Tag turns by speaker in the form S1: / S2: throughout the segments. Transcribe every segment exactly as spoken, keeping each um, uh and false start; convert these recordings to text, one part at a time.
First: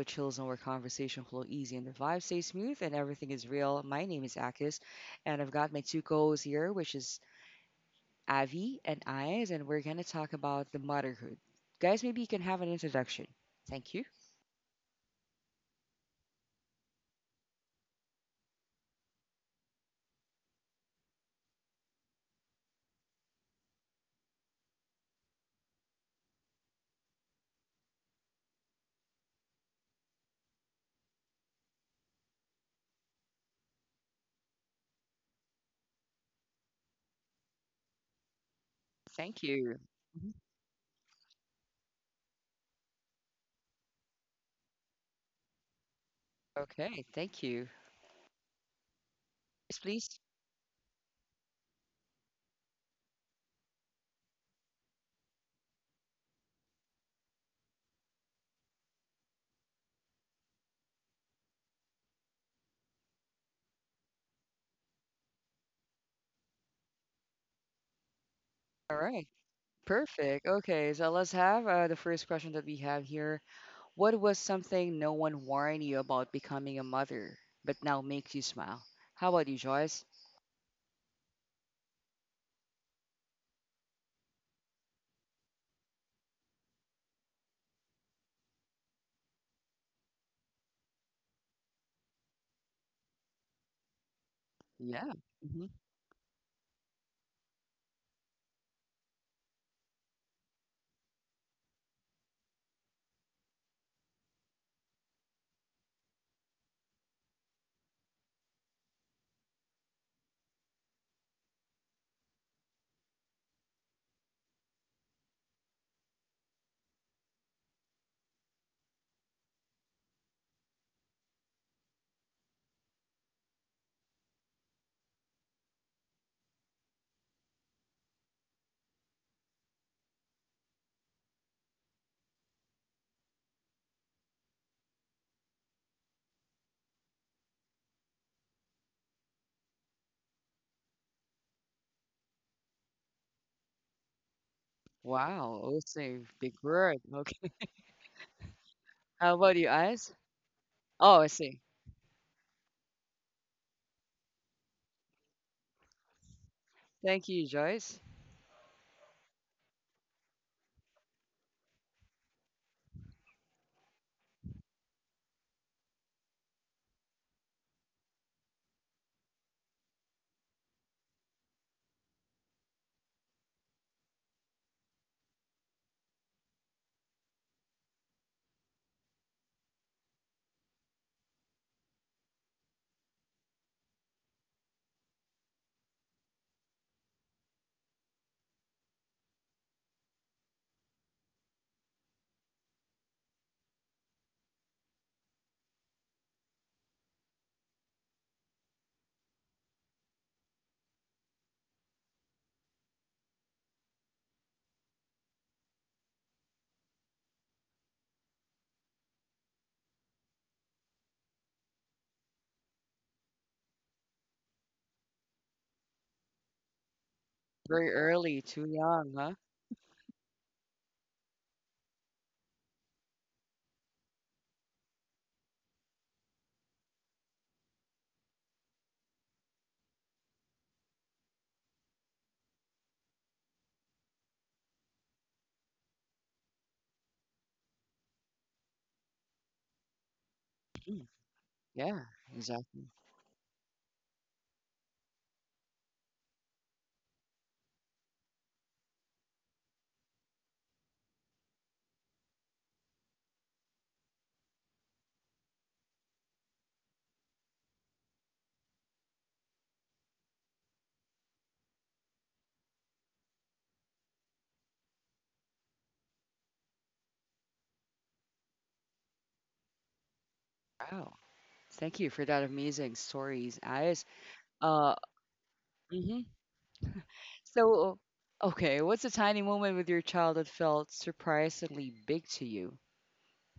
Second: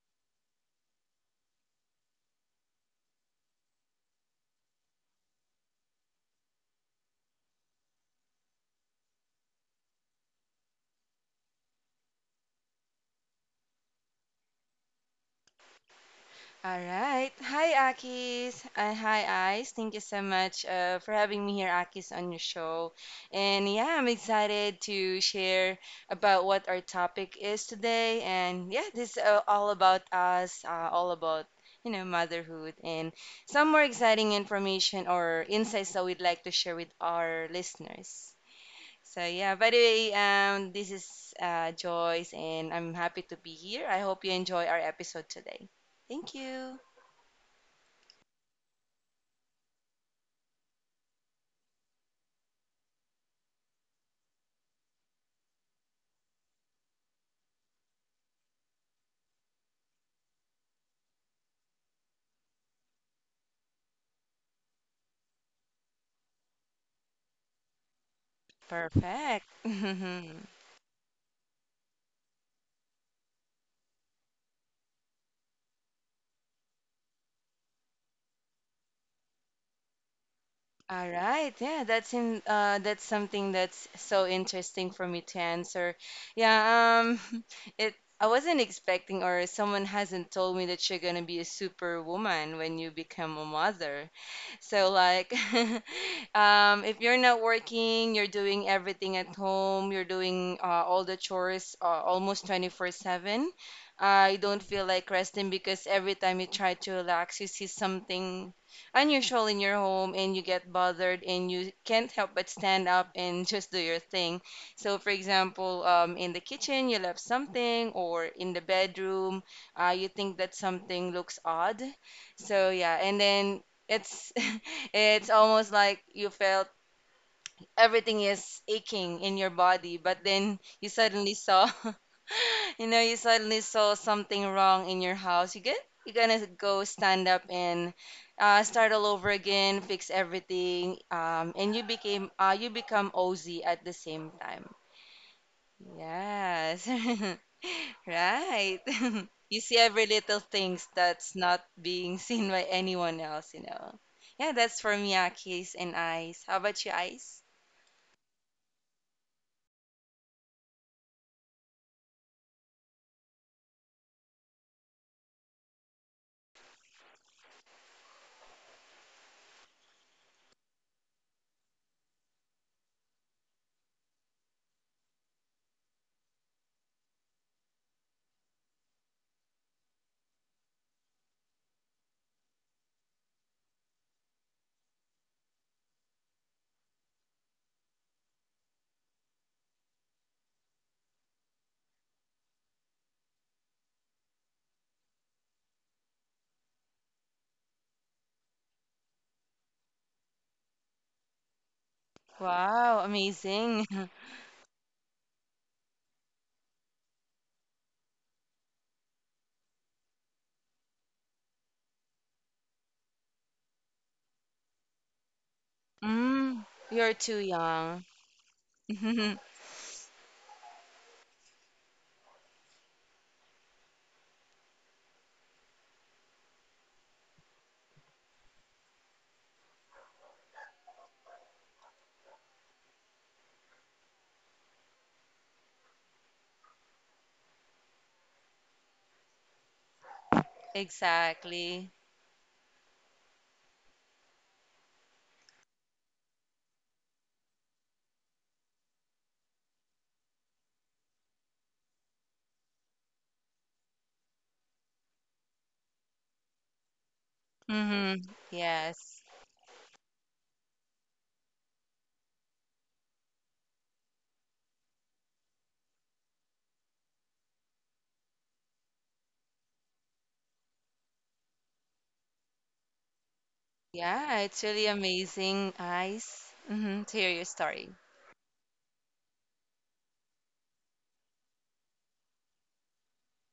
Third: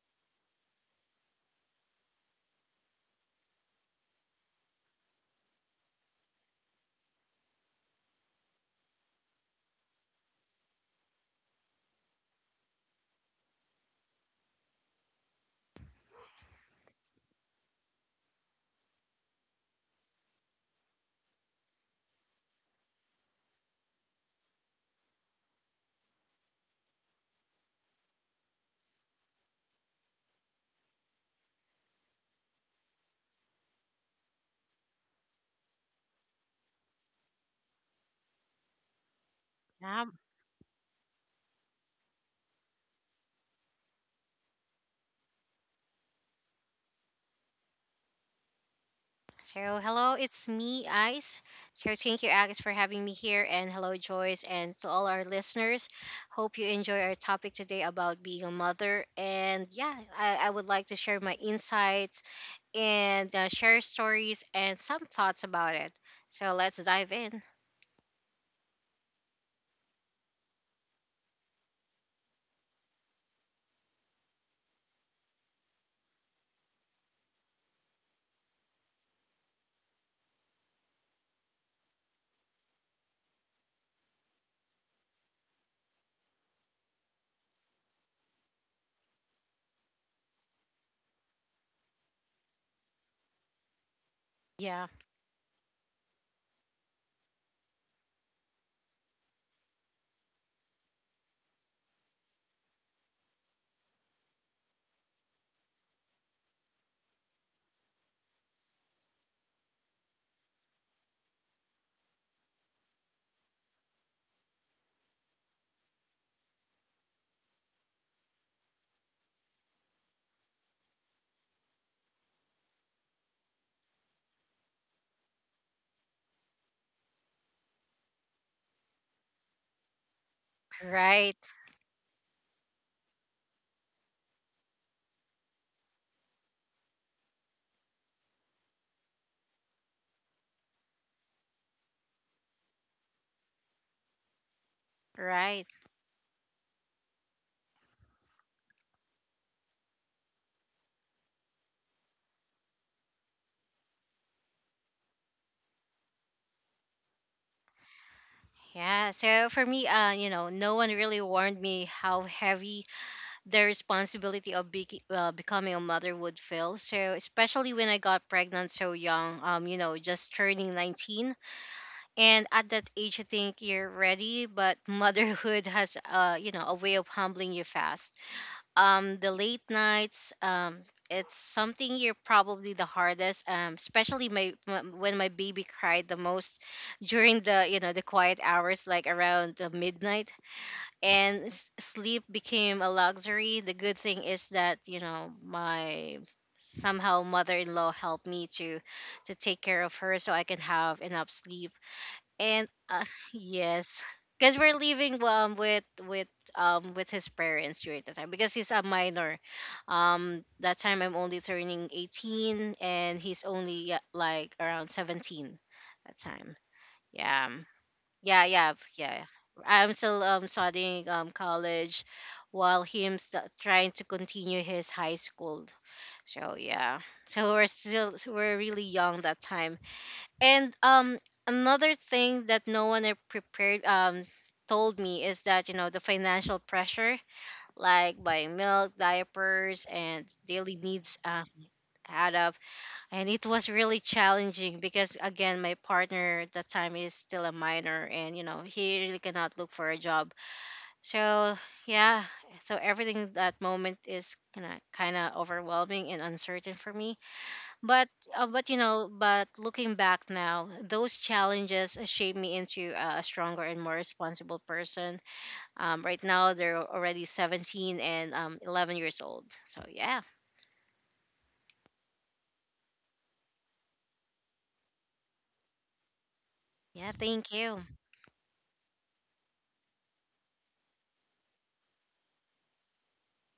S1: a chill zone where conversation flow easy and the vibe stays smooth and everything is real. My name is Akis, and I've got my two co-hosts here, which is Avi and Eyes, and we're gonna talk about the motherhood. Guys, maybe you can have an introduction. Thank you.
S2: All right. Hi, Akis. Uh, hi, Ice. Thank you so much uh, for having me here, Akis, on your show. And yeah, I'm excited to share about what our topic is today. And yeah, this is uh, all about us, uh, all about, you know, motherhood and some more exciting information or insights that we'd like to share with our listeners. So
S1: Thank
S2: yeah, by the
S1: you.
S2: way,
S3: Um,
S1: Mhm.
S2: um, this is uh, Joyce, and I'm happy to be here. I hope you enjoy our episode today. Thank you.
S1: Okay, thank you.
S3: so
S1: Yes,
S3: hello,
S1: please.
S3: it's me, Ice. So thank you, Agnes, for having me here, and hello, Joyce, and to all our listeners. Hope you enjoy our topic today about being a mother. And yeah, I, I would like to share my insights and uh, share stories and some thoughts about it. So let's dive in.
S1: All right.
S2: Perfect.
S1: Perfect. Okay, so let's have uh, the first question that we have here. What was something no one warned you about becoming a mother, but now makes you smile? How about you, Joyce?
S2: All right. Yeah, that's in uh that's something that's so interesting for me to answer. Yeah, um it I wasn't expecting or someone hasn't told me that you're gonna be a superwoman when you become a mother.
S3: Yeah,
S2: So
S1: Yeah.
S2: like
S1: Hmm.
S2: um if you're not working, you're doing everything at home, you're doing uh, all the chores uh, almost twenty-four seven. I don't feel like resting because every time you try to relax, you see something unusual in your home and you get bothered and you can't help but stand up and just do your thing. So, for example, um, in the kitchen, you left something, or in the bedroom, uh, you think that something looks odd. So, yeah, and then it's it's almost like you felt everything is aching in your body, but then you
S3: right,
S2: suddenly saw, you know, you suddenly saw something wrong in your house. You get, you're gonna go stand up and uh, start all over again, fix everything, um, and you became, uh, you become OZ at the same time.
S1: Wow.
S3: right.
S1: Also, big
S2: Yes,
S1: word. Okay.
S2: right.
S1: How about
S2: You
S1: you,
S2: see every
S1: eyes?
S2: little things
S1: Oh, I
S2: that's
S1: see.
S2: not being seen by anyone else, you know. Yeah, that's for me, Akis and Ice. How about you,
S1: Thank you,
S2: Ice?
S1: Joyce.
S3: Yeah, so for me, uh, you know, no one really warned me how heavy the responsibility of be- uh, becoming a mother would feel. So especially when I got pregnant so young, um, you know, just turning nineteen. And at that age, you think you're ready, but motherhood has, uh, you know, a way of humbling you fast. Um, the late nights, um, it's something you're probably the hardest, um, especially my, my when my baby cried the most during the you know the quiet hours, like around the midnight and s- sleep became a luxury. The good thing is that you know my somehow mother-in-law helped me to to take care of her so I can have enough sleep. And
S2: Wow,
S3: uh,
S2: amazing.
S3: yes, because we're living um with with um with his parents during the time because he's a minor. Um, that time I'm only turning eighteen and he's only, yeah, like around seventeen that time.
S2: Mm, you're too
S3: Yeah.
S1: Very
S2: young.
S1: early,
S3: Yeah,
S1: too
S3: yeah,
S1: young,
S3: yeah.
S1: huh?
S3: I'm still um studying um college while him st- trying to continue his high school. So yeah. So we're still so we're really young that time. And um another thing that no one are prepared um told me is that you know the financial pressure like buying milk, diapers and daily
S1: Mm,
S3: needs uh,
S2: Exactly.
S1: yeah,
S3: add up,
S1: exactly.
S3: and it was really challenging because again my partner at the time is still a minor and you know he really cannot look for a job, so yeah. So everything that moment is kind of kind of overwhelming and uncertain for me, but
S2: Mm-hmm.
S3: uh, but you know
S2: Yes.
S3: but looking back now, those challenges shaped me into a a stronger and more responsible person. Um, right now they're already seventeen and, um, eleven years old, so yeah.
S1: Wow. Thank you for that amazing stories, eyes.
S2: Yeah, it's really
S1: Uh,
S2: amazing,
S1: hmm.
S2: Ice, mm-hmm,
S3: Yeah,
S2: to hear your
S3: thank you.
S2: story.
S1: So, okay, what's a tiny moment with your child that felt surprisingly big to you,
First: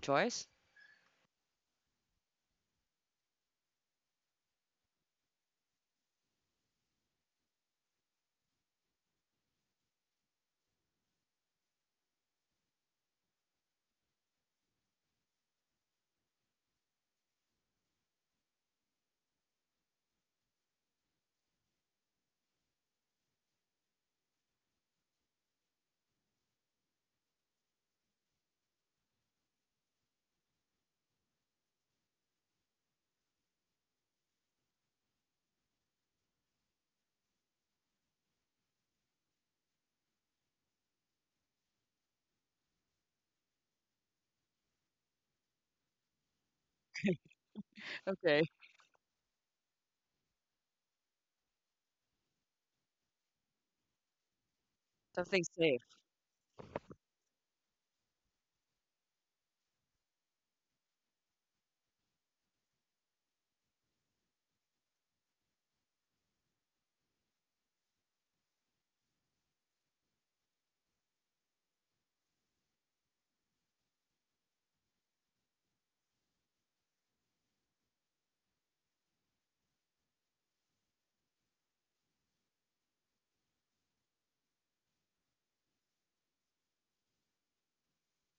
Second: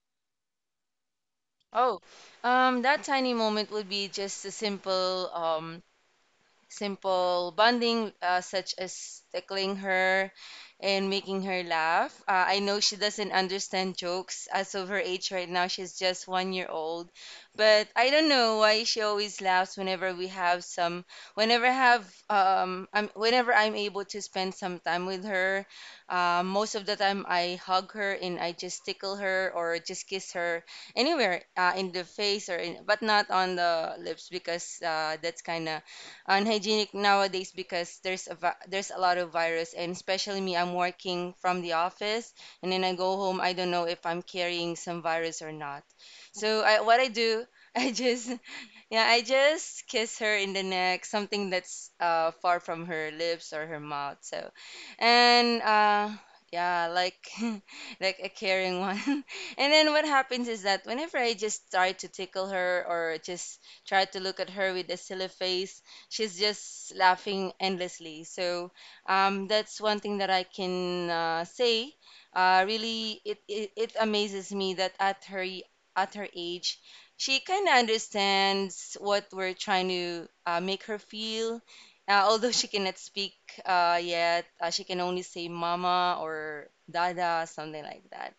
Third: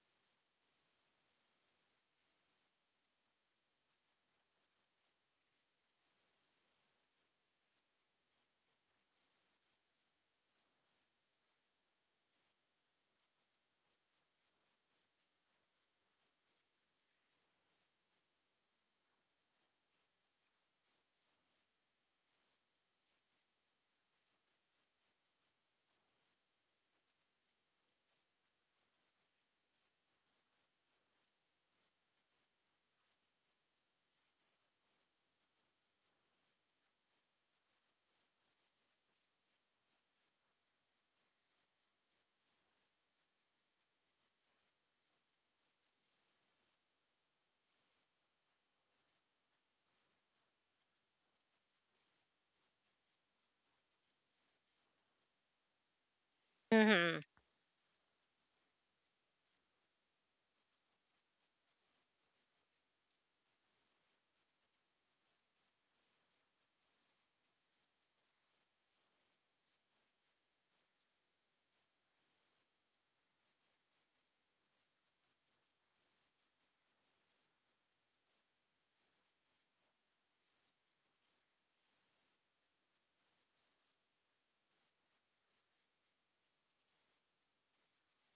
S1: Joyce?
S2: Oh, um, that tiny moment would be just a simple um, simple bonding, uh, such as tickling her and making her laugh. Uh, I know she doesn't understand jokes as of her age right now. She's just one year old. But I don't know why she always laughs whenever we have some, whenever I have, um, I'm, whenever I'm able to spend some time with her. Uh, most of the time I hug her and I just tickle her or just kiss her anywhere uh, in the face or in, but not on the lips because uh, that's kind of unhygienic nowadays because there's a vi- there's a lot of virus, and especially me, I'm working from the office and then I go home. I don't know if I'm carrying some virus or not, so I, what I do, I just
S1: Okay,
S2: yeah, I just kiss her in the neck, something that's uh far from her lips or her mouth. So,
S1: something
S2: and
S1: safe.
S2: uh yeah,
S3: Hmm.
S2: like like a caring one. And then what happens is that whenever I just try to tickle her or just try to look at her with a silly face, she's just laughing endlessly. So, um that's one thing that I can uh, say. Uh really it, it it amazes me that at her at her age she kind of understands what we're trying to uh, make her feel. Uh, although she cannot speak uh, yet, uh, she can only say mama or dada, something like that.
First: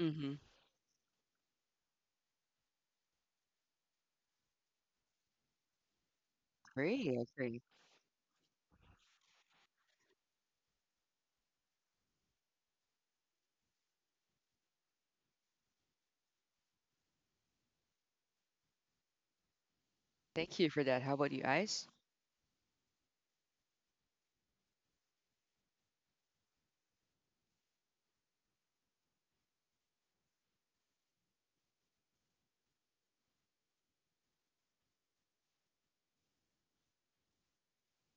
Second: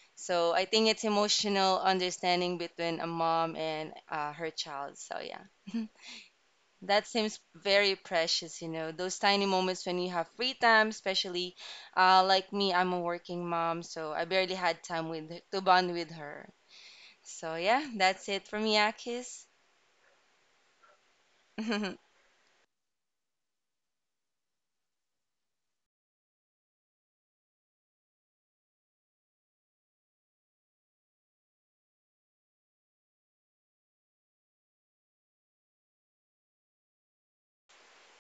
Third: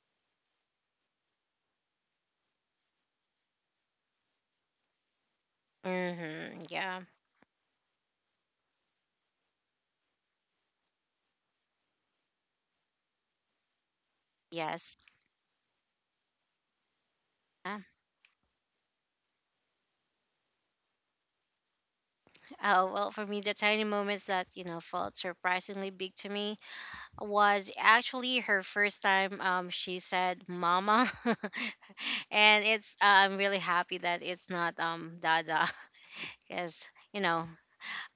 S1: Mm-hmm.
S2: So I think it's emotional understanding between a mom and uh, her child. So yeah,
S3: Hmm. Yeah.
S2: that
S1: Great,
S2: seems
S1: great.
S2: very precious, you know, those tiny moments when you have free time, especially uh, like me, I'm a working mom, so I barely had
S3: Yes.
S2: time with to bond with her. So
S3: Uh,
S2: yeah, that's it for me, Akis.
S1: Thank you for that. How about you, eyes?
S3: oh, well, for me, the tiny moments that, you know, felt surprisingly big to me was actually her first time, um, she said mama. And it's, uh, I'm really happy that it's not, um, dada. Because, you know,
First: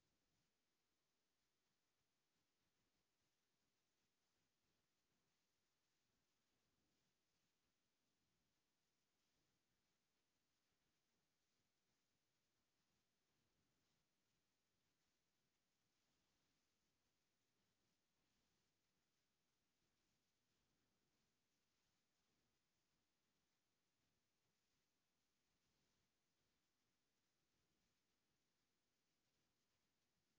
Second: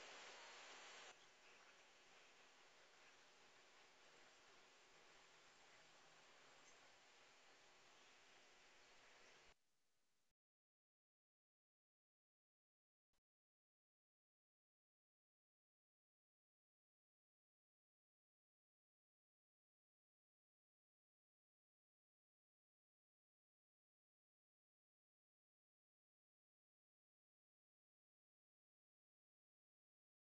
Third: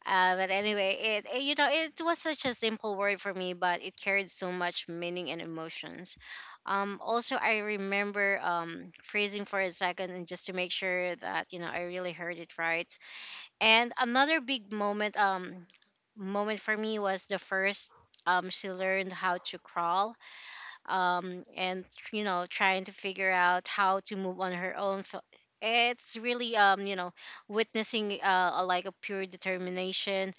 S3: uh, but anyway, it, it, you know, it was such a simple word for me, but it carried so much meaning and emotions. Um, also, I remember um, freezing for a second and just to make sure that, you know, I really heard it right. And another big moment um moment for me was the first, um she learned how to crawl, um and you know trying to figure out how to move on her own. F- It's really, um you know, witnessing uh a- like a pure determination.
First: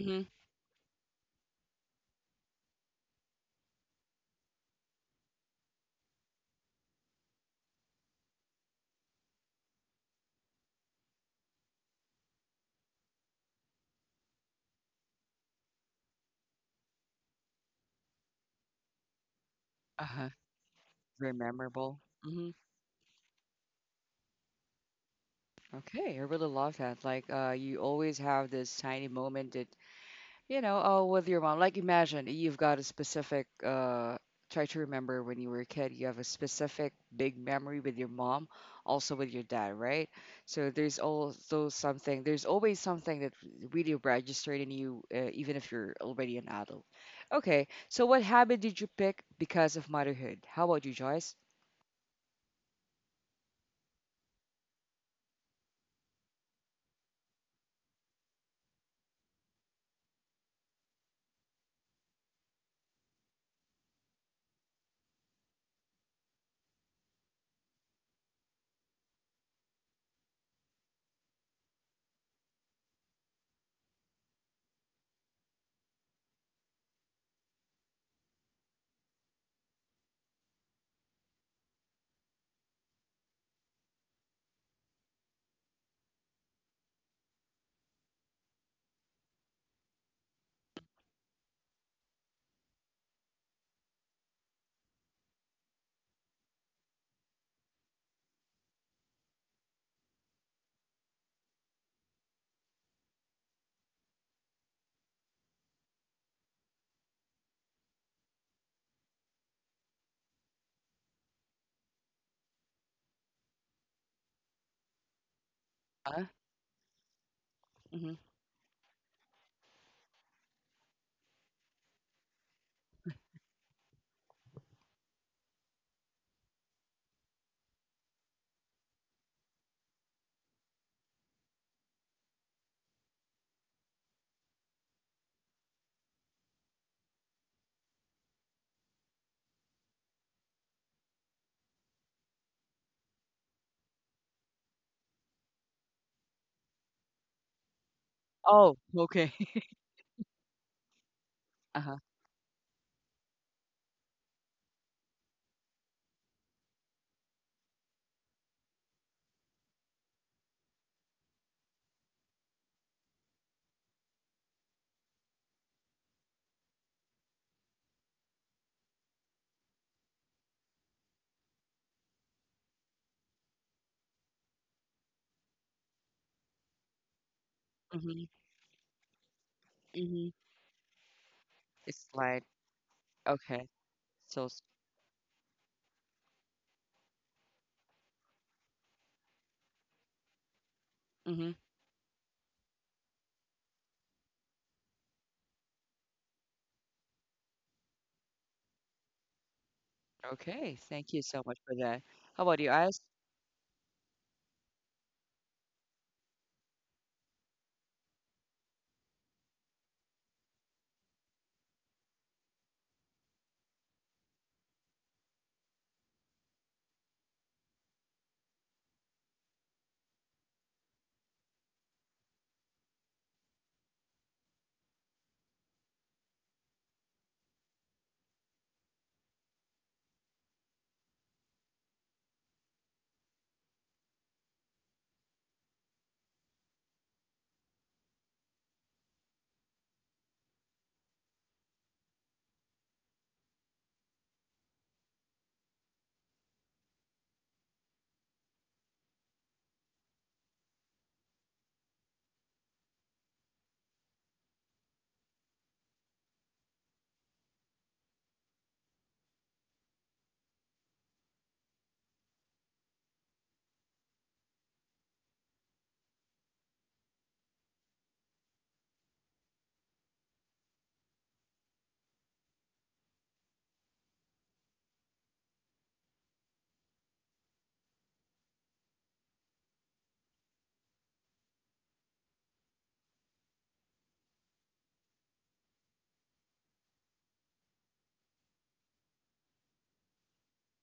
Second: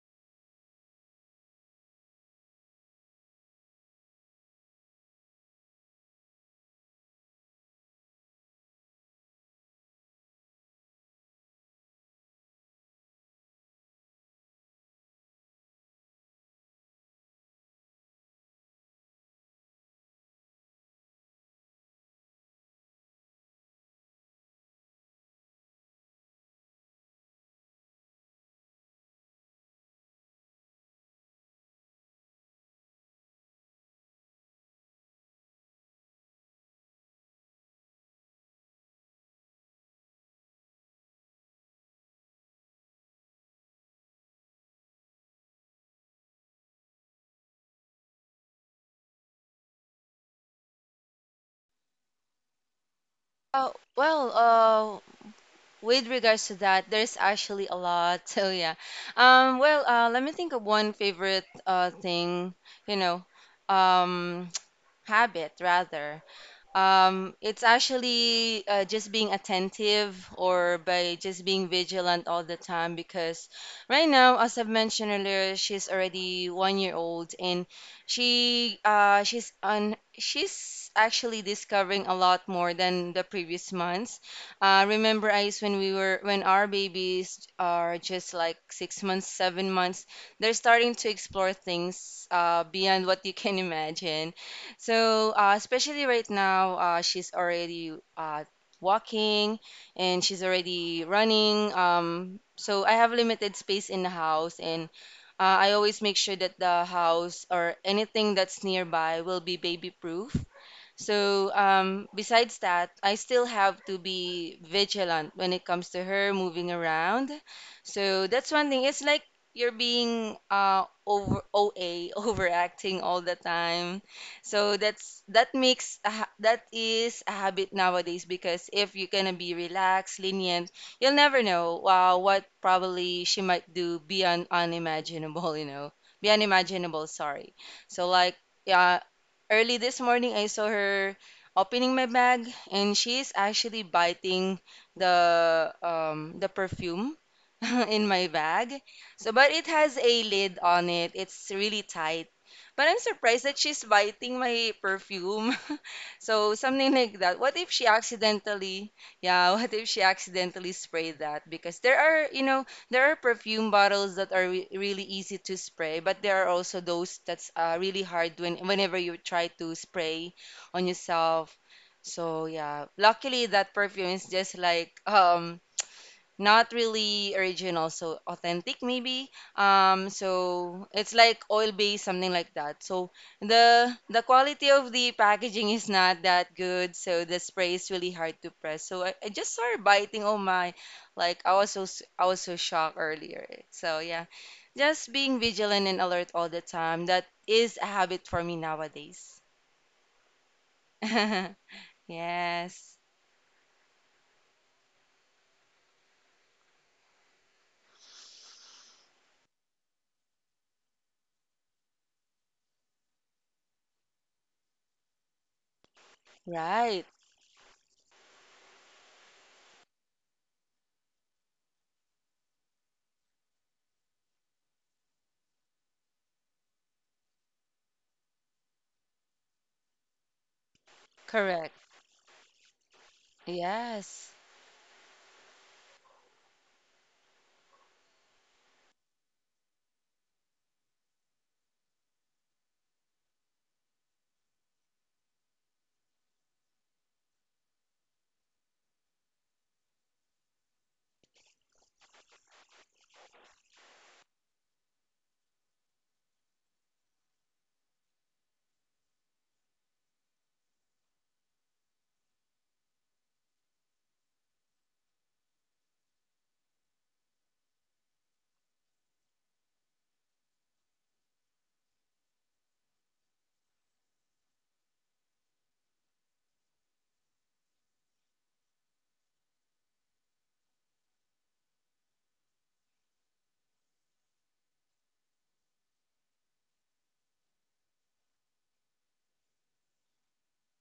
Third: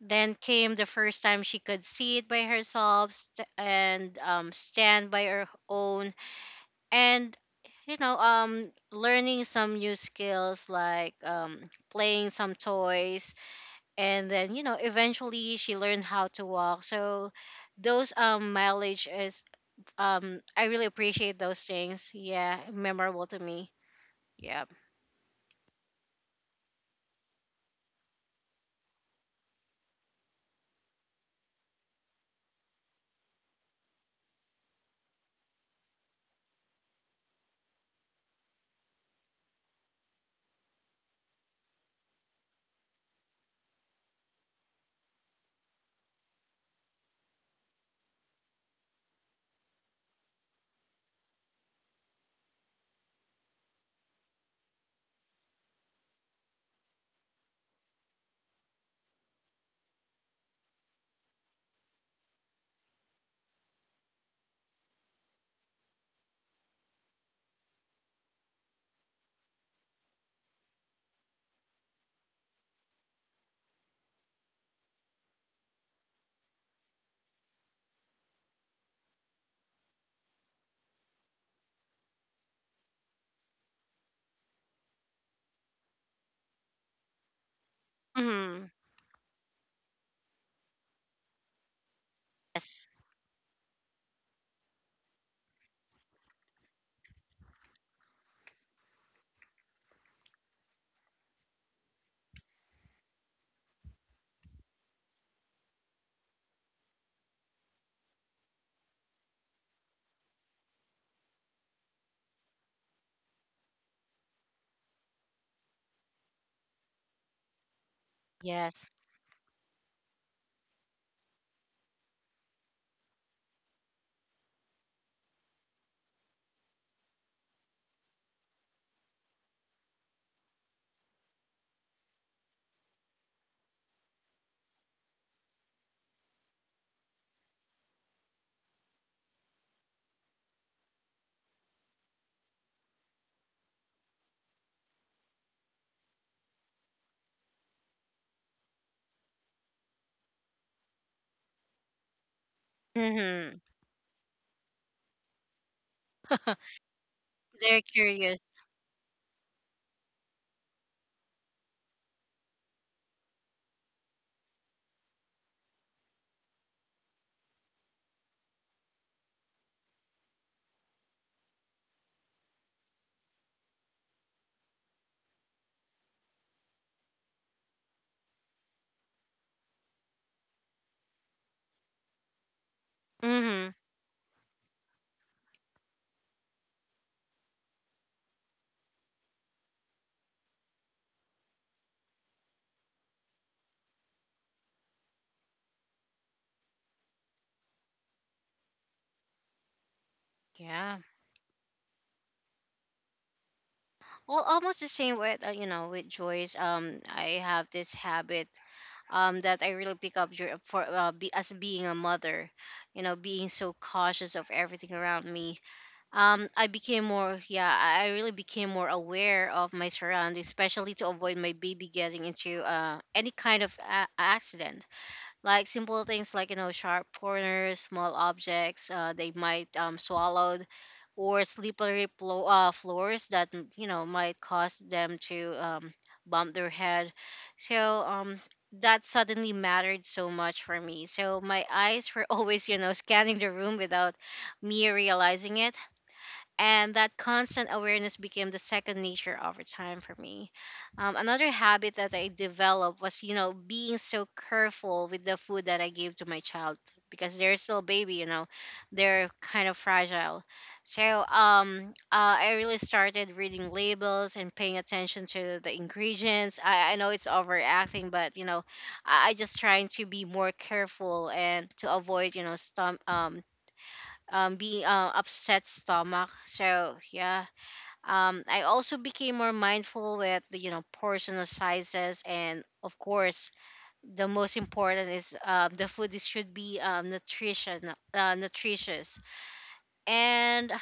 S1: Mm-hmm.
S3: Then came the first time she could see it by herself, st- and um stand by her own, and you know, um learning some new skills like, um playing some toys, and then you know eventually she learned how to walk. So those, um mileage is,
S1: Uh-huh.
S3: um I really
S1: Very
S3: appreciate those
S1: memorable.
S3: things.
S1: Mm-hmm.
S3: Yeah, memorable to me. Yeah.
S1: Okay, I really love that. Like, uh, you always have this tiny moment that, you know, oh, with your mom. Like, imagine you've got a specific, uh, try to remember when you were a kid, you have a specific big memory with your mom, also with your dad, right? So there's also something, there's always something that really registered in you, uh, even if you're already an adult. Okay, so what habit did you pick because of motherhood? How about you, Joyce?
S2: Uh, well, uh, with regards to that, there's actually a lot. So yeah. Um, well, uh, let me think of one favorite uh thing, you know. Um, habit rather, um it's actually uh, just being attentive or by just being vigilant all the time because right now, as I've mentioned earlier, she's already one year old, and she uh she's on she's actually discovering a lot more than the previous months. Uh, remember, Ice, when we were when our babies are just like
S3: Mm-hmm.
S2: six months, seven months, they're starting to explore things uh
S3: Yes.
S2: beyond what you can imagine. So, uh, especially right now, uh, she's already uh, walking and she's already running. Um, so, I have limited space in the house, and uh, I always make sure that the house or anything that's nearby will be baby proof. So, um, besides that, I still have to be vigilant when it comes to
S1: Huh?
S2: her moving around.
S1: Hmm.
S2: So, that's one thing.
S3: Yes.
S2: It's like you're being uh, over O A, overacting all the time. So, that's that makes a ha- that is a habit nowadays, because if you're gonna be relaxed, lenient, you'll never know uh, what probably she might do beyond unimaginable, you know, beyond imaginable, sorry. So, like, yeah, early this morning, I saw her opening my bag, and she is actually biting the um, the perfume in my bag.
S1: Oh, okay.
S2: So, but it has a lid on it. It's really
S1: Uh-huh.
S2: tight. But I'm surprised
S3: Mm-hmm.
S2: that she's biting my perfume. So something like that. What
S3: They're
S2: if she
S3: curious.
S2: accidentally, yeah, what if she accidentally sprayed that? Because there are, you know, there are perfume bottles that are re- really easy to spray, but there are also those that's uh, really hard when whenever you try to spray on yourself. So yeah, luckily that perfume is just like um not really original, so
S1: Mm-hmm.
S2: authentic maybe. Um,
S1: Mm-hmm.
S2: so it's like oil
S1: It's
S2: based, something
S1: like,
S2: like that. So
S3: Mm-hmm.
S1: okay.
S2: the the
S1: So,
S2: quality of the packaging is not that good, so the spray is really hard to press. So I, I just started biting. Oh my, like
S1: mm-hmm.
S2: I was so s- I was so shocked earlier. So yeah, just being vigilant and alert all the time. That is a habit for me nowadays.
S1: Okay.
S3: Yeah,
S1: Thank you so much for that. How about you, eyes?
S2: Yes,
S3: well, almost the same with, uh, you know, with Joyce. Um, I have this habit um that I really pick up dur- for uh, be, as being a mother. You know, being so cautious of everything around me, um i became
S2: right,
S3: more yeah i I really became more aware of my surroundings, especially to avoid my baby getting into uh, any kind of a- accident, like simple things like you know sharp corners, small objects uh, they might, um, swallowed, or
S2: correct.
S3: slippery plo- uh, floors that, mm, you know,
S2: Yes,
S3: might cause them to, um, bump their head. So um that suddenly mattered so much for me. So my eyes were always you know scanning the room without me realizing it, and that constant awareness became the second nature over time for me. Um, another habit that I developed was, you know, being so careful with the food that I gave to my child, because they're still baby, you know, they're kind of fragile. So um, uh, I really started reading labels and paying attention to the ingredients. I, I know it's overacting, but you know, I, I just trying to be more careful and to avoid, you know, stom- um, um being, uh, upset stomach, so yeah. Um, I also became more mindful with the, you know, portion sizes, and of course the most important is, um, the food is, should be, um, nutrition uh, nutritious. And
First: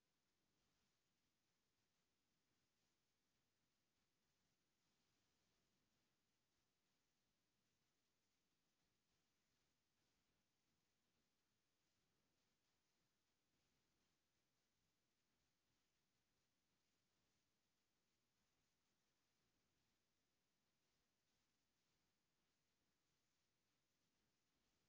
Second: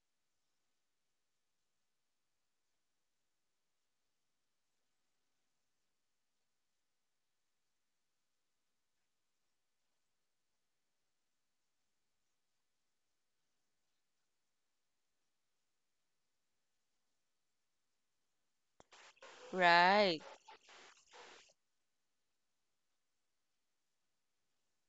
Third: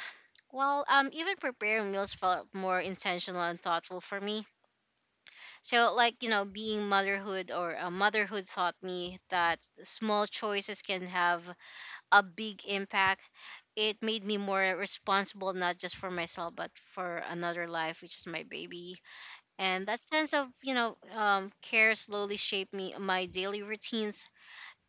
S3: well, um even preparing meals felt more intentional and thoughtful for me. So like you know being motherhood or, uh, motherhood taught me that small choices can have a big impact. It made me more responsible, not just for myself, but for another life, which is my baby. And that
S2: right.
S3: sense of, you know, um, care slowly shaped me, my daily routines.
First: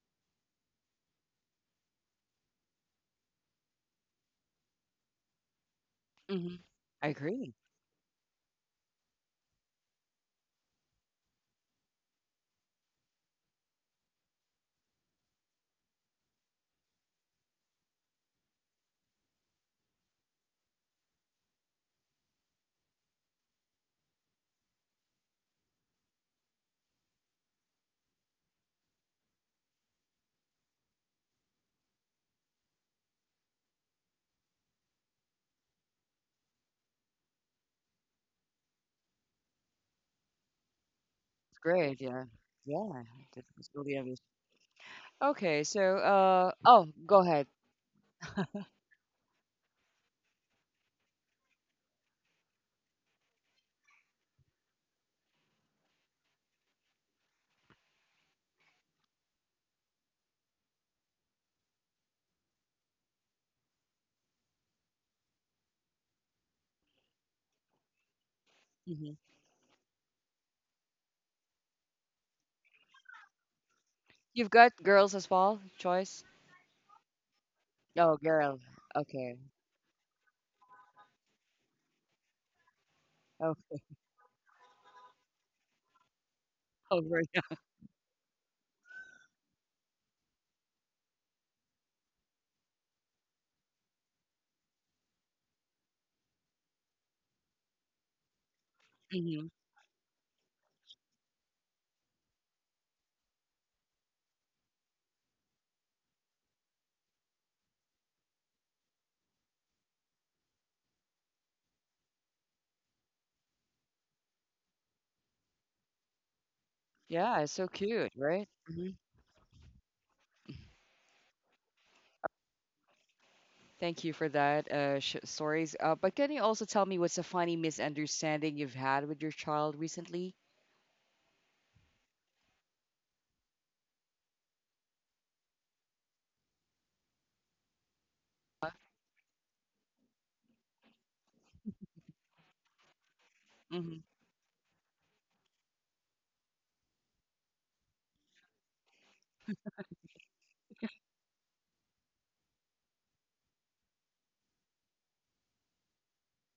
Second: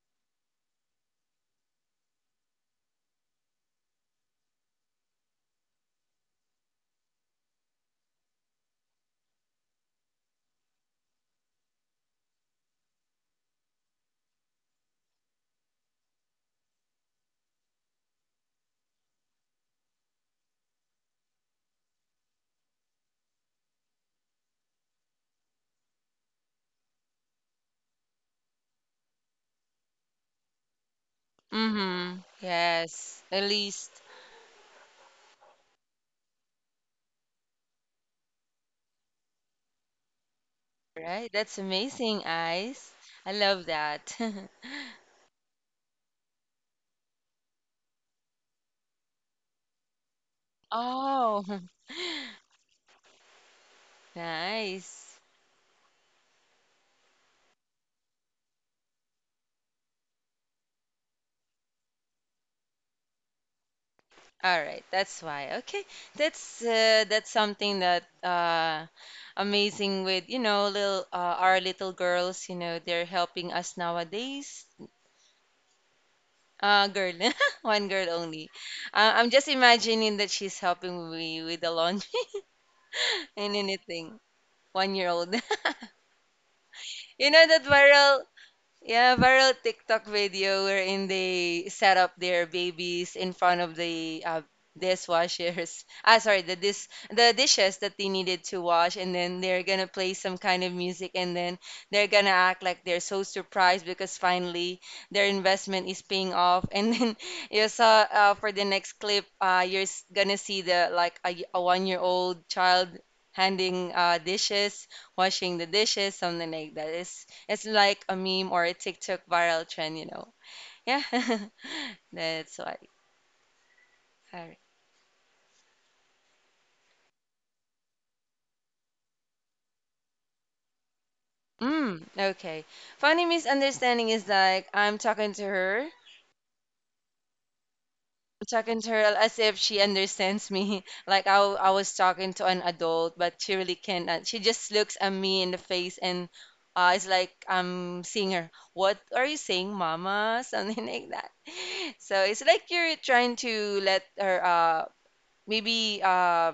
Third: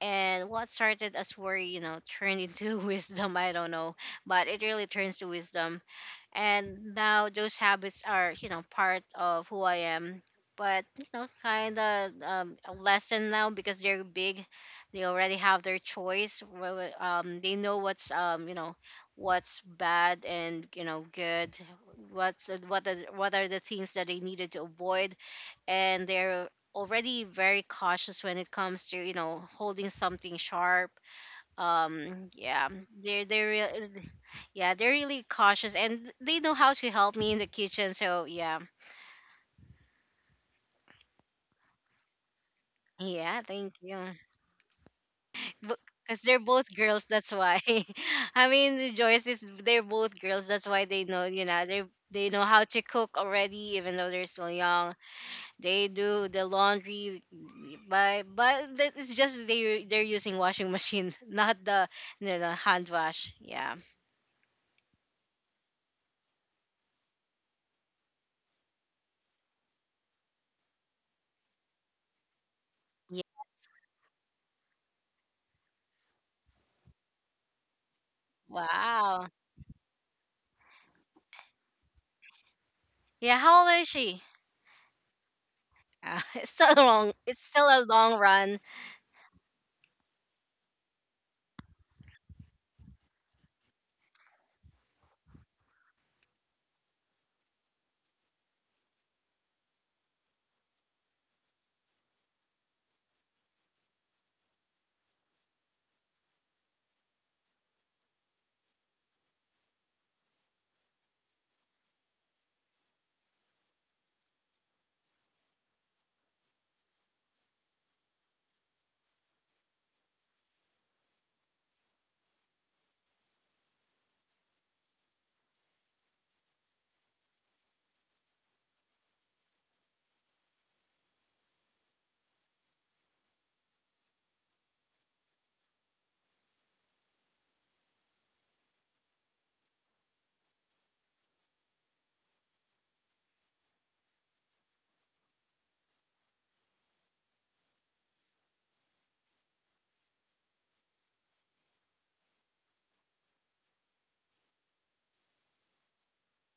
S3: And what started as worry, you know, turned into wisdom. I don't know, but it really turns to wisdom.
S1: Mm-hmm.
S3: And
S1: I
S3: now
S1: agree.
S3: those habits are you know part of who I am, but you know kind of, um, a lesson now because they're big. They already have their choice. Wh- wh- um, they know what's, um, you know, what's bad and you know good, what's uh, what are, what are the things that they needed to avoid, and they're already very cautious when it comes to you know holding something sharp.
S2: Mm-hmm.
S3: um yeah
S2: Yes,
S3: they're
S2: at
S3: they're real
S2: least,
S3: yeah, they're really cautious and they know how to help me in the kitchen. So yeah.
S2: right?
S1: It's
S2: That's
S1: great. Yeah.
S2: amazing, Ice.
S1: Yeah.
S2: I
S3: Yeah,
S1: That
S2: love
S1: was
S3: thank
S1: really
S3: you.
S2: that.
S1: obvious. Okay. So,
S3: Because they're
S1: uh,
S3: both
S1: oh,
S3: girls,
S1: go
S3: that's
S1: ahead.
S3: why. I mean, Joyce is, they're both girls, that's why they know. You
S2: Oh,
S3: know, they they know how to cook already, even though they're still young.
S2: nice.
S3: They do the laundry, but but that- it's just they they're using washing machine, not the you know, hand wash. Yeah.
S2: All right, that's why. Okay, that's uh, that's something that uh,
S1: Mm-hmm.
S2: amazing with, you know, little uh, our little girls. You know, they're
S3: Yeah.
S2: helping us
S1: You've
S2: nowadays.
S1: got girls as well, choice?
S2: Uh, girl, one girl
S1: Oh,
S2: only.
S1: girl.
S2: Uh,
S3: Wow.
S2: I'm
S1: Okay.
S2: just imagining that she's helping me with the laundry
S3: Yeah.
S1: Oh,
S2: and
S3: How old is
S2: anything.
S3: she?
S2: One year old.
S3: Uh, it's still a long.
S1: over.
S2: You
S3: It's
S2: know that
S3: still a long
S2: viral,
S3: run.
S2: yeah, viral TikTok video wherein they set up their babies in front of the uh, dishwashers. Ah, sorry, the dis the dishes that they needed to wash, and then
S1: Mm-hmm.
S2: they're gonna play some kind of music, and then they're gonna act like they're so surprised because finally their investment is paying off. And then you saw uh, for the next clip, uh, you're s- gonna see the like a, y- a one-year-old child handing uh, dishes, washing the dishes, something like that. It's
S1: Yeah, it's
S2: it's
S1: so
S2: like
S1: cute,
S2: a
S1: right?
S2: meme or a
S1: Hmm.
S2: TikTok viral trend, you know. Yeah, that's why.
S1: Thank you for
S2: Alright.
S1: that uh, sh stories. Uh, but can you also tell me what's a funny misunderstanding you've had with your child recently?
S2: Mm, okay. Funny misunderstanding is like I'm talking to her, talking to her as if she understands me. Like I, w- I was talking to an adult, but she really
S1: Mm-hmm.
S2: can't. uh, She just looks at me in the face and uh, it's like I'm seeing her. What are you saying, mama? Something like that. So it's like you're trying to let her uh, maybe uh,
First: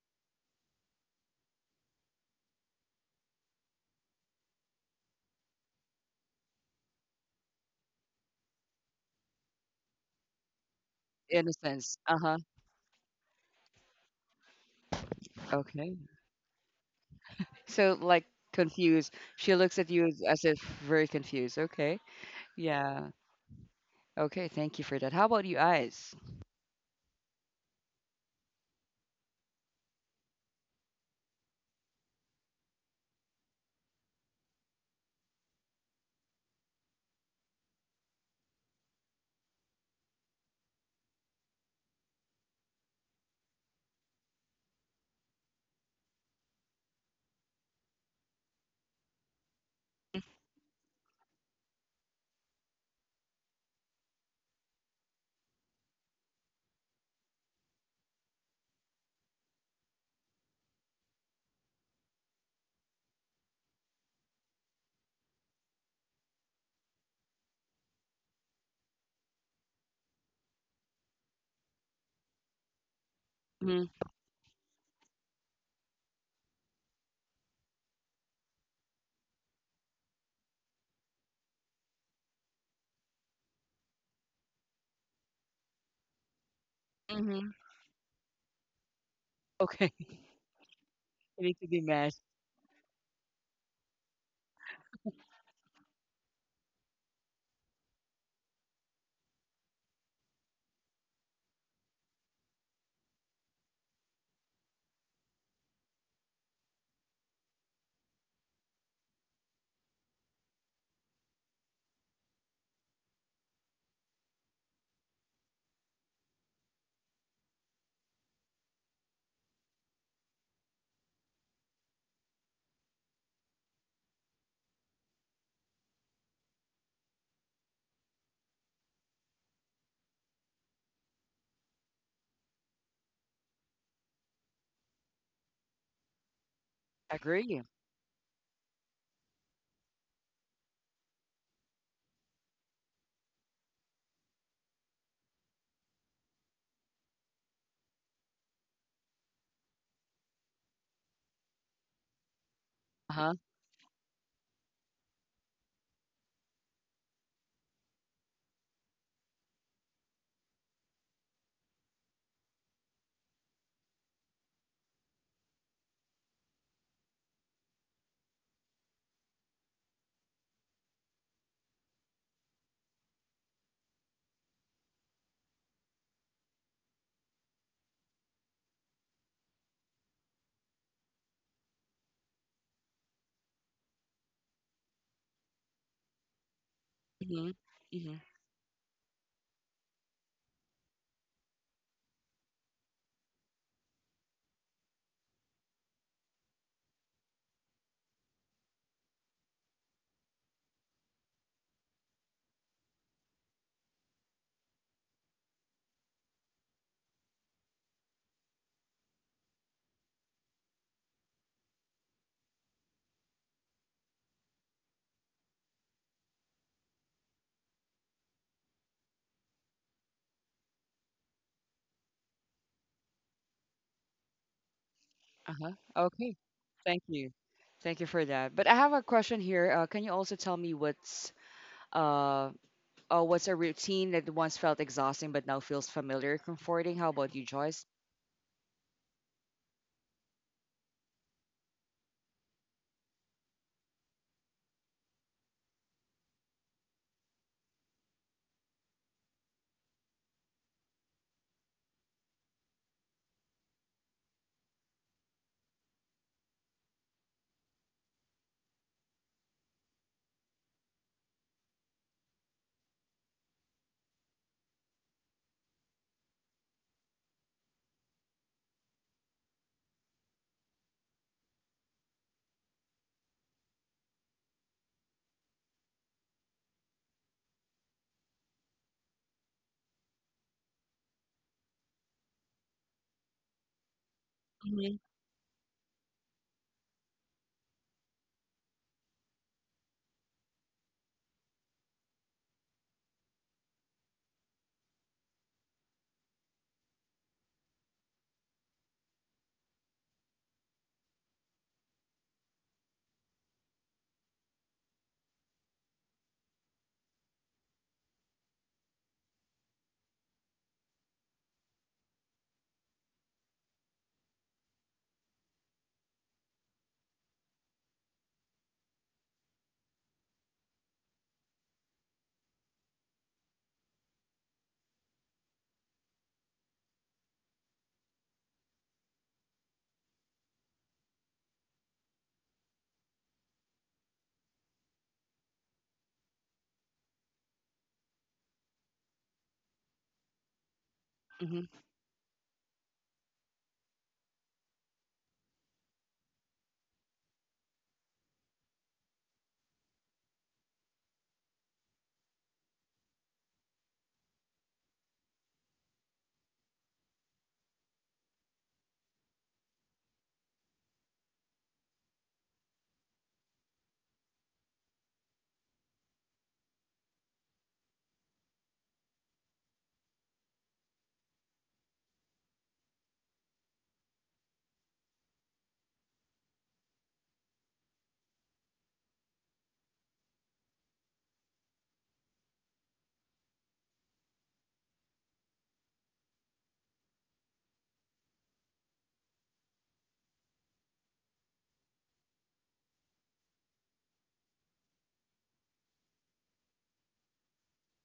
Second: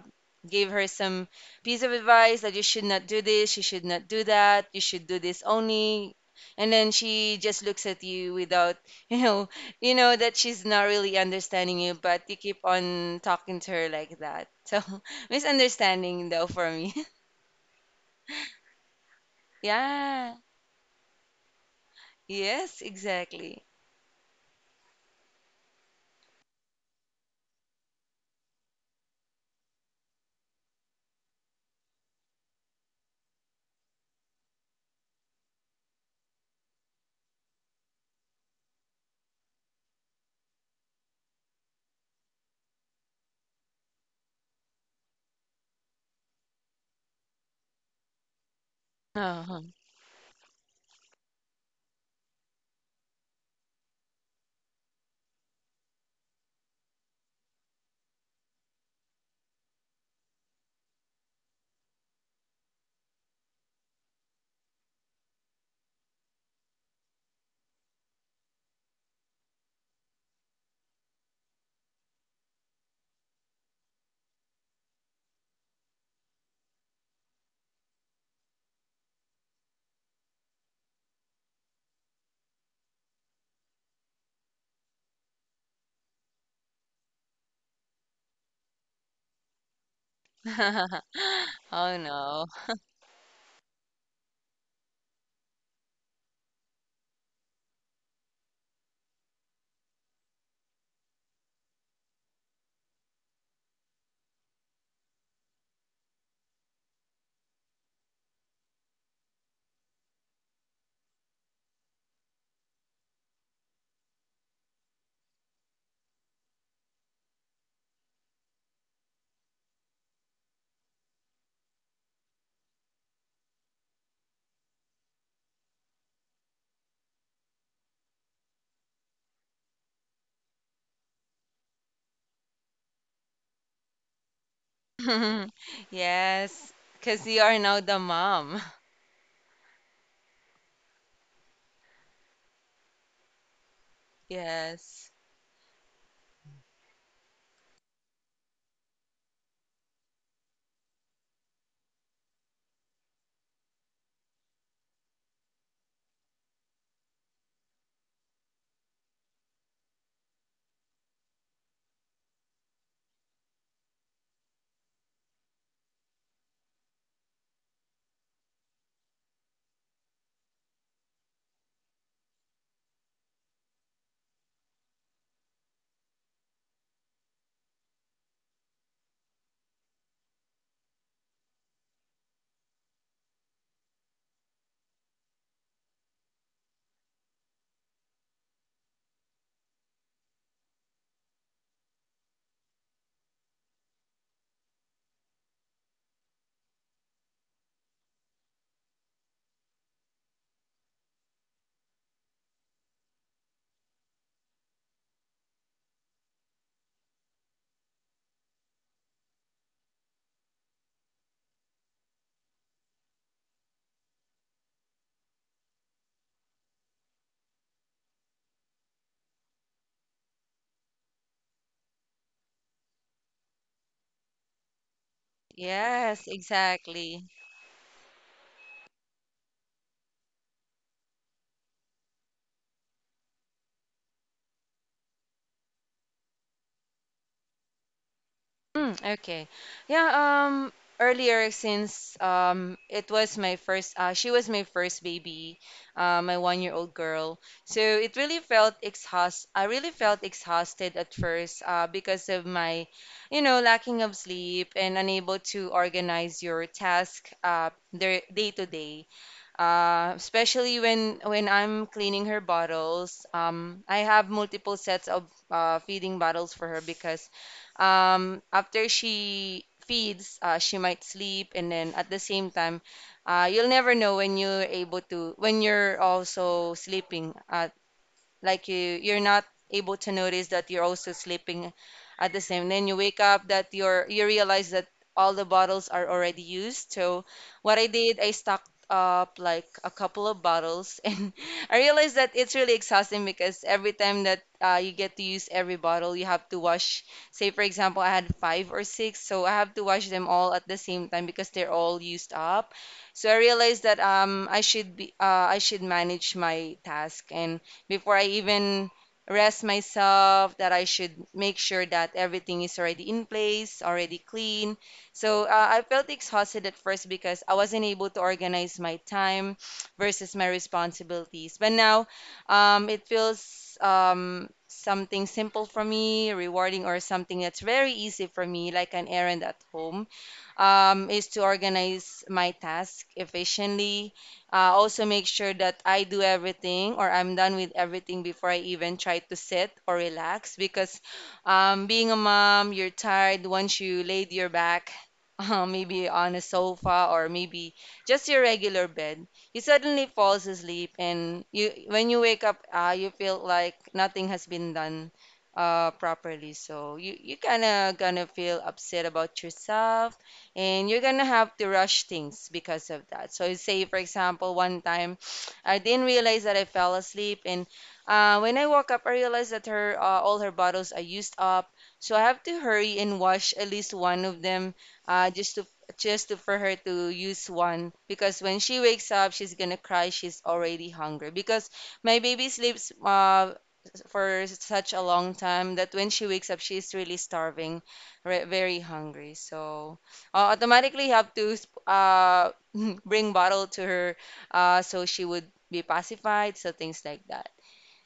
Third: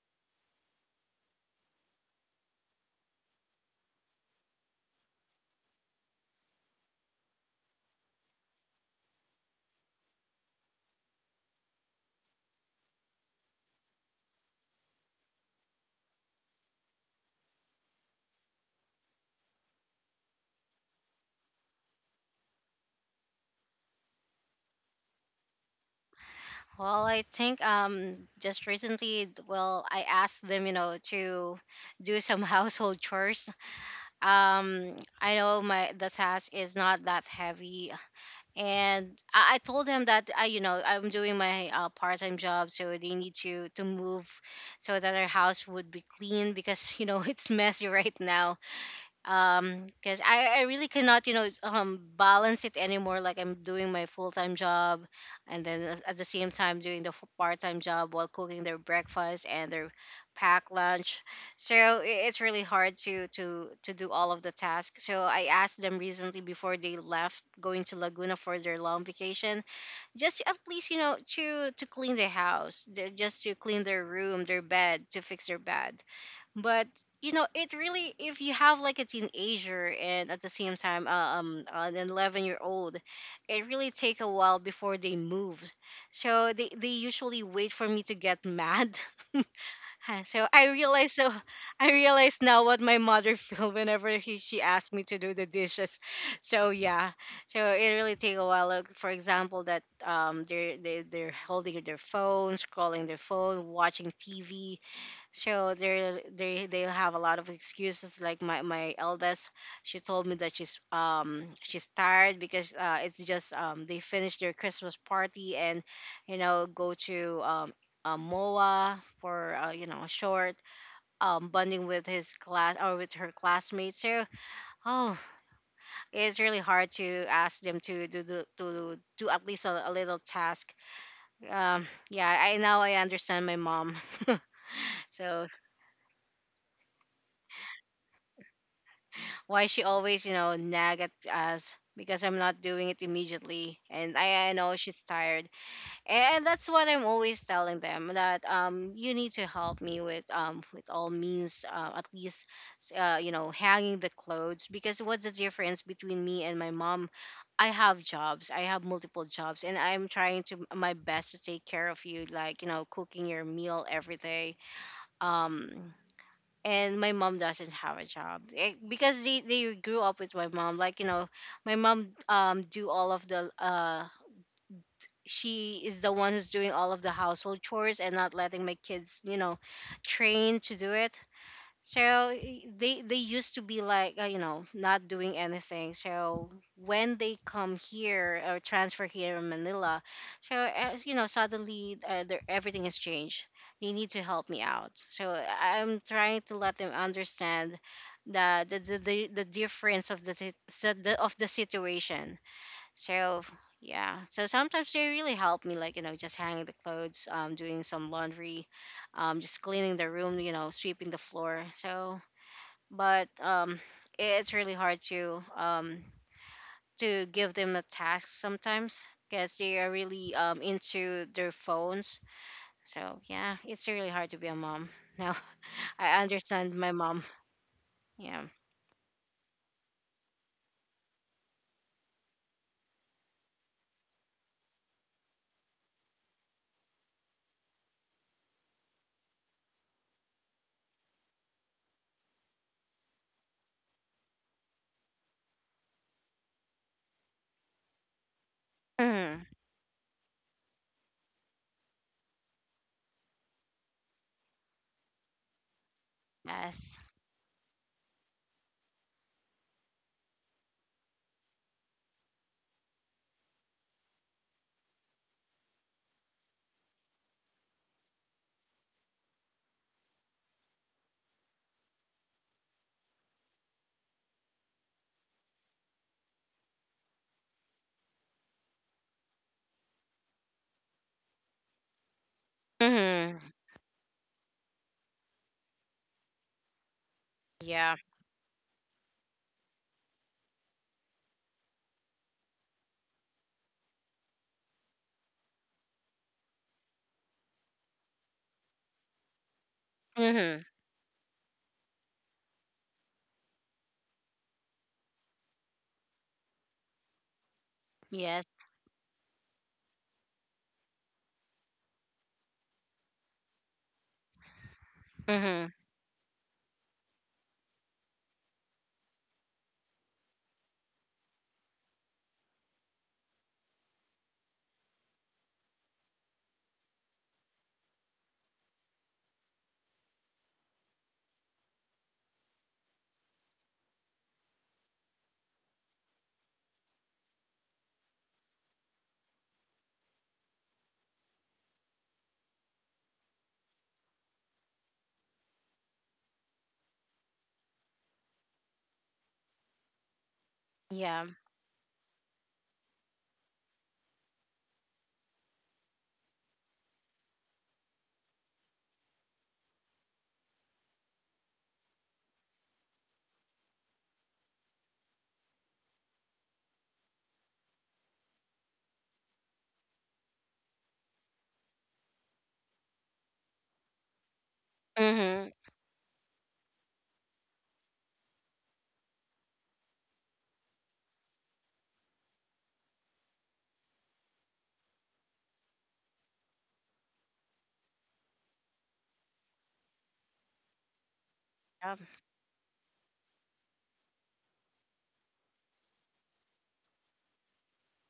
S2: gave her some piece of advice that you should not do this, you should not do that, you should do this only. And then she just looks at you without, you know, you know that she's not really understanding you,
S1: Innocence.
S2: but you
S1: Uh-huh.
S2: keep on talking to her like that. So
S1: Okay.
S2: misunderstanding though for me.
S1: So like confused. She looks at you as,
S2: Yeah.
S1: as if very confused. Okay.
S2: Yes,
S1: Yeah.
S2: exactly.
S1: Okay. Thank you for that. How about you, eyes?
S3: Well, I think um just recently, well, I asked them, you know, to do some household chores. Um, I know my the task is not that heavy, and I, I told them that I, you know, I'm doing my, uh, part-time job, so they need to to move so that our house would be clean because you know it's messy right now,
S2: Oh,
S3: um because I, I really cannot you know um balance it anymore, like I'm doing my full-time job and then at at the same time doing the f- part-time job while cooking their breakfast and their packed lunch. So i- it's really hard to to to do all of the tasks. So I asked them recently before they left going to Laguna for their long vacation, just to at least you know to to clean the house, the- just to clean their
S1: Mm-hmm.
S3: room, their bed, to fix their bed. But you know it really, if you have like a teenager and at the same time, uh, um uh, an eleven year old, it really take a while before they move. So they, they usually
S1: Mm-hmm.
S3: wait for me to get mad.
S1: Okay.
S3: So I realize so
S1: You need to be
S3: I
S2: oh
S1: matched.
S3: realize
S2: no.
S3: now what my mother feel whenever he, she asked me to do the dishes. So yeah. So it really take a while, like for example that, um they're they, they're holding their phone, scrolling their phone, watching TV. So they they they have a lot of excuses. Like my my eldest, she told me that she's, um she's tired because uh it's just, um they finished their Christmas party and you know go to, um. Uh, Moa for, uh, you know short, um, bonding with his class or with her classmates. So oh, it's really hard to ask them to do do, to do at least a, a little task. Um, yeah, I now I understand my mom. So
S2: Yes, because you are
S1: Agree.
S2: now the mom.
S3: why she always, you know, nag at us because I'm not doing it immediately. And I, I know she's
S2: Yes.
S3: tired. And that's what I'm always telling them that um you need to help me with um with all means, uh, at least
S1: Uh
S3: uh, you
S1: huh.
S3: know hanging the clothes. Because what's the difference between me and my mom? I have jobs. I have multiple jobs and I'm trying to my best to take care of you, like, you know, cooking your meal every day. Um and my mom doesn't have a job, Eh, because they, they grew up with my mom like you know my mom um do all of the uh she is the one who's doing all of the household chores and not letting my kids you know train to do it. So y- they they used to be like uh, you know not doing anything. So when they
S1: Mm-hmm.
S3: come
S1: Mm-hmm.
S3: here or transfer here in Manila, so as you know, suddenly, uh, their- everything has changed. They need to help me out. So I- I'm trying to let them understand the the the, the, the difference of the, sit- si- the of the situation. So yeah, so sometimes they really help me, like you know, just hanging the clothes, um, doing some laundry, um, just cleaning the room, you know, sweeping the floor. So, but um, it's really hard to um to give them a task sometimes because they are really um into their phones. So yeah, it's really hard to be a mom. Now
S1: Uh huh.
S3: I
S2: Yes,
S1: Okay.
S3: understand my
S1: Thank
S3: mom.
S2: exactly.
S1: you. Thank you for
S3: Yeah.
S1: that. But I have a question here. Uh, can you also tell me what's uh oh what's a routine that once felt exhausting but now feels familiar, comforting? How about you, Joyce?
S2: Mm, okay. Yeah, um earlier, since um it was my first uh she was my first baby, uh my one-year-old girl. So it really felt
S3: Mm-hmm.
S2: exhaust I really felt exhausted at first uh because of my, you know, lacking of sleep and unable to organize your
S3: Yes.
S2: task uh their day to day. Uh, especially when when I'm cleaning her bottles. Um, I have multiple sets of uh, feeding bottles for her because um, after she feeds, uh, she might sleep, and then at the same time, uh, you'll never know when you're able to when you're also sleeping. Uh, like you you're not able to notice that you're also sleeping at the same then you wake
S3: Mm-hmm.
S2: up that you're you realize that
S1: Mm-hmm.
S2: all the bottles are already used. So what I
S3: Yeah.
S2: did, I stocked up like a couple of bottles and I realized that it's really exhausting because every time that uh, you get to use every bottle you have to wash. Say for example I had five or six, so I have to wash them all
S3: Mm-hmm.
S2: at the same time because they're all used up. So I realized that um I should be uh, I should manage my task, and before I
S3: Yes.
S2: even rest myself, that I should make sure that everything is already in place, already clean. So uh,
S3: Mm-hmm.
S2: I felt exhausted at first because I wasn't able to organize my time versus my responsibilities. But now um, it feels um, something simple for me, rewarding, or something that's very easy for me, like an errand at home, um, is to organize my task efficiently. Uh, also, make sure that I do everything or I'm done with everything before I even try to sit or relax because
S1: Mm-hmm.
S2: um, being a mom, you're tired once you laid your back. Uh, maybe on a sofa or maybe just your regular bed, you suddenly falls asleep
S3: Yeah.
S2: and you when you wake up, uh, you feel like nothing has been done uh, properly, so you you kind of gonna feel upset about yourself and you're gonna have to rush things because of that. So say for example, one time I didn't realize that I fell asleep, and uh, when I woke up, I realized that her uh, all her bottles are used up. So I have to hurry and wash at least one of them, uh,
S3: Mm-hmm.
S2: just to just to, for her to use one, because when she wakes up, she's gonna cry. She's already hungry because my baby sleeps uh, for such a long time that when she wakes up, she's really starving, re- very hungry. So uh, automatically have to sp-
S3: Um,
S2: uh, bring bottle to her, uh, so she would be pacified. So things like that.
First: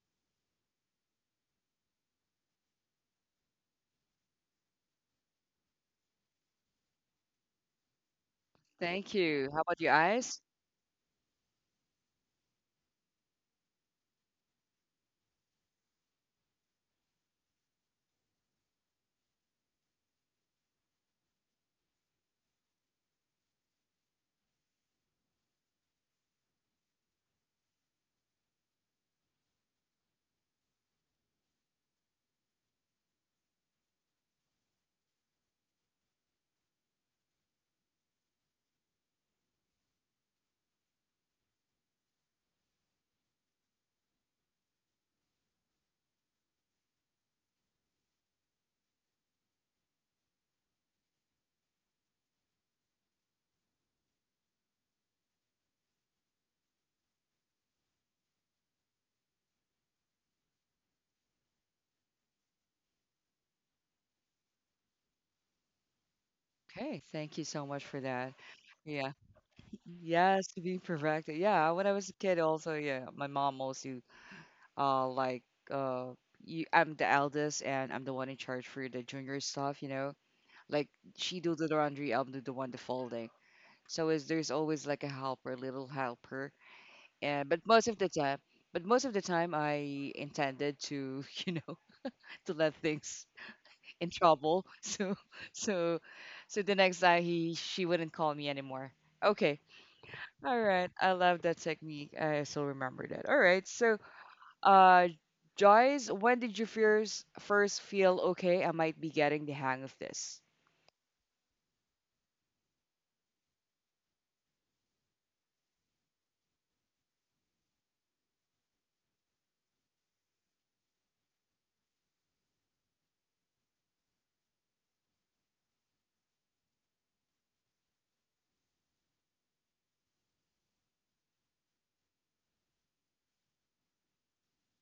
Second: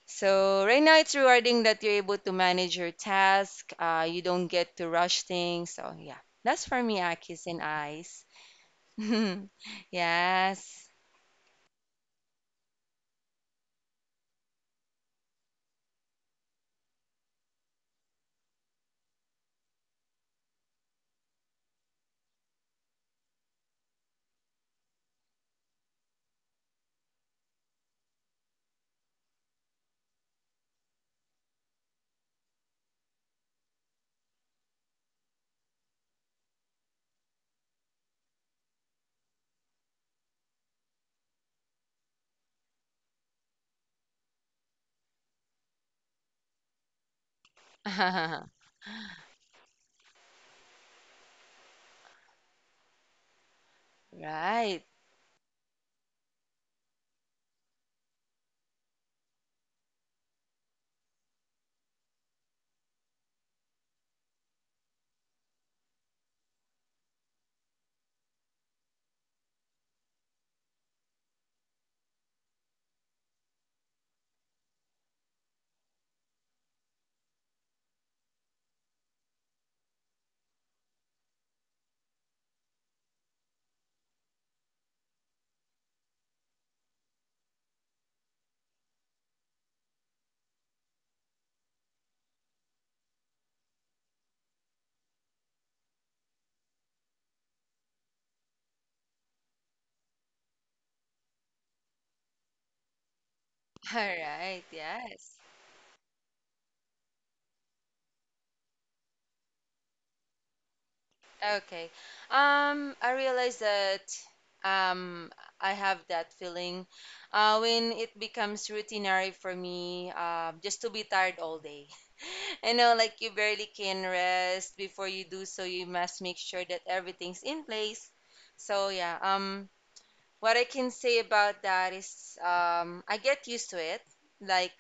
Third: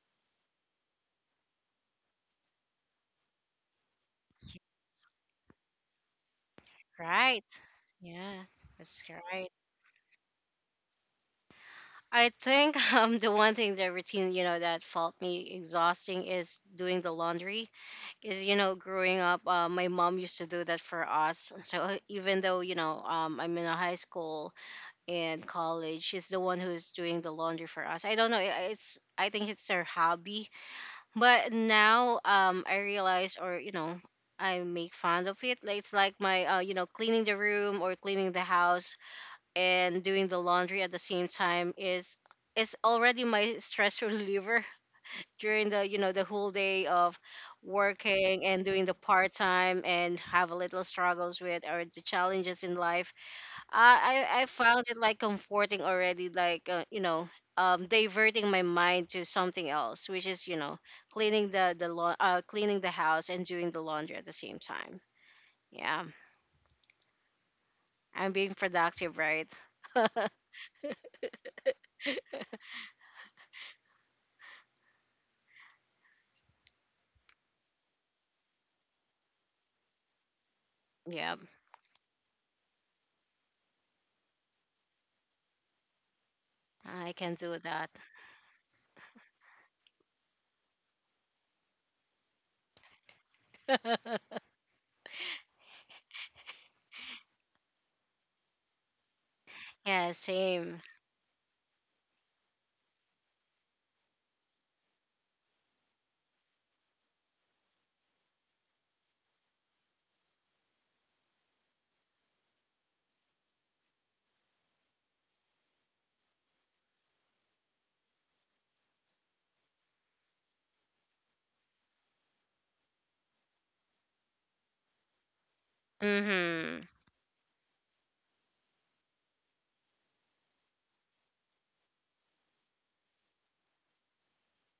S2: So right now it's rewarding that you're able to manage your task, uh, you don't get to rush things. So yeah, that's for me,
S3: right.
S2: Akis and Eyes.
S3: Yeah, that's
S1: Thank
S3: right.
S1: you. How about you, eyes?
S2: Yes.
S3: I think um the one thing, the routine, you know, that felt me exhausting is doing the laundry. Is you know, growing up, uh, my mom used to do that for us. So even though you know, um, I'm in a high school and college, she's the one who's doing the laundry for us. I don't know. i- It's I think it's her hobby. But now, um, I realize, or you know, I make fun of it. Like, it's like my, uh, you know, cleaning the room or cleaning the house, and doing the laundry at the same time is is already my stress reliever. During the you know the whole day of
S2: right.
S3: working and doing the part time and have a little struggles with or the challenges in life. I I, I found it like comforting already, like. uh, you know. Um, diverting my mind to something else, which is you know cleaning the the lawn, uh, cleaning the house, and doing the laundry at the same time. Yeah,
S1: Okay. Thank you so much for
S3: I'm
S1: that.
S3: being
S1: Yeah.
S3: productive, right?
S1: Yes, to be perfected. Yeah, when I was a kid, also, yeah, my mom also, uh, like, uh, you, I'm the eldest and I'm the one in charge for the junior stuff, you know. Like
S3: Yeah,
S1: she do the laundry, I'll do the one the folding. So is there's always like a helper, little helper,
S3: I can
S1: and
S3: do
S1: but most
S3: that.
S1: of the time, but most of the time I intended to, you know, to let things in trouble. So, so, so the next time he she wouldn't call me anymore. Okay,
S3: Yeah,
S1: all
S3: same.
S1: right, I love that technique. I still remember that. All right, so
S2: All right.
S1: uh,
S2: Yes.
S1: Joyce, when did you first first feel okay? I might be getting the hang of this.
S2: Okay. Um, I realize that um, I have that feeling uh, when it becomes routinary for me, uh, just to be tired all day. I know, like you barely can rest. Before you do so, you must make sure
S3: Mm-hmm.
S2: that
S3: Uh,
S2: everything's in place. So yeah, um, what I can say about that is, um, I get used to it. Like,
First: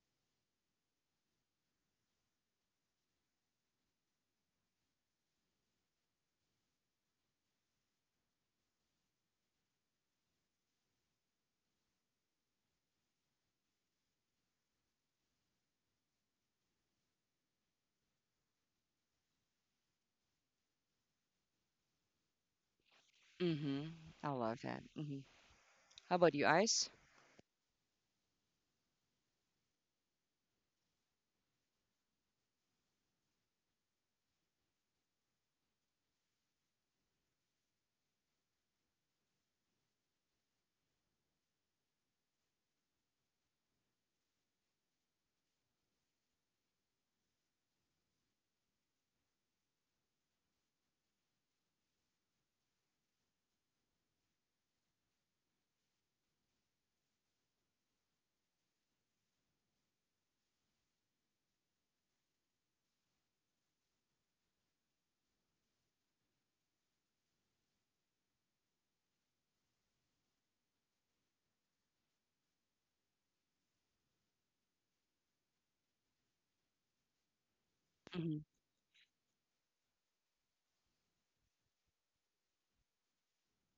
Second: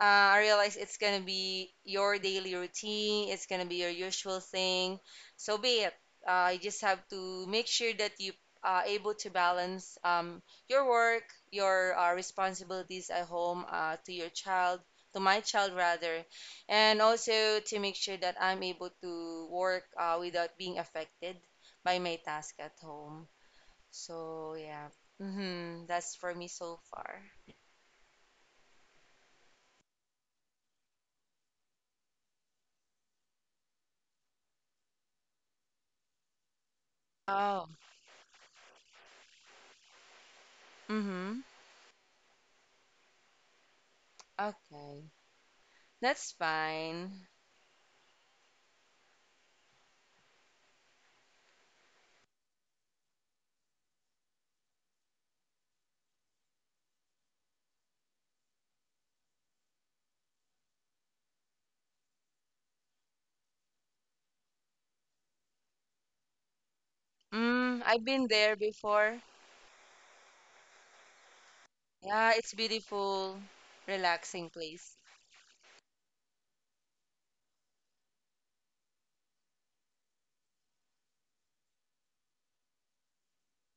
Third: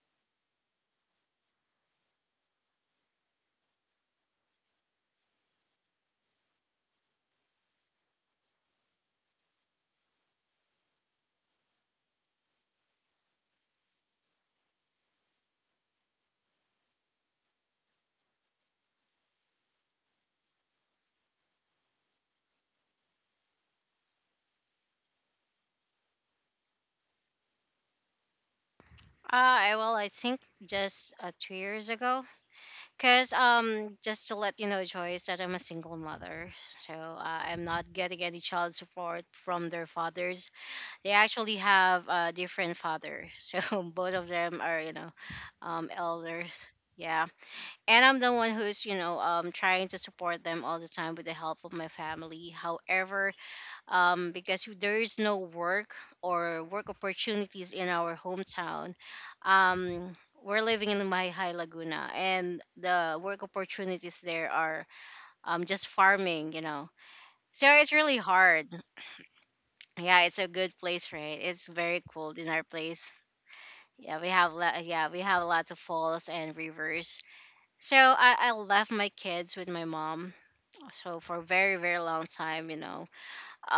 S2: uh, I realize it's going to be your daily routine, it's going to be your usual thing. So be it. Uh, you just have to make sure that you are able to balance um, your work, your uh, responsibilities at home, uh, to your child, to my child rather, and also to make sure that I'm able to work uh, without being affected by my task at home.
S1: Mm-hmm. I
S2: So
S1: love that.
S2: yeah,
S1: Hmm.
S2: hmm, that's
S1: How
S2: for
S1: about you,
S2: me so
S1: Ice?
S2: far.
S3: I- well, I think just uh, two years ago. Because, um, just to let you know, Joyce, that I'm a single mother. So uh, I'm
S2: Oh.
S3: not getting any child support from their fathers. They
S2: Mm-hmm.
S3: actually have a different father. So both of them are, you know,
S2: Okay,
S3: um,
S2: that's
S3: elders.
S2: fine.
S3: Yeah. And I'm the one who's, you know, um, trying to support them all the time with the help of my family. However, um, because there is no work or work opportunities in our hometown. Um, we're living in Mahihai Laguna, and the work opportunities there are um, just farming. you know. So
S2: Mm.
S3: it's
S2: I've
S3: really
S2: been there
S3: hard.
S2: before.
S3: Yeah, it's a good place, right? It's very
S2: Yeah,
S3: cold in
S2: it's
S3: our place.
S2: beautiful,
S3: Yeah, we
S2: relaxing
S3: have lo-
S2: place.
S3: yeah we have lots of falls and rivers. So I,
S1: Mm-hmm.
S3: I left my kids with my mom. So for a very very long time, you know,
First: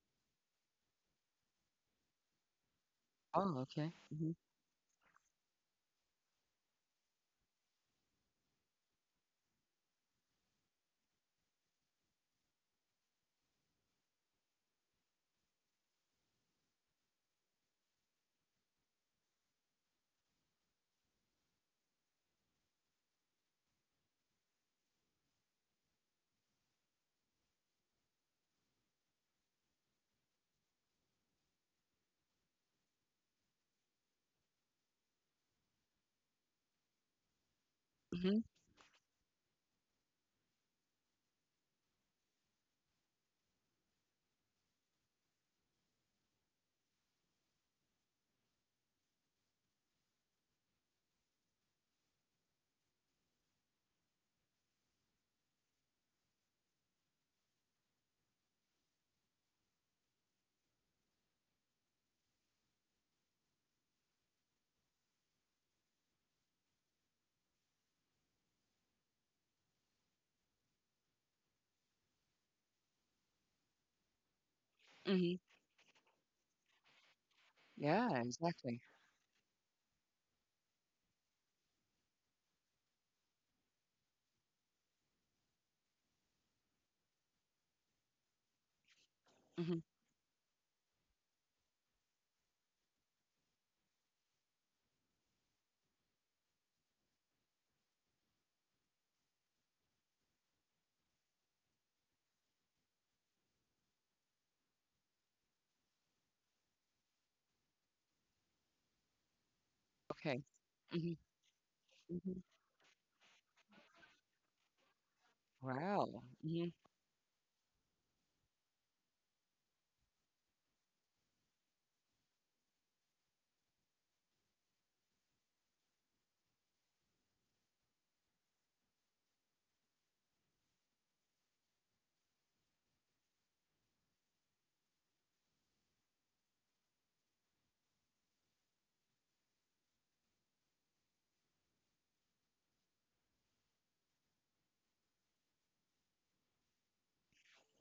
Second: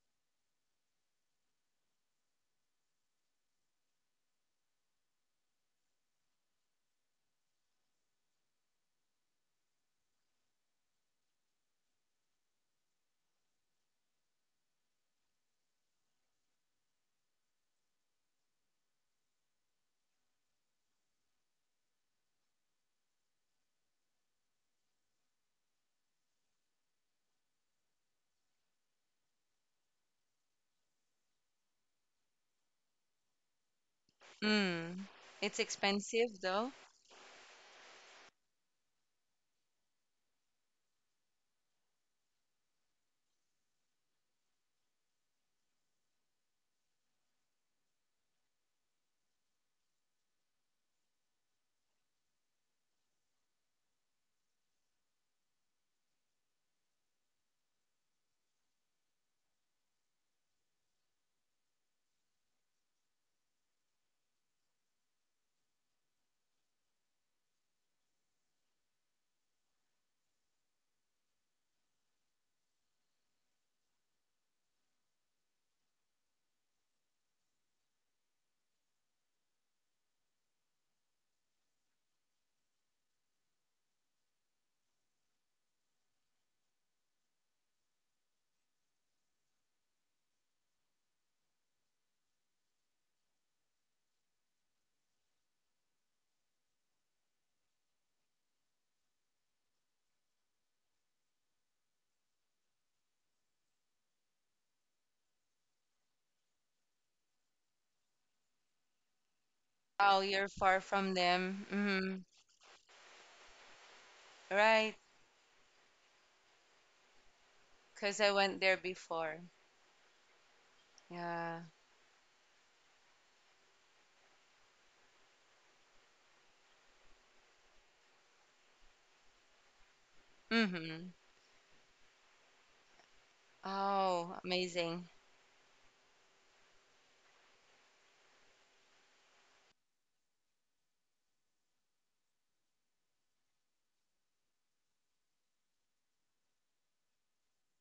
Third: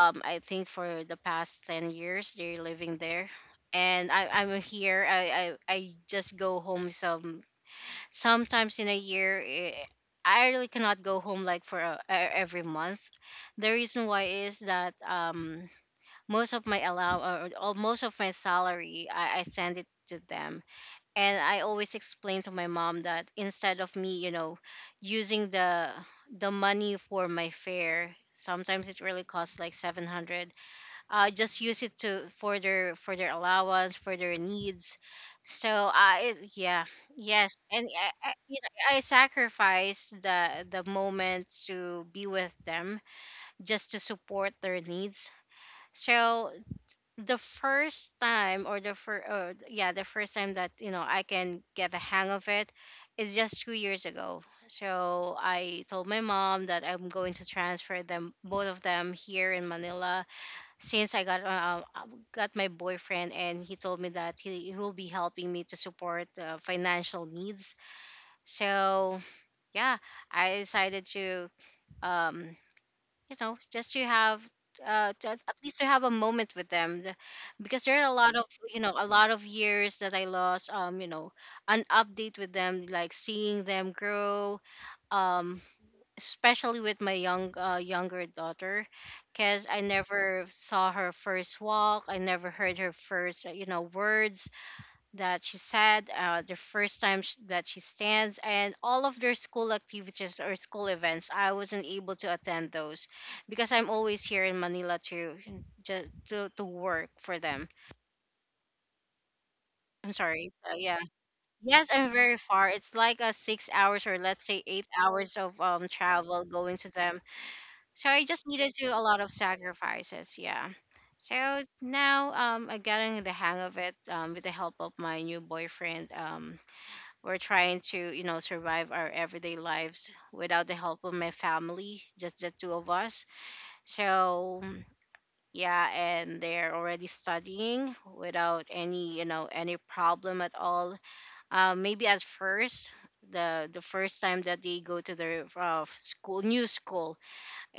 S3: um I think for the past ten years they're living there,
S1: Oh, okay.
S3: and I,
S1: Hmm.
S3: I'm here. I, I I just go home some sometimes in a year. eh, I really cannot go home like for a, e- every month. The reason why is that um most of my allow or, or most of my salary I, I send it to them. And I always explain to my mom that instead of me you know using the the money for my fare, sometimes it really costs like seven hundred. Uh, just use it to, for their, for their allowance, for their needs.
S2: Mm. It's
S3: So I,
S2: expensive though.
S3: yeah, yes. And I, I,
S1: Mm-hmm.
S3: you know, I sacrifice the the moments to be with them just to support their needs. So the first time, or the first uh, yeah the first time that you know I can get the hang of it is just two years ago. So I told my mom that I'm going to transfer them, both of them, here in Manila. Since I got uh, uh, got my boyfriend, and he told me that he, he will be helping me to support, uh, financial needs. So yeah, I decided to um you know just to have, uh
S1: Mm-hmm.
S3: just at least, to have a moment with them. The- because there are a
S1: Yeah,
S3: lot of
S1: exactly.
S3: you know a lot of years that I lost, um you know an update with them, like seeing them grow, um especially with my young uh, younger daughter. Because
S1: Mm-hmm.
S3: I never saw her first walk, I never heard her first uh, you know words that she said, uh, the first time sh- that she stands, and all of their school activities or school events I wasn't able to attend those, because I'm always here in Manila, to just to, to work for them. I'm
S2: Oh,
S1: Okay.
S2: you're
S3: sorry. So,
S2: far
S3: yeah,
S2: from
S1: Mm-hmm.
S2: them.
S3: yes, I'm
S2: Mm-hmm.
S3: very
S1: Mm-hmm.
S3: far. It's like a six hours, or let's say eight
S2: Right,
S3: hours of um
S1: Wow.
S3: travel
S1: Hmm.
S3: going to them. So
S2: because
S3: I
S2: I
S3: just
S2: went
S3: needed
S2: there
S3: to do a lot of
S2: before.
S3: sacrifices. Yeah. So
S2: Yeah.
S3: now, um, I'm getting the hang of it, um, with the help of my new boyfriend. Um, we're trying to, you know, survive our everyday lives without the help
S2: Mm-hmm.
S3: of my family, just the two of us. So
S2: Oh, amazing.
S3: yeah, and they're already studying without any, you know, any problem at all. Uh, maybe at first, the the first time that they go to their uh, school, new school,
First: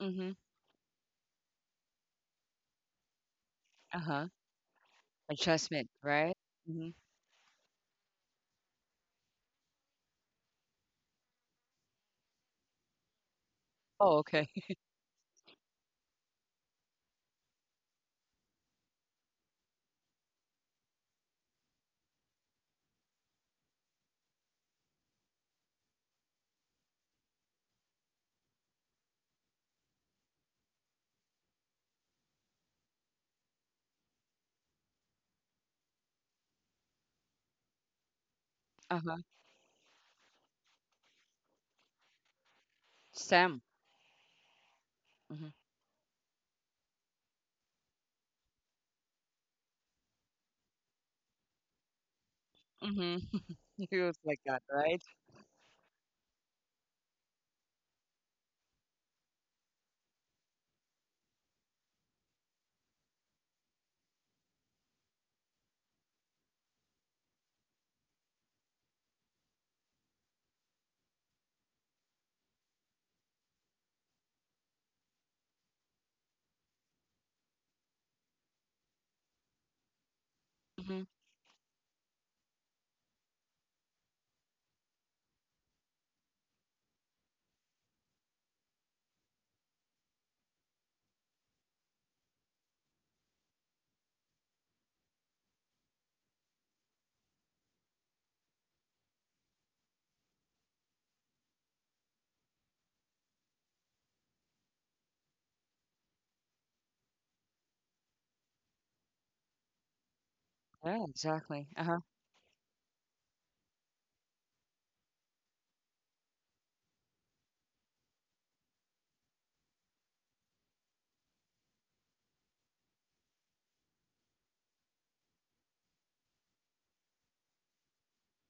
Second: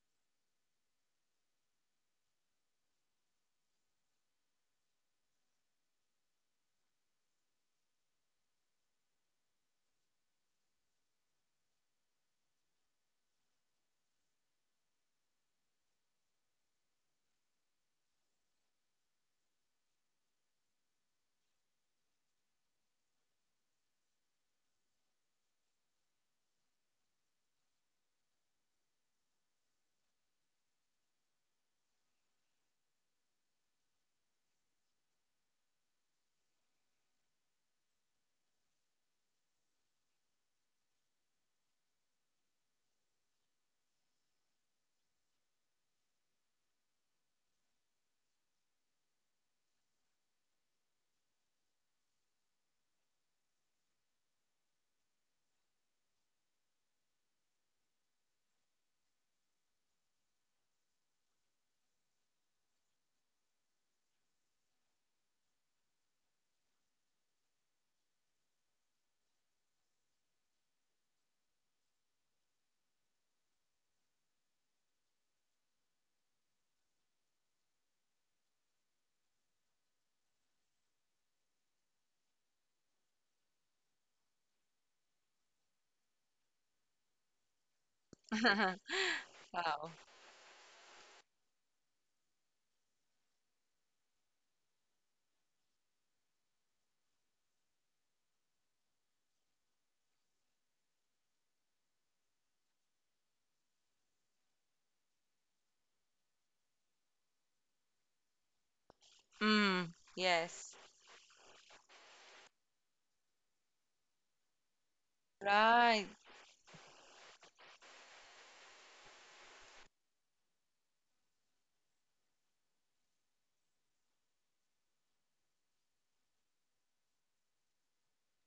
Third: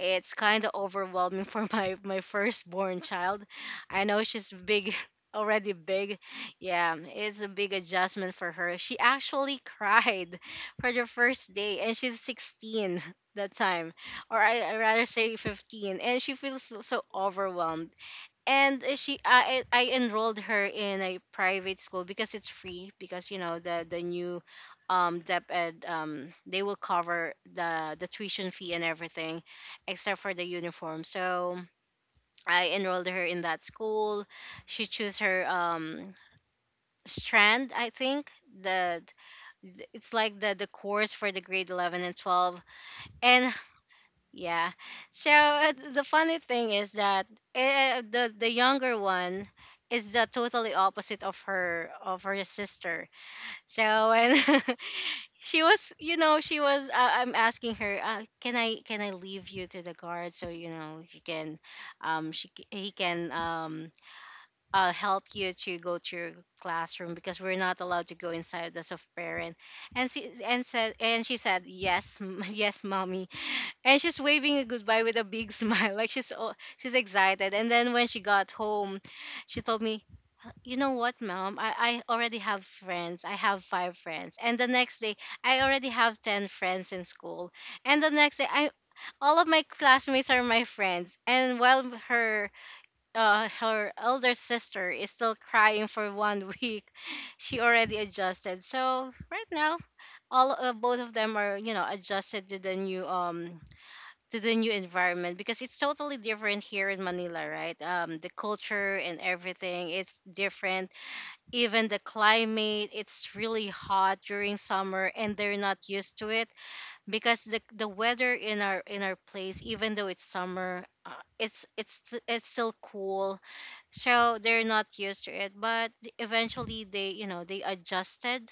S1: Mm-hmm.
S3: kind of overwhelming for my my firstborn child.
S1: Uh
S3: I know
S1: huh.
S3: she's big. Already
S1: Adjustment,
S3: big.
S1: right? Mm-hmm.
S3: Yeah, it's a big adjustment for her. She actually cried for the first day, and she's sixteen that time,
S1: Oh,
S3: or
S1: okay.
S3: I, I rather say fifteen. And she feels so so overwhelmed. And uh, she I I I enrolled her in a private school because it's free, because you know the the new um dep ed, um they will cover the the tuition fee and everything except for the uniform. So I enrolled her in that school. She chose her um strand, I think.
S1: Uh
S3: The
S1: huh.
S3: It's like the the course for the grade eleven and twelve. And
S1: Sam.
S3: yeah. So
S1: Mm-hmm.
S3: uh, th- the funny thing is that, uh, the the younger one is the totally opposite of her of her sister.
S1: Mm-hmm. It
S3: So
S1: was
S3: when
S1: like that, right?
S3: she was, you know, she was. Uh, I'm asking her, uh, can I can I leave you to the guard, so you know she can, um, she c- he can um uh help you to go to your classroom, because we're not allowed to go inside as a parent. And she and said and she said yes, m- yes, mommy. And she's waving a goodbye with a big smile, like she's all, she's excited. And then when she got home, she told me, you know
S1: Mm-hmm.
S3: what, mom, I, I already have friends. I have five friends. And the next day, I already have ten friends in school. And the next day, I all of my
S2: Wow.
S3: classmates are my friends. And while her uh, her elder sister is still crying for one week, she already adjusted. So right now, all uh, both of them are, you know adjusted to the new, um to the new environment. Because it's totally different here in Manila, right? Um, the culture and everything,
S2: Mm.
S3: it's
S2: Yes.
S3: different.
S1: Yeah, exactly. Uh
S3: Even the
S1: huh.
S3: climate, it's really hot during summer, and they're not
S2: Right.
S3: used to it, because the the weather in our, in our place, even though it's summer, uh, it's it's st- it's still cool. So they're not used to it, but eventually, they you know they adjusted.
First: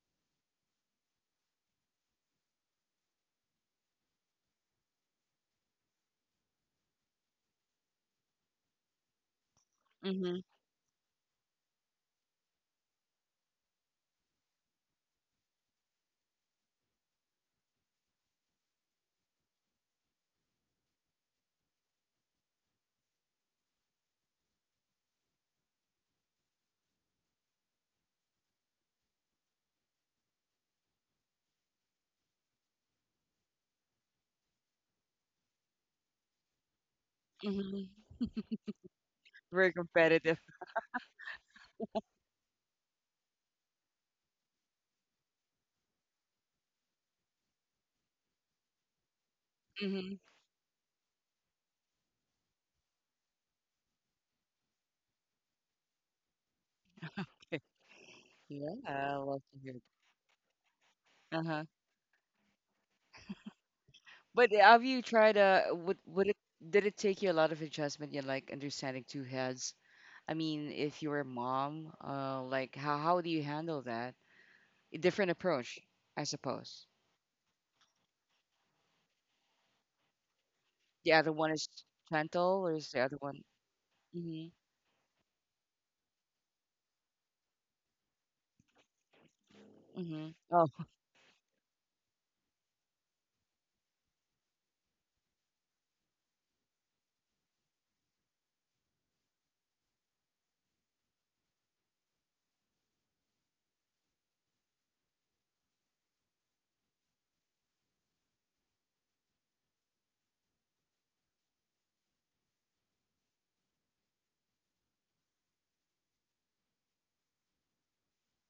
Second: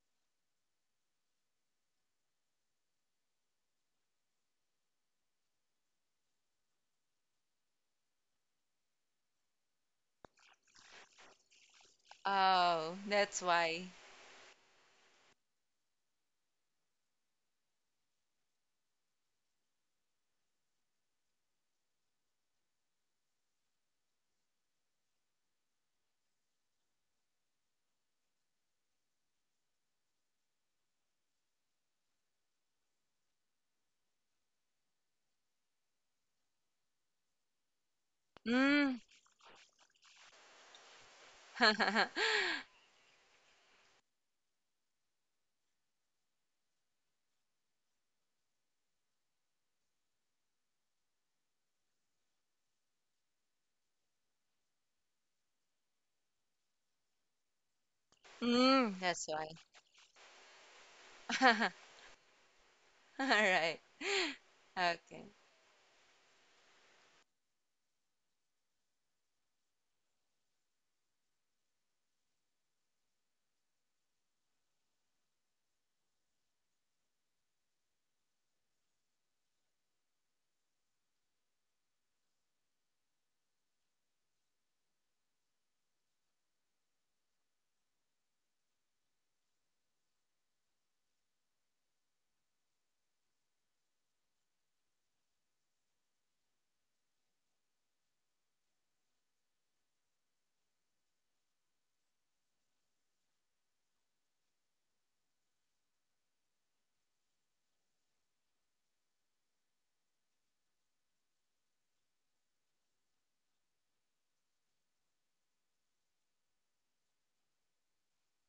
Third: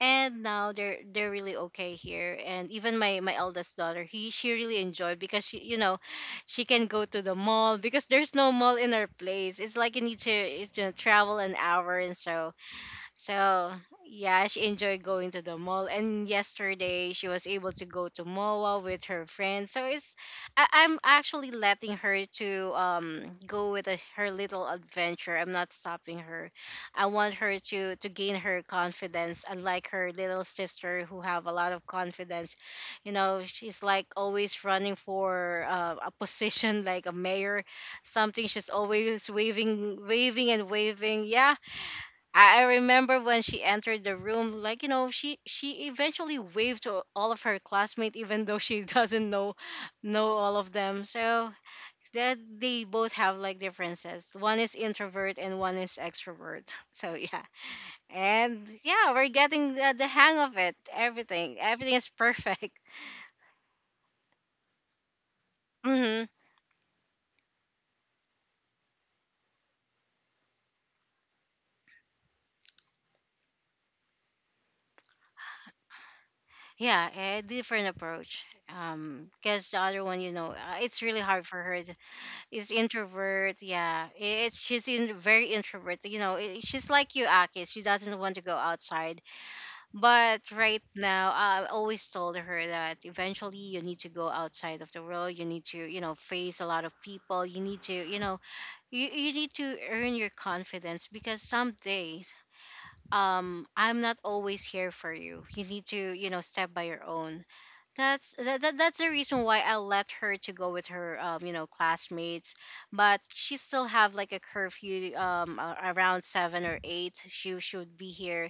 S3: And now they're they're really okay here. And even my my eldest daughter, he she really enjoyed, because she you know she can go to the mall. Because there's no mall in our place, it's like you need to,
S1: Mhm,
S3: it's, you know, travel an hour and so.
S2: Oh, that's
S3: So
S2: why.
S3: yeah, she enjoyed going to the mall. And yesterday she was able to go to MOA with her friends. So it's, I, I'm actually letting her to um go with a, her little adventure. I'm not stopping her. I want her to to gain her confidence, unlike her little sister who have a lot of confidence. You know, she's like always running for uh, a position, like a mayor,
S1: mhm.
S3: something. She's
S2: Mm.
S3: always
S1: Very
S3: waving,
S1: competitive.
S3: waving and waving. Yeah. I I remember when she entered the room, like you know, she she eventually waved to all of her classmates, even though she doesn't know
S1: Mhm.
S3: know all of them. So that they both have like differences. One is introvert and one is extrovert. So yeah. And
S1: Yeah,
S2: Mm,
S3: yeah,
S1: I
S3: we're
S2: that's
S1: love
S2: why.
S1: to hear
S3: getting the, the hang of it.
S1: that.
S3: Everything,
S1: Uh-huh.
S3: everything is perfect.
S2: All right.
S1: But have you tried
S2: Okay.
S1: uh would would
S3: hmm
S1: it did it take you a lot of adjustment in like understanding two heads? I mean, if you're a mom, uh like how how do you handle that? A different approach, I suppose.
S3: Yeah, a different approach. Um, because the other one, you know, uh, it's
S1: The
S3: really
S1: other
S3: hard
S1: one
S3: for
S1: is
S3: her. Is
S1: gentle or is the other one
S3: introvert. Yeah,
S1: Mhm.
S3: it's she's in very introvert. You know, i- she's like you, Akis. She doesn't want to go outside.
S1: Mhm.
S3: But
S1: Oh,
S3: right now, I always told her that eventually you need to go outside of the world. You need to, you know, face a lot of people. You need to, you know, you, you need to earn your confidence because some days, um, I'm not always here for you. You need to, you know, step by your own. That's that, that that's the reason why I let her to go with her um you know classmates, but she still have like a curfew um a- around seven or eight she should be here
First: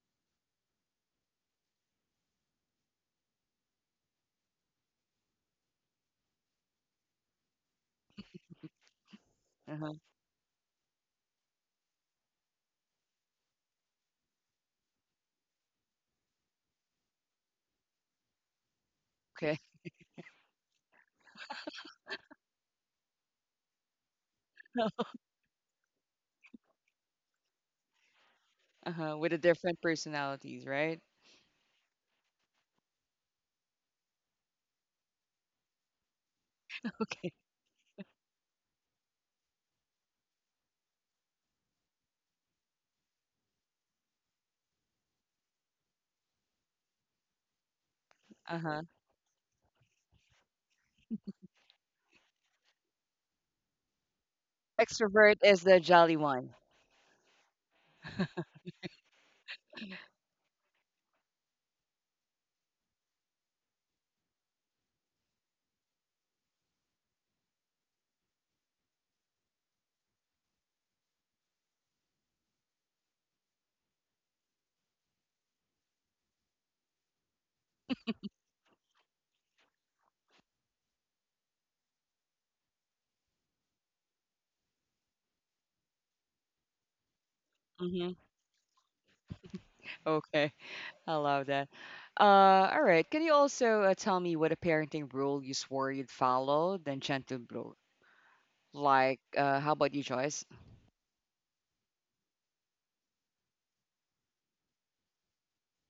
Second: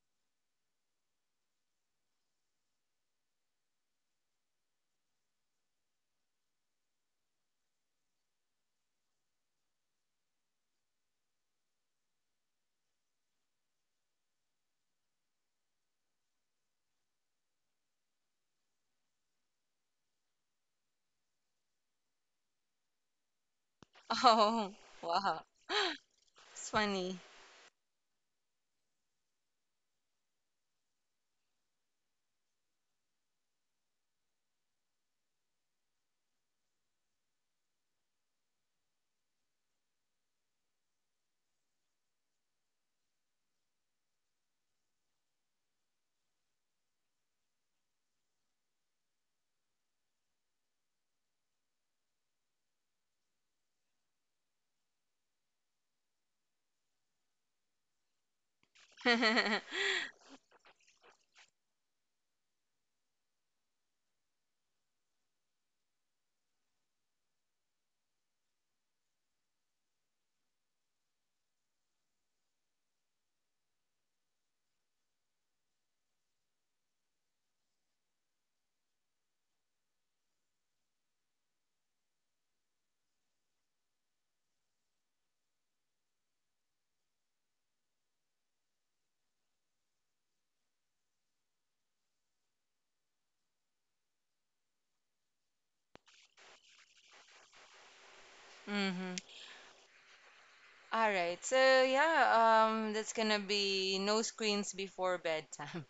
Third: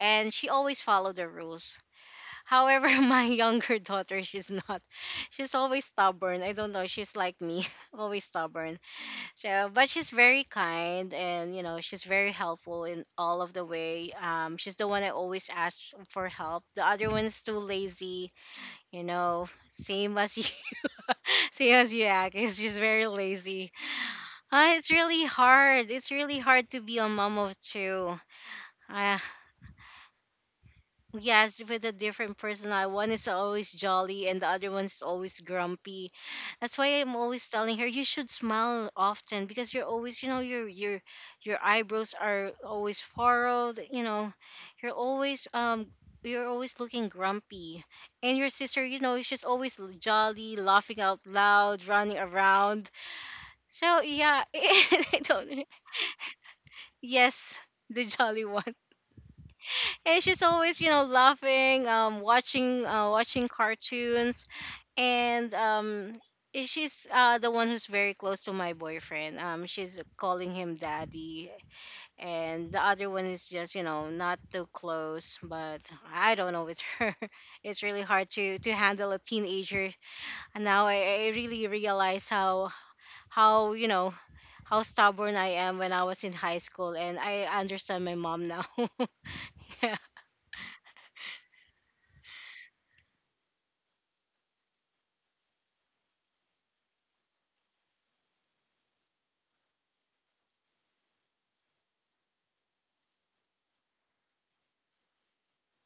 S3: and she always follow the rules. However, my younger daughter she's not, she's always stubborn. I don't know she's like me always stubborn. So but
S1: uh-huh.
S3: she's very kind and you know she's very helpful in all of the way. Um, she's the one I always ask for help. The other one's too lazy, you
S1: Okay.
S3: know, same as you, same as you act. It's just very lazy.
S2: Oh,
S3: Uh, it's
S2: wow.
S3: really hard. It's really
S2: It's
S3: hard to
S2: funny.
S3: be a mom of two.
S1: Uh-huh. With the
S3: Uh,
S1: different personalities, right?
S3: Yes, with a different personality. One is always jolly and the other one's always grumpy. That's why
S1: Okay.
S3: I'm always telling her you should smile often because you're always, you know, your your your eyebrows are always furrowed, you know. You're always um you're always looking grumpy. And your
S1: Uh-huh.
S3: sister, you know, is just always l- jolly, laughing out loud, running around. So yeah, I
S1: Extrovert is
S3: don't.
S1: the jolly one.
S3: Yes, the jolly one, and she's always you know laughing um watching uh watching cartoons and um i- she's uh the one who's very close to my boyfriend, um, she's calling him daddy, and the other one is just you know not too close. But I don't know with her, it's really hard to to handle a teenager. And now i, I really realize how how you know, how stubborn I am when I was in high school, and I understand
S1: Mhm.
S3: my mom now. Yeah.
S1: Okay. I love that. Uh, all right. Can you also uh, tell me what a parenting rule you swore you'd follow, then gentle blow?
S2: Mm-hmm.
S1: Like, uh, how about you, Joyce?
S2: All right. So yeah, um, that's gonna be no screens before bedtime,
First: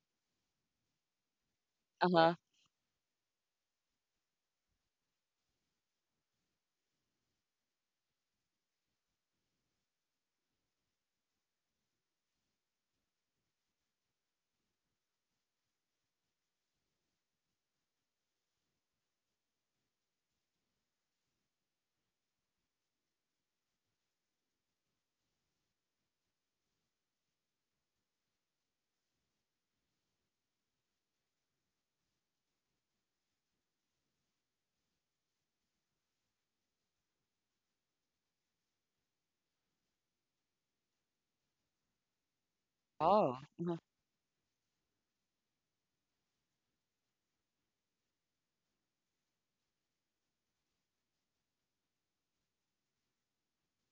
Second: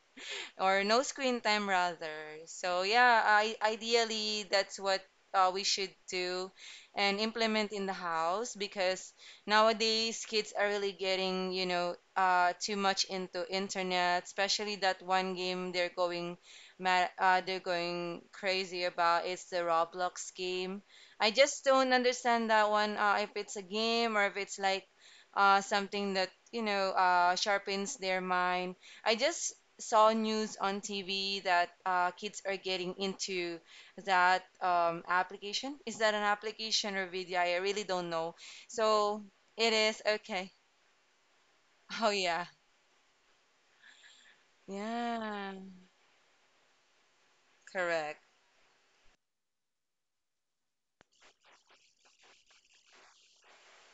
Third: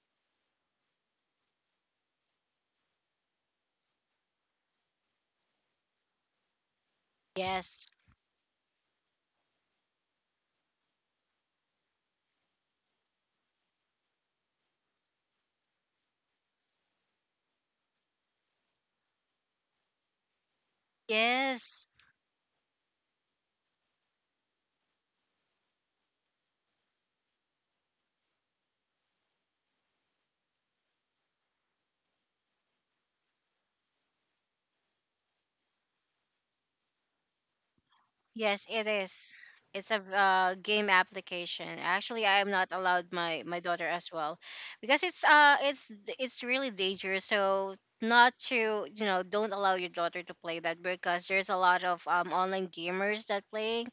S2: or no screen time
S1: Uh huh.
S2: rather. So yeah, I, ideally that's what uh, we should do and implement in
S3: Yes.
S2: the house, because nowadays kids are really getting, you know, uh, too much into internet, especially that one game they're going mad, uh, they're going crazy about. It's the Roblox game. I just
S3: Yes.
S2: don't understand that one. Uh, if it's a game or if it's like uh, something that, you know, uh, sharpens their mind. I just saw news on T V that uh, kids are getting into that um, application. Is that an application or video? I really don't know.
S3: Yes, it
S2: So
S3: is.
S2: it
S3: It's a
S2: is okay.
S3: uh, game application.
S2: Oh
S3: Actually, I
S2: yeah,
S3: am not allowed
S1: Oh,
S3: my my
S1: uh-huh.
S3: daughter as well, because it's
S2: yeah,
S3: uh it's it's really dangerous. So,
S2: correct.
S3: not to, you know, don't allow your daughter to play that because there's a lot of um online gamers that playing,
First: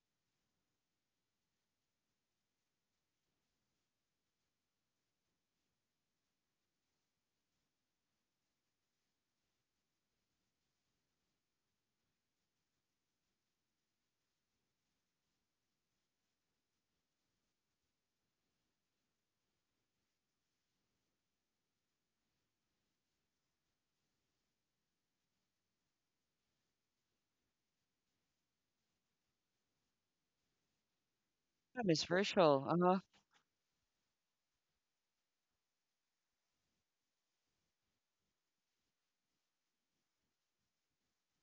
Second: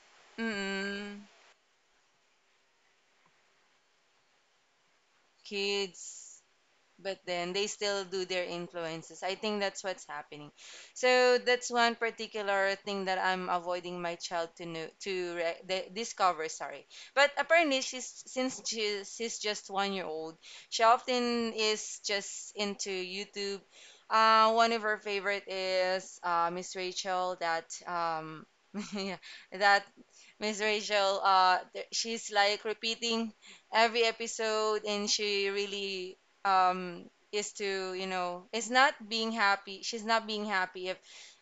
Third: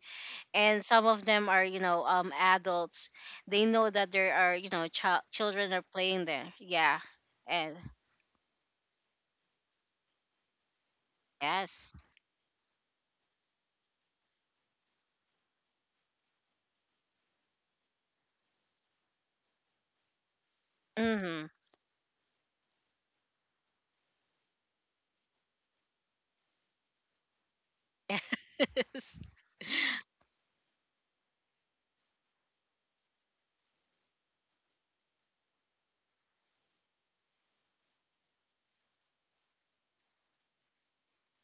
S3: and some
S2: Mm-mm.
S3: of them are, you know, um, adults. They know that there are, you know, child children are
S2: Kids.
S3: playing there. Yeah,
S2: But then they
S3: and
S2: still do their influences. I think that's what's happening. So that's one
S3: yes.
S2: particular thing that I'm avoiding my child to know to re- the, discover. Sorry, but apparently she's since she, she's just one year old, she
S3: Mm-hmm.
S2: often is just into YouTube. Uh, one of her favorite is uh, Miss Rachel. That um, yeah,
S3: Yes.
S2: that Miss Rachel. Uh,
S1: Yeah,
S2: th-
S1: Miss
S2: she's like
S1: Virtual. Uh huh.
S2: repeating every episode, and she really um is to you know is not being happy, she's not being happy if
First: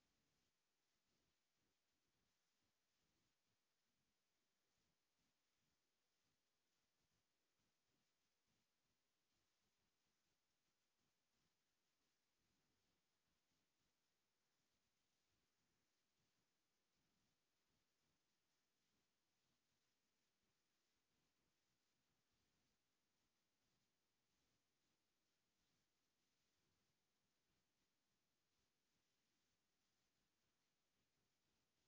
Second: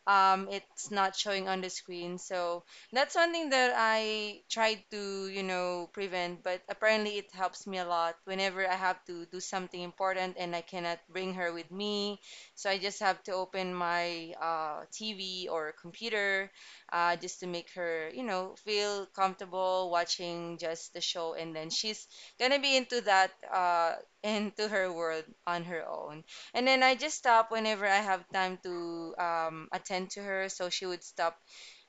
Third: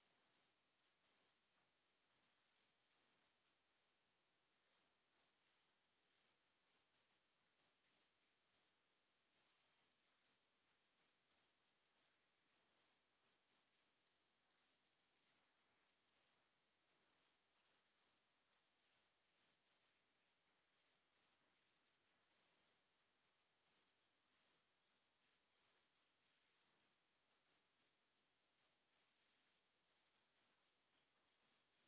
S2: um it's not showing on the screen. So that's one thing that I tried to, you know, prevent, but apparently it helps me a lot whenever I have to do something important and I cannot bring her with me. So I just have to open my uh, TV or computer, uh, just to make her, you know, feel comfortable watching just the show, and then she's gonna be into that, uh, into her world on her own. And then I just stop whenever I have time to um, attend to her, so she would stop.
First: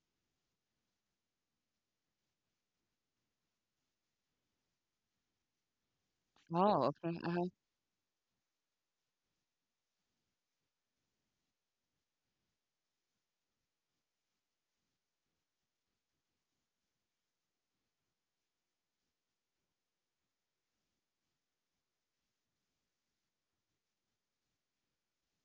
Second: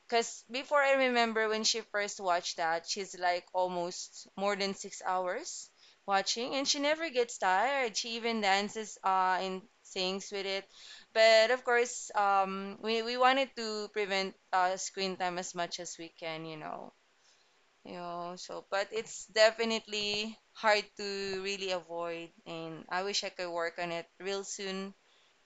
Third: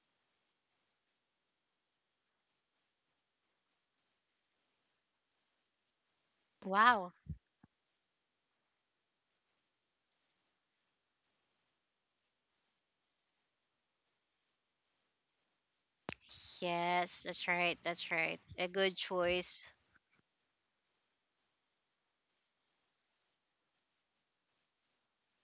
S2: Because before, I remember when she first watched that, she's like almost more than six hours watching, and she
S1: Oh,
S2: never
S3: Wow.
S1: okay. Uh
S2: gets
S1: huh.
S2: tired. She even dances uh, and sings with it. But of course, um, we, we wanted to prevent uh, screen time as much as we can, you know.
S3: Yes, that's right.
S2: You
S3: That's
S2: know,
S3: right.
S2: so
S3: A
S2: but
S3: good
S2: it's
S3: choice.
S2: definitely hard to really avoid, and I wish I could work on it real soon.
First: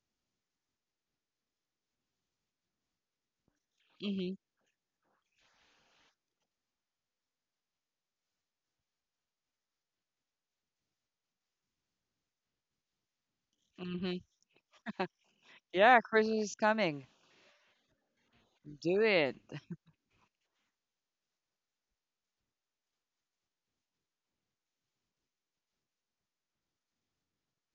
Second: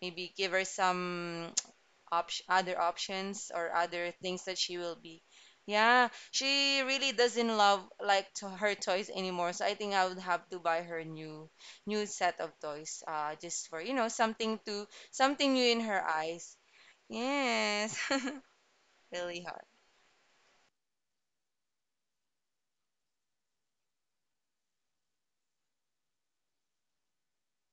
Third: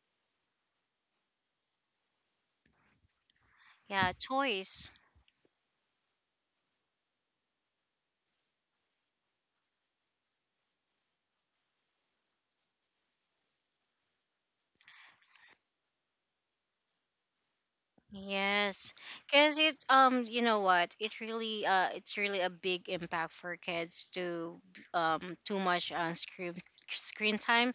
S2: Maybe give her some option, other options or
S3: Yeah,
S2: other
S1: Mhm.
S2: things that she
S3: choice.
S2: will be. Yeah, she really doesn't love like to her toys anymore, so I think I would have to buy her new new set of toys. Uh, just for, you know,
S1: Mhm.
S2: something to, something new in
S1: Yeah,
S2: her
S1: Christmas is
S2: eyes.
S1: coming.
S2: Yes,
S3: Yes,
S1: Do it.
S2: really
S3: because
S2: hard.
S3: it um you know what, it really uh it's really a big impact for kids to b- um too much on screen, screen time.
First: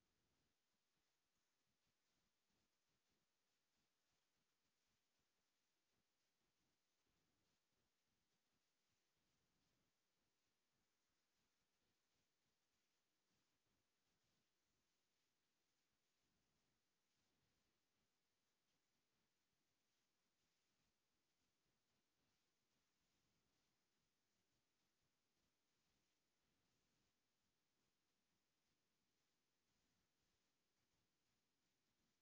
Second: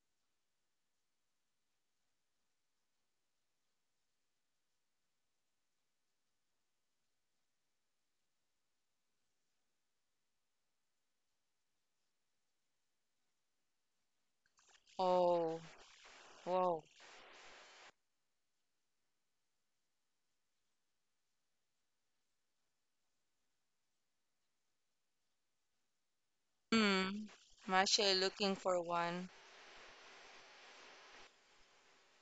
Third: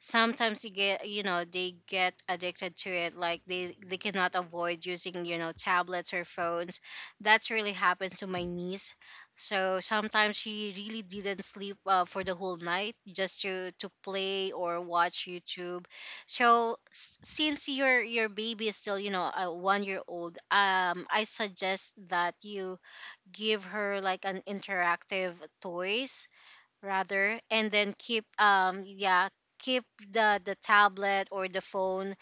S3: Sometimes you get, you know, they get addicted to it like they, they cannot avoid using, you know, tablets or phones. That's really happened to my niece. So sometimes she really didn't sleep uh, for the whole night just to to play or watch
S2: Oh,
S3: YouTube. So
S2: whoa.
S3: s- since your your baby is still, you know, a one year old, um, I suggest that you give her like an interactive toys
S2: Mm.
S3: rather, and
S2: I'm
S3: then
S2: actually
S3: keep
S2: looking for
S3: um yeah
S2: one.
S3: keep the the tablet or the phone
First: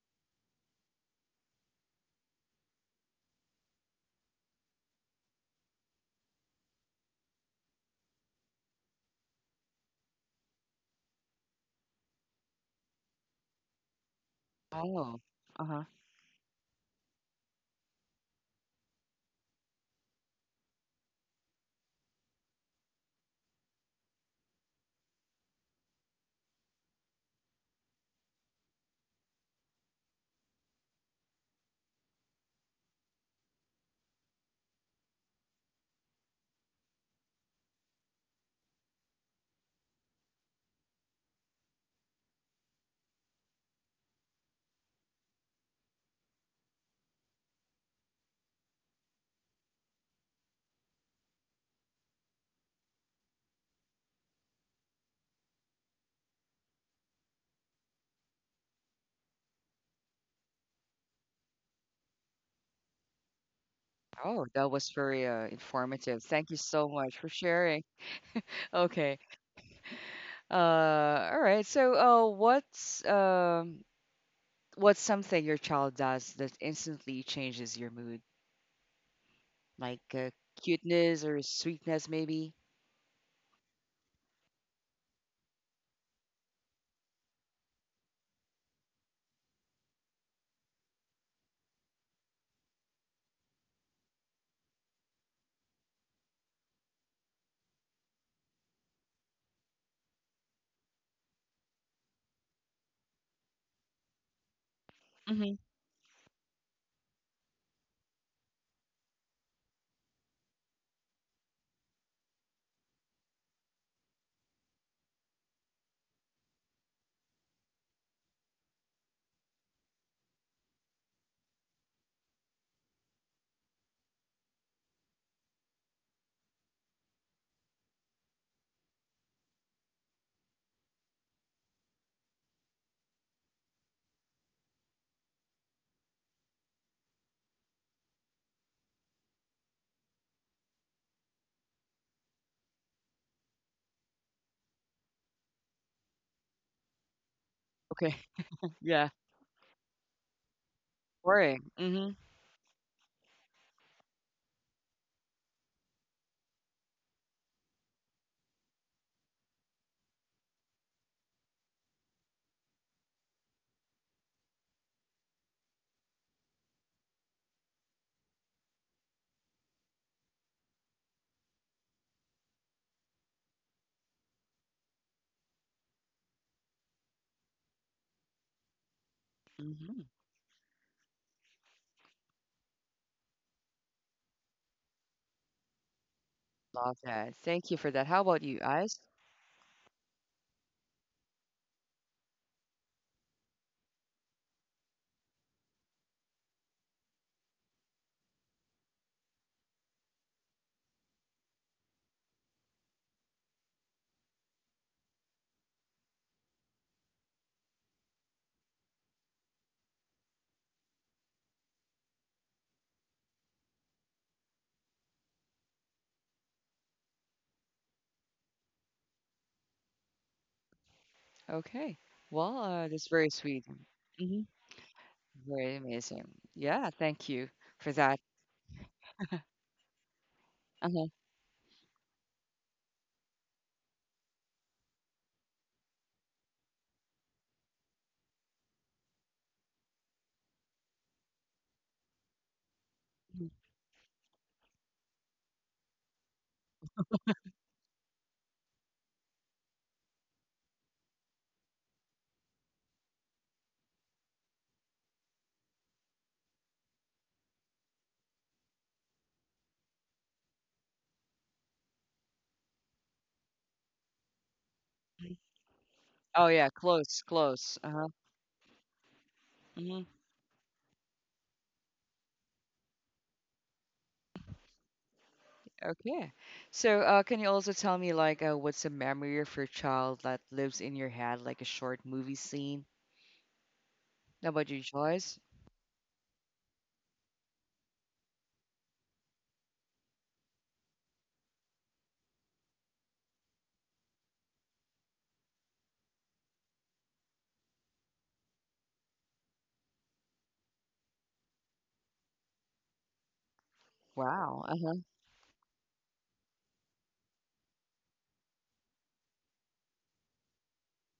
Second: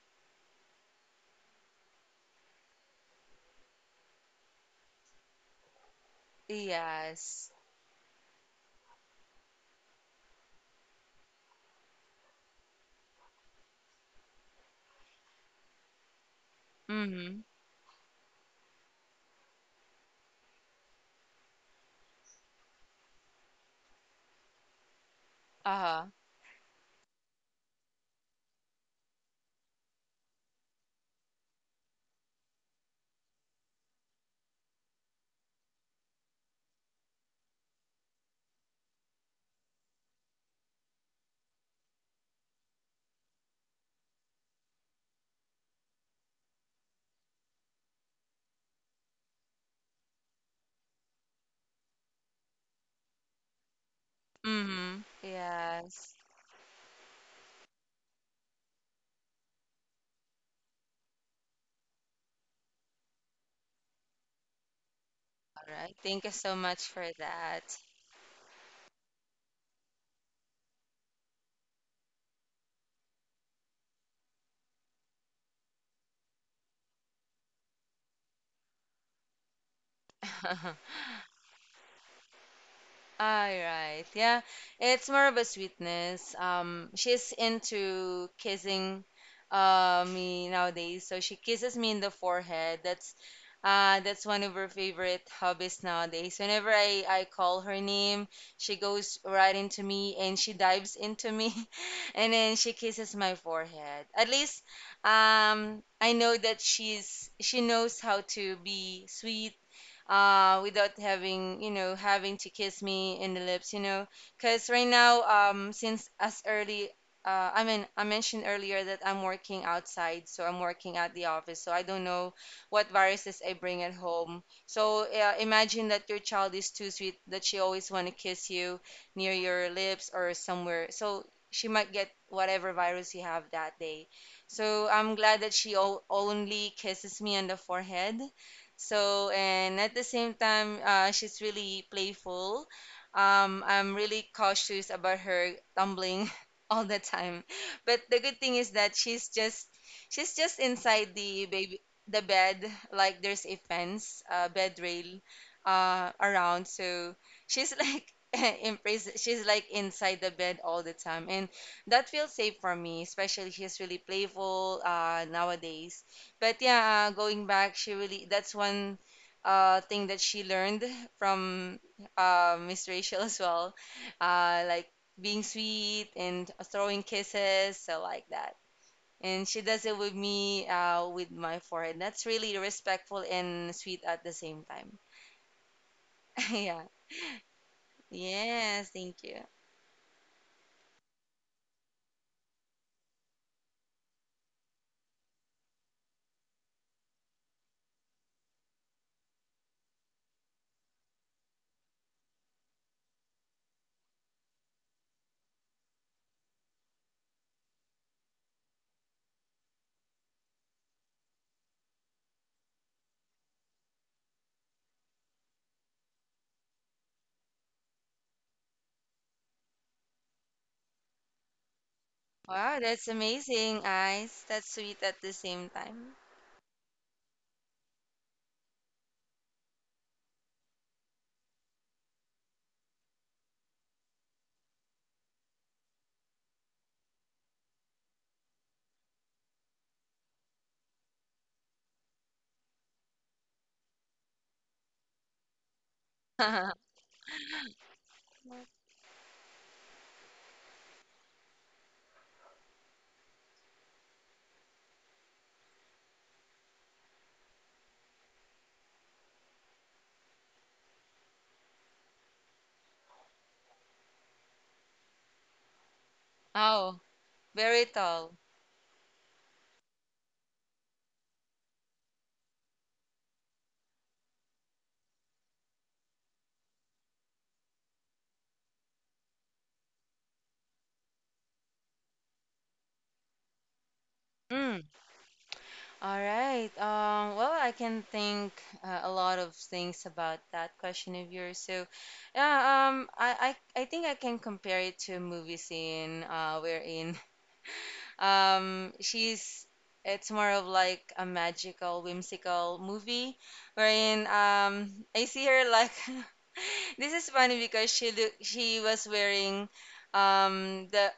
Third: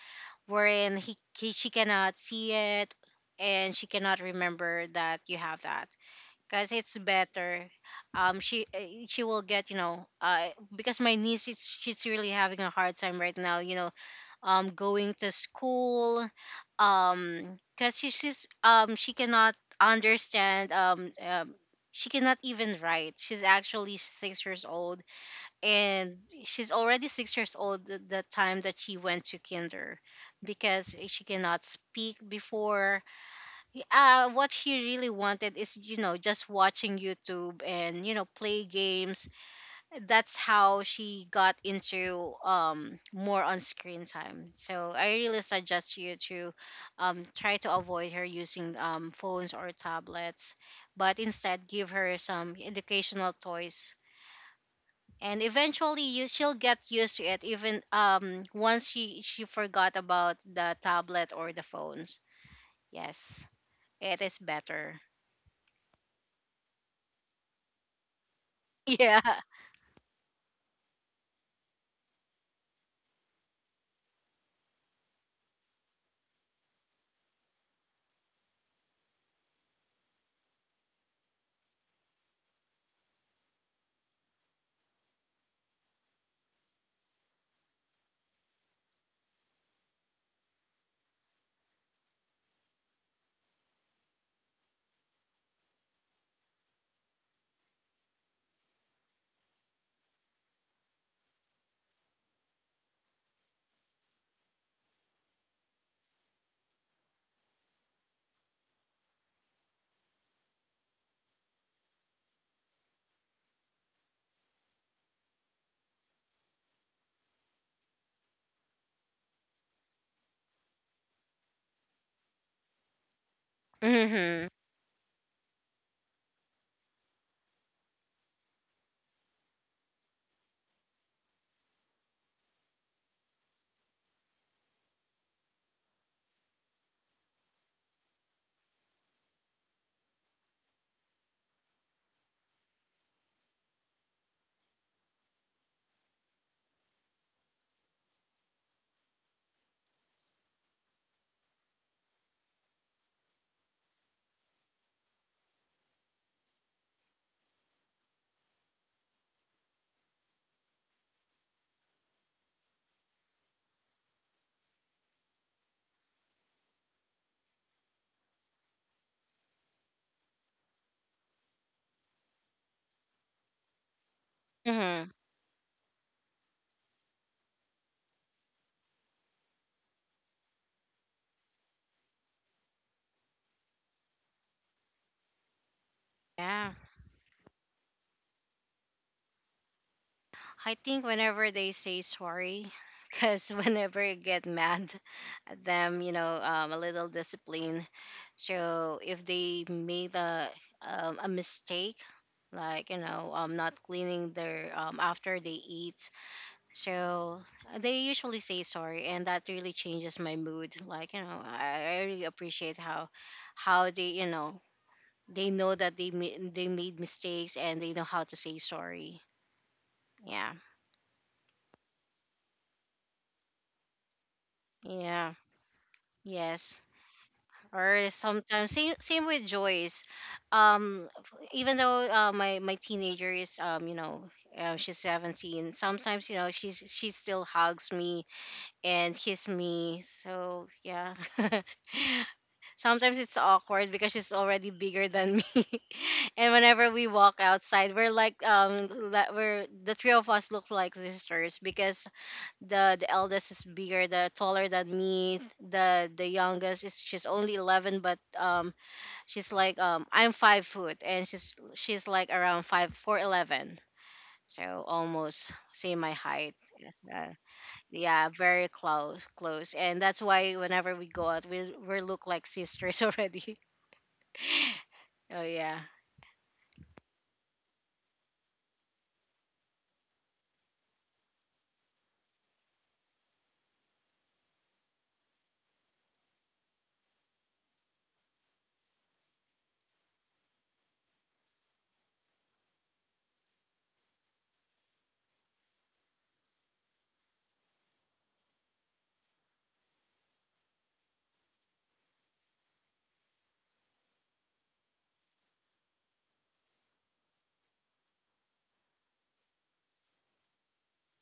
S3: wherein he, he she cannot see it and she cannot remember that you have that. Because it's
S2: Yes.
S3: better, um she eh, she will get, you know, uh, because my niece is, she's really having a hard time right now, you know, um going
S1: Oh.
S3: to
S1: Uh huh.
S3: school,
S2: Mm-hmm.
S3: um, because she, she's um she cannot understand um, um she cannot even write. She's actually six years old,
S2: Uh-huh.
S3: and she's already six years old the, the time that she went to kinder because she cannot speak before. Uh, what she really wanted is, you know, just watching YouTube and, you know, play games. That's how she got into, um, more on screen time. So I really suggest you to, um, try to avoid her using, um, phones or tablets, but instead give her some educational toys.
S2: Mm-hmm.
S3: And eventually
S2: Yes.
S3: you she'll get used to it, even um once she she forgot about the tablet or the phones. Yes, it is
S1: Oh, that was
S3: better.
S1: very uh,
S2: All right.
S1: informative.
S2: Thank you
S1: Thank you
S2: so much
S1: so
S2: for
S1: much for
S2: that.
S1: sharing. Okay.
S3: Yeah.
S1: Uh, all right. So, uh, what's um what's something your child does that instantly changes your mood? Like uh, cuteness or sweetness, maybe?
S2: All right. Yeah. It's more of a sweetness. Um, she's into kissing uh me nowadays. So she kisses me in the forehead. That's uh that's one of her favorite hobbies nowadays. Whenever I I call her name, she goes right into me and she dives into me, and then she kisses my forehead. At least
S1: Hmm.
S2: um I know that she's she knows how to be sweet uh, without having, you know, having to kiss me in the lips, you know. Because right now, um, since as early, uh, I mean, I mentioned earlier that I'm working outside, so I'm working at the office, so I don't know what viruses I bring at home.
S3: Mm-hmm.
S2: So uh, imagine that your child is too sweet that she always want to kiss you near your lips or somewhere. So she might get whatever virus you have that day. So I'm glad that she o- only kisses me on the forehead, so, and at the same time, uh, she's really playful. Um, I'm really cautious about her tumbling all the time. But
S1: Okay.
S2: the good thing is that
S1: Yeah.
S2: she's just she's just inside the
S1: Worrying.
S2: baby
S1: Mm-hmm.
S2: the bed, like there's a fence, uh, bed rail, uh, around. So she's like in She's like inside the bed all the time, and that feels safe for me. Especially she's really playful uh, nowadays. But yeah, uh, going back, she really that's one uh, thing that she learned from uh, Miss Rachel as well, uh, like
S3: Mm-hmm.
S2: being sweet and throwing kisses, so like that. And she does it
S1: Mm-hmm.
S2: with me, uh, with my forehead. That's really respectful and sweet at the same time.
S3: Yeah.
S2: Yeah.
S1: Love that. Thank you for that. How about you,
S2: Yes,
S1: Ice?
S2: thank you.
S3: I think whenever they say sorry, because whenever I get mad at them, you know, um, a little discipline. So if they made a um, a mistake, like, you know, um, not cleaning their um after they eat, so they usually say sorry, and that really changes my mood. Like, you know, I, I really appreciate how how they, you know, they know that they ma- they made mistakes and they know how to say sorry. Yeah,
S1: Okay. Well,
S2: Wow,
S1: uh, that's
S2: that's
S1: very sweet.
S2: amazing,
S1: Mm-hmm.
S2: Ice. That's sweet at
S3: yeah,
S2: the same
S1: Very
S2: time.
S1: amazing.
S3: yes.
S1: Yeah. Thank you for
S3: Or
S1: that.
S3: sometimes same, same with Joyce. Um,
S1: Uh-huh.
S3: f- even though uh, my my teenager is, um, you know, uh, she's seventeen, sometimes, you know, she's she still hugs me and kiss me. So yeah, sometimes it's
S1: Mhm.
S3: awkward because she's already bigger than me, and whenever we walk outside, we're like um la- we're the three of us look like sisters because the the eldest is bigger the taller than me. The the youngest is she's only eleven, but um, she's like um I'm five foot and she's she's like around five four eleven, so almost same my
S1: Oh
S3: height.
S1: yeah.
S3: Yes,
S2: Oh,
S1: Close.
S3: uh,
S1: Close.
S2: very
S1: Uh-huh.
S3: yeah,
S2: tall.
S3: very close, close. And
S1: Hmm.
S3: that's why whenever we go out, we we look like sisters already. Oh yeah.
S1: Okay. So, uh, can you also tell me, like, uh, what's a memory of your child that lives in your head, like a short movie scene? How about you,
S2: Mm.
S1: Joyce?
S2: All right. Um, well, I can think uh, a lot of things about that question of yours. So, yeah, um, I, I, I think I can compare it to a movie scene uh, wherein um, she's, it's more of like a magical, whimsical movie wherein
S1: Wow. Uh-huh.
S2: um, I see her like, this is funny because she look, she was wearing um, the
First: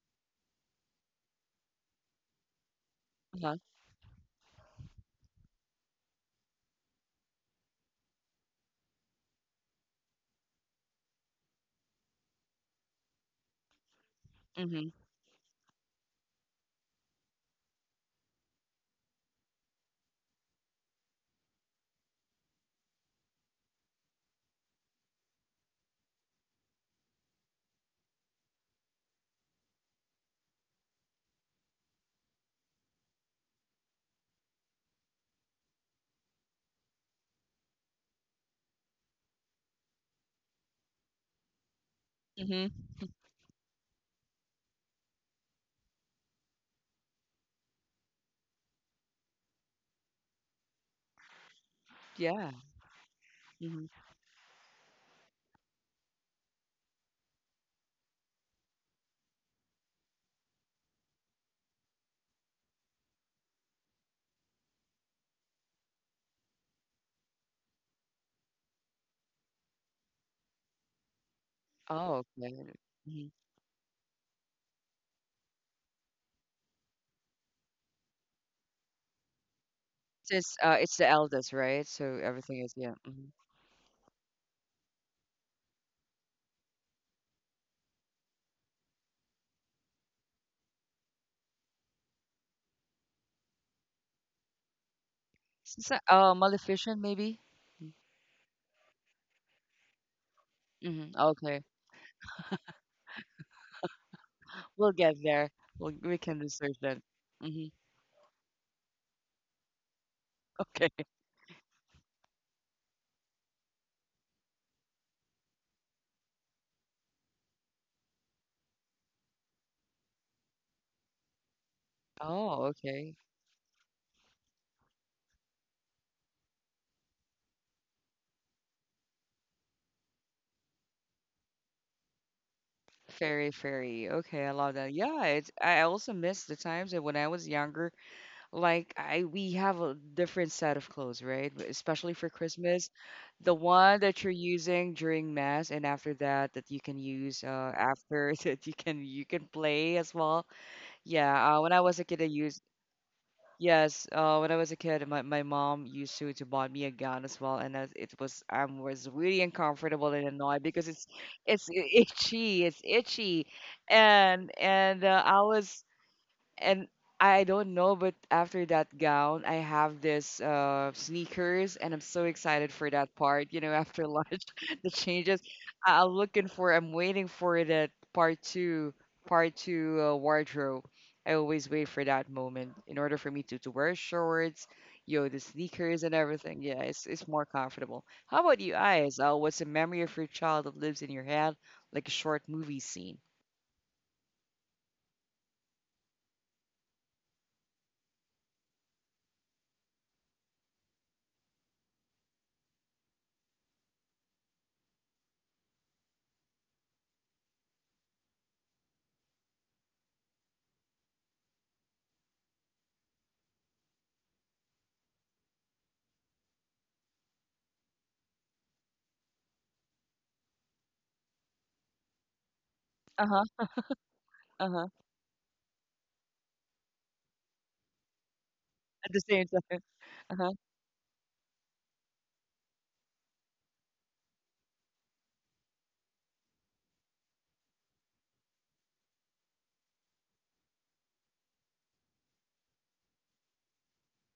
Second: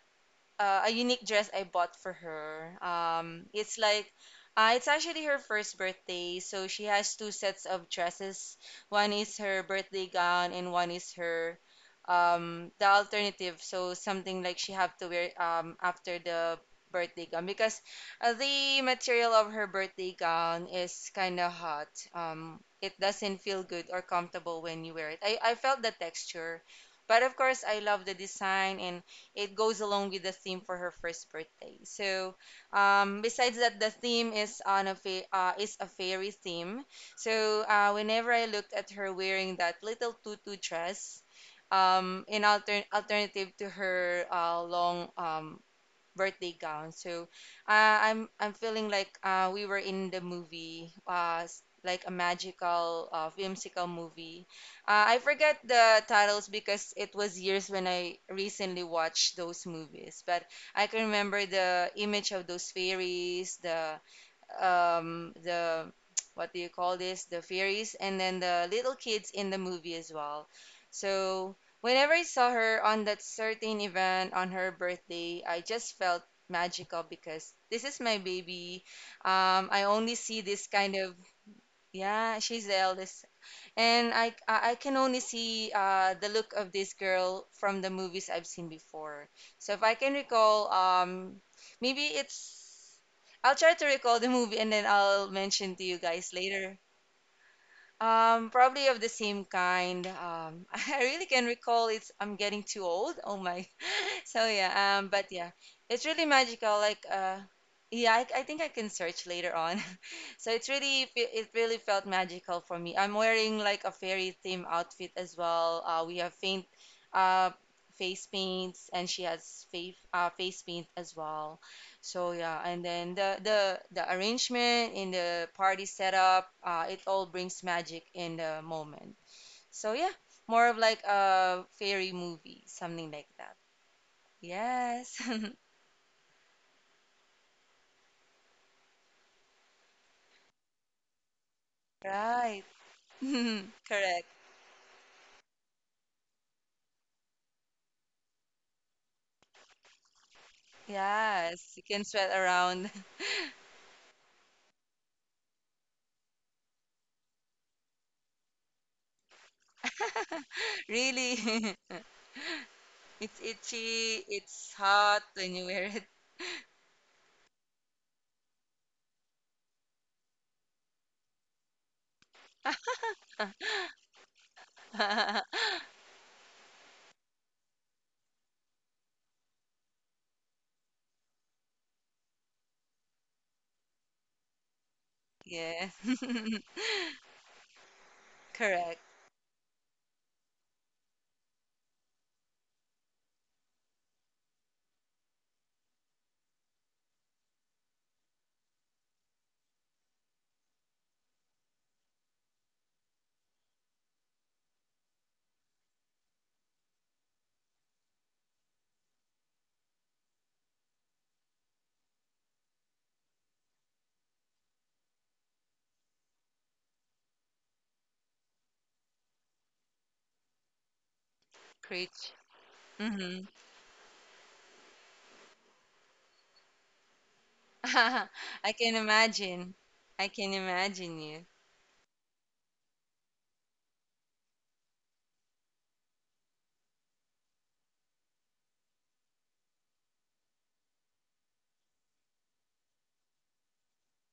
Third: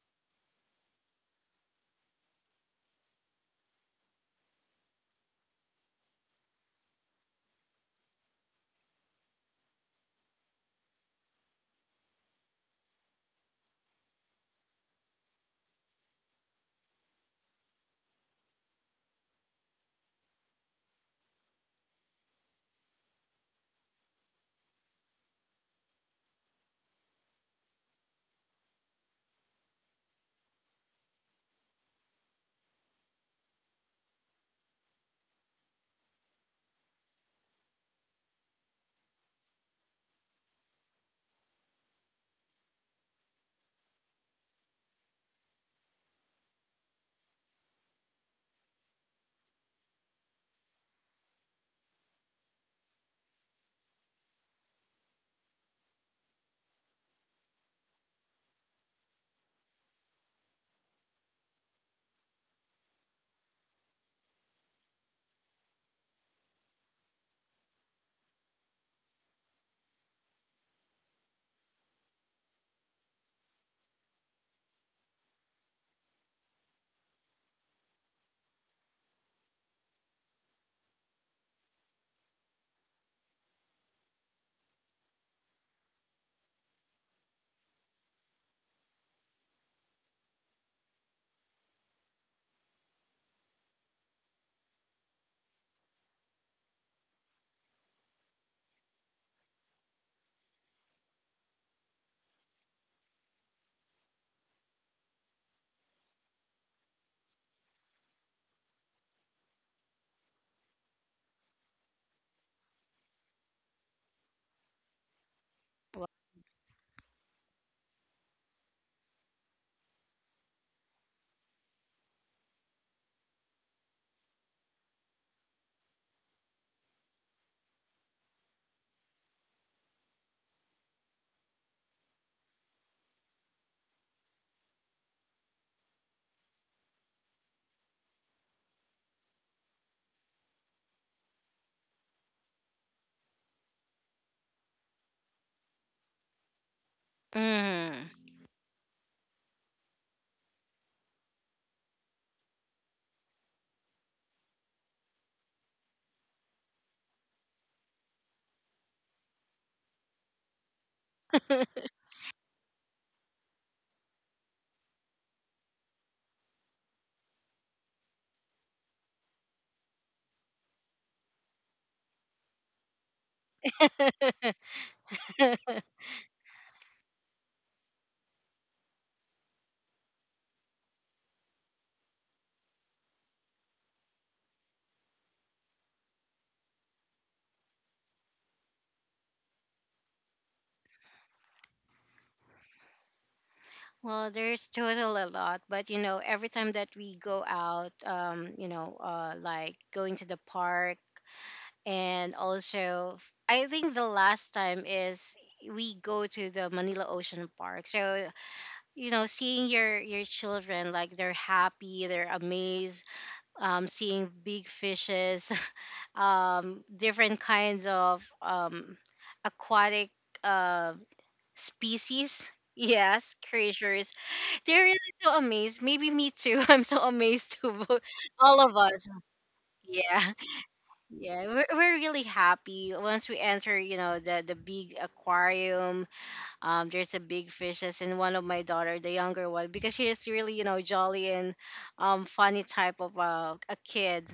S2: uh, a unique dress I bought for her. Um,
S1: Uh-huh.
S2: it's like uh, it's actually her first birthday, so she has two sets of dresses. One is her birthday gown, and one is her um, the alternative. So something like she
S1: Hmm.
S2: have to wear um, after the birthday gown because uh, the material of her birthday gown is kind of hot. Um, it doesn't feel good or comfortable when you wear it. I, I felt the texture, but of course I love the design and it goes along with the theme for her first birthday. So, um, besides that, the theme is on a fa- uh, is a fairy theme. So, uh, whenever I looked at her wearing that little tutu dress, um, in
S1: Hmm.
S2: alter- alternative to her uh, long um, birthday gown. So uh, I'm I'm feeling like uh, we were in the movie, uh, s- like a
S1: Yeah.
S2: magical, uh,
S1: Hmm.
S2: whimsical movie. Uh, I forget the titles because it was years when I recently watched those movies, but I can remember the image of those fairies, the um, the what do you call this? The fairies, and then the little kids in the movie as well. So whenever
S1: Oh,
S2: I saw
S1: okay.
S2: her on that
S1: Hmm.
S2: certain event on her birthday, I just felt magical because this is my baby. Um, I only see
S1: Since
S2: this
S1: uh, it's
S2: kind
S1: the
S2: of
S1: eldest, right? So
S2: yeah,
S1: everything
S2: she's
S1: is
S2: the
S1: yeah.
S2: eldest
S1: Hmm.
S2: and I I I can only see uh, the look of this girl from the movies I've seen before. So if I can recall, um, maybe it's I'll try to recall the movie and then I'll mention to
S1: Since uh,
S2: you
S1: uh,
S2: guys later.
S1: Maleficent, maybe.
S2: Um, probably of the same kind. Um, I
S1: Mm-hmm.
S2: really can
S1: Okay.
S2: recall it's I'm getting too old. Oh my. So yeah,
S1: We'll
S2: um,
S1: get
S2: but
S1: there.
S2: yeah,
S1: We'll,
S2: it's
S1: we
S2: really
S1: can research
S2: magical.
S1: that.
S2: Like uh,
S1: Mm-hmm.
S2: yeah, I, I think I can search later on. So it's
S1: Okay.
S2: really fe- it really felt magical for me. I'm wearing like a fairy theme outfit as well. Uh, we have faint uh face paints and she has face uh face paint as well. So yeah,
S1: Oh,
S2: and
S1: okay.
S2: then the the the arrangement in the party setup, uh, it all brings magic in the moment. So yeah, more of like a fairy movie, something like
S1: Fairy,
S2: that.
S1: fairy. Okay, I love that.
S2: Yes,
S1: Yeah, it's, I also miss the times that when I was younger. Like I we have a different set of clothes, right? But especially for
S2: right.
S1: Christmas. The one that
S2: Correct.
S1: you're using during mass and after that that you can use uh after that you can you can play as well. Yeah, uh, when
S2: Yes,
S1: I
S2: you
S1: was a
S2: can
S1: kid I
S2: sweat
S1: used
S2: around.
S1: yes, uh when I was a kid my, my mom used to to bought me a gown as well and as it was I was really uncomfortable and annoyed because it's it's
S2: Really,
S3: Mm-hmm.
S1: i- itchy, it's
S2: it's
S1: itchy.
S2: itchy,
S1: And
S2: it's
S1: and uh,
S2: hot
S1: I
S2: when you
S1: was
S2: wear
S1: and I don't know, but after that gown, I have this uh sneakers, and I'm so excited for that part. You know, after lunch, the changes.
S2: it.
S1: I- I'm looking for. I'm waiting for that part two, part two uh, wardrobe. I always wait for that moment in order for me to to wear shorts, you know, the
S2: Yeah,
S1: sneakers and everything. Yeah, it's it's more comfortable. How about you,
S2: correct.
S1: eyes? Uh, what's a memory of your child that lives in your head, like a short movie scene?
S3: Well, there's total a lot, but you know, every time that we go out, um, you know, uh, like going to the park, and also, I think the last time is we go to the Manila Ocean Park. So, you know, seeing your your children like they're happy, they're amazed, um, seeing big fishes, um, different kinds of um, aquatic uh,
S2: Preach.
S3: species.
S1: Uh
S3: Yes,
S2: Hmm.
S1: huh.
S3: creatures,
S1: Uh
S3: they're
S1: huh.
S3: really so amazed. Maybe me too. I'm so amazed too. bo- All
S2: I
S3: of
S2: can
S3: us.
S1: At the same
S2: imagine.
S1: time.
S3: Yeah,
S2: I
S1: Uh-huh.
S2: can imagine
S3: yeah.
S2: you.
S3: We're, we're really happy once we enter. You know the the big aquarium. Um, there's a big fishes, and one of my daughter, the younger one, because she is really, you know, jolly and um funny type of uh, a kid,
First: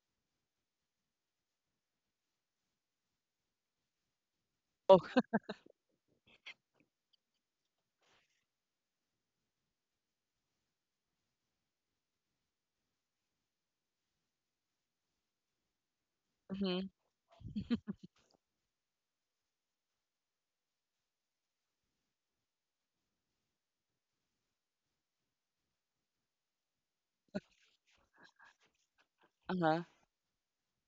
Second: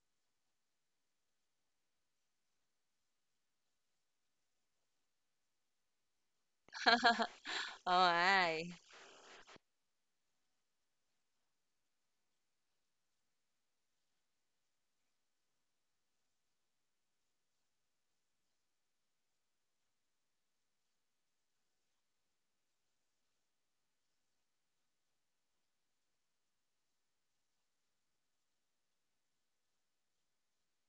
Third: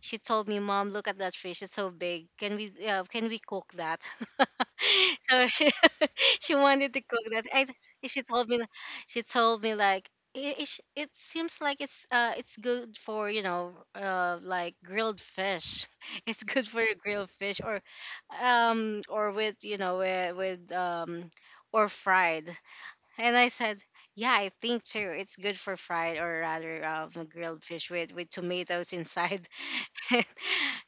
S3: she told me, "Mom, look at that fish. It's so big. Can we uh, can we cook that?" So she, she wanted to cook
S2: Oh,
S3: that. I, she told me,
S2: I.
S3: she told me like it, it, it seems like it's uh it's good for, you know, uh, like grilled fish. It's good for
S1: Mhm.
S3: a grilled fish or um or with, you know, with, with um or fried. And I said. Yeah, I think too. It's good for fried or rather, um, grilled fish with, with tomatoes inside.
S1: Uh-huh.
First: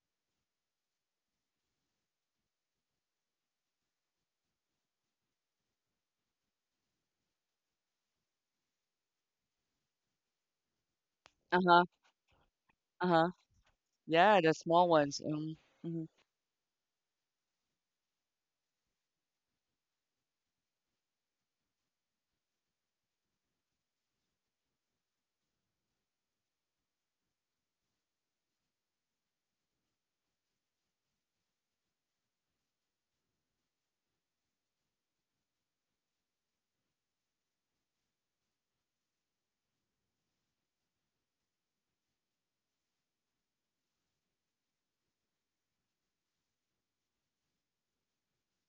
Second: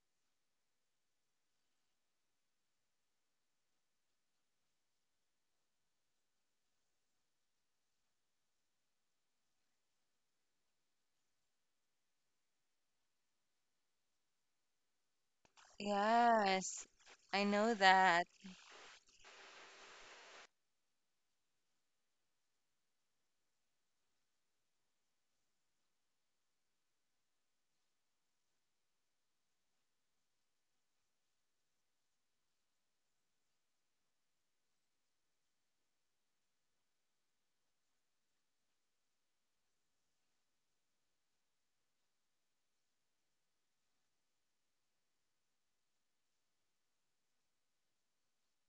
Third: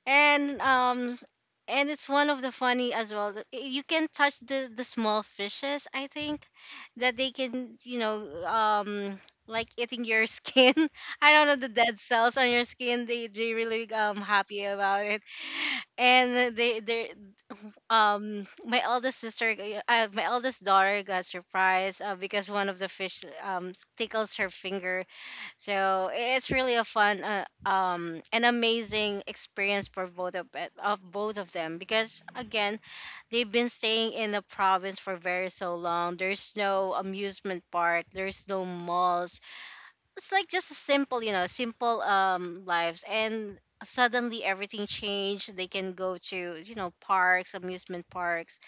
S3: And um s- and it's one of the funny as well that, eh, you can touch the the small fishes. I think that they can, you know, um, like eating your skin. I don't know, the
S1: Uh-huh.
S3: dead cells on your skin, they
S1: Uh-huh.
S3: they really um
S1: Yeah, the
S3: happy
S1: small
S3: about it.
S1: ones. Um, mhm.
S3: And they
S2: Yes,
S3: they
S2: I know that.
S3: um my eldest sister g- uh, my eldest daughter got surprised, uh, because one of the fish um tickles her finger. So it's really a fun, uh, um, an amazing experience for both of it- of both of them, because again, they've been staying in the province for very so long. There's no amusement park. There's no malls. It's like just a simple, you know, simple um lives, and suddenly everything changed. They can go to, you know, parks, amusement parks,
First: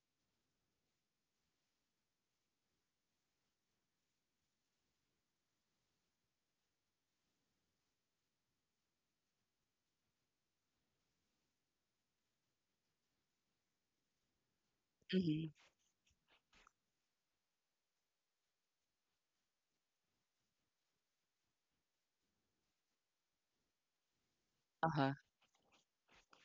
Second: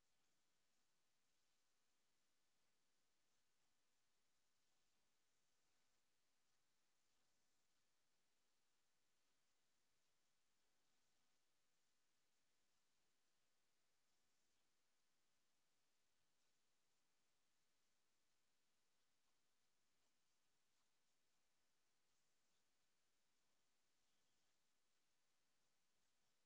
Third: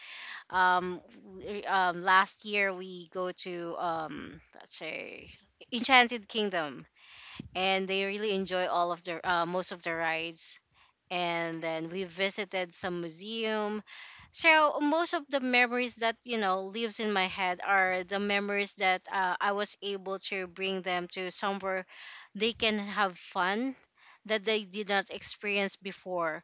S3: um, w- um last year we go to um let's say Enchanted Kingdom, and they really enjoy all of the uh, most of the rides, and then we visited some museum. So most of the
S1: Mhm.
S3: memories that, you know, lives in my head are the memories that, uh, I was able to bring them to somewhere they can have fun that they did not
S1: Uh-huh.
S3: experience before.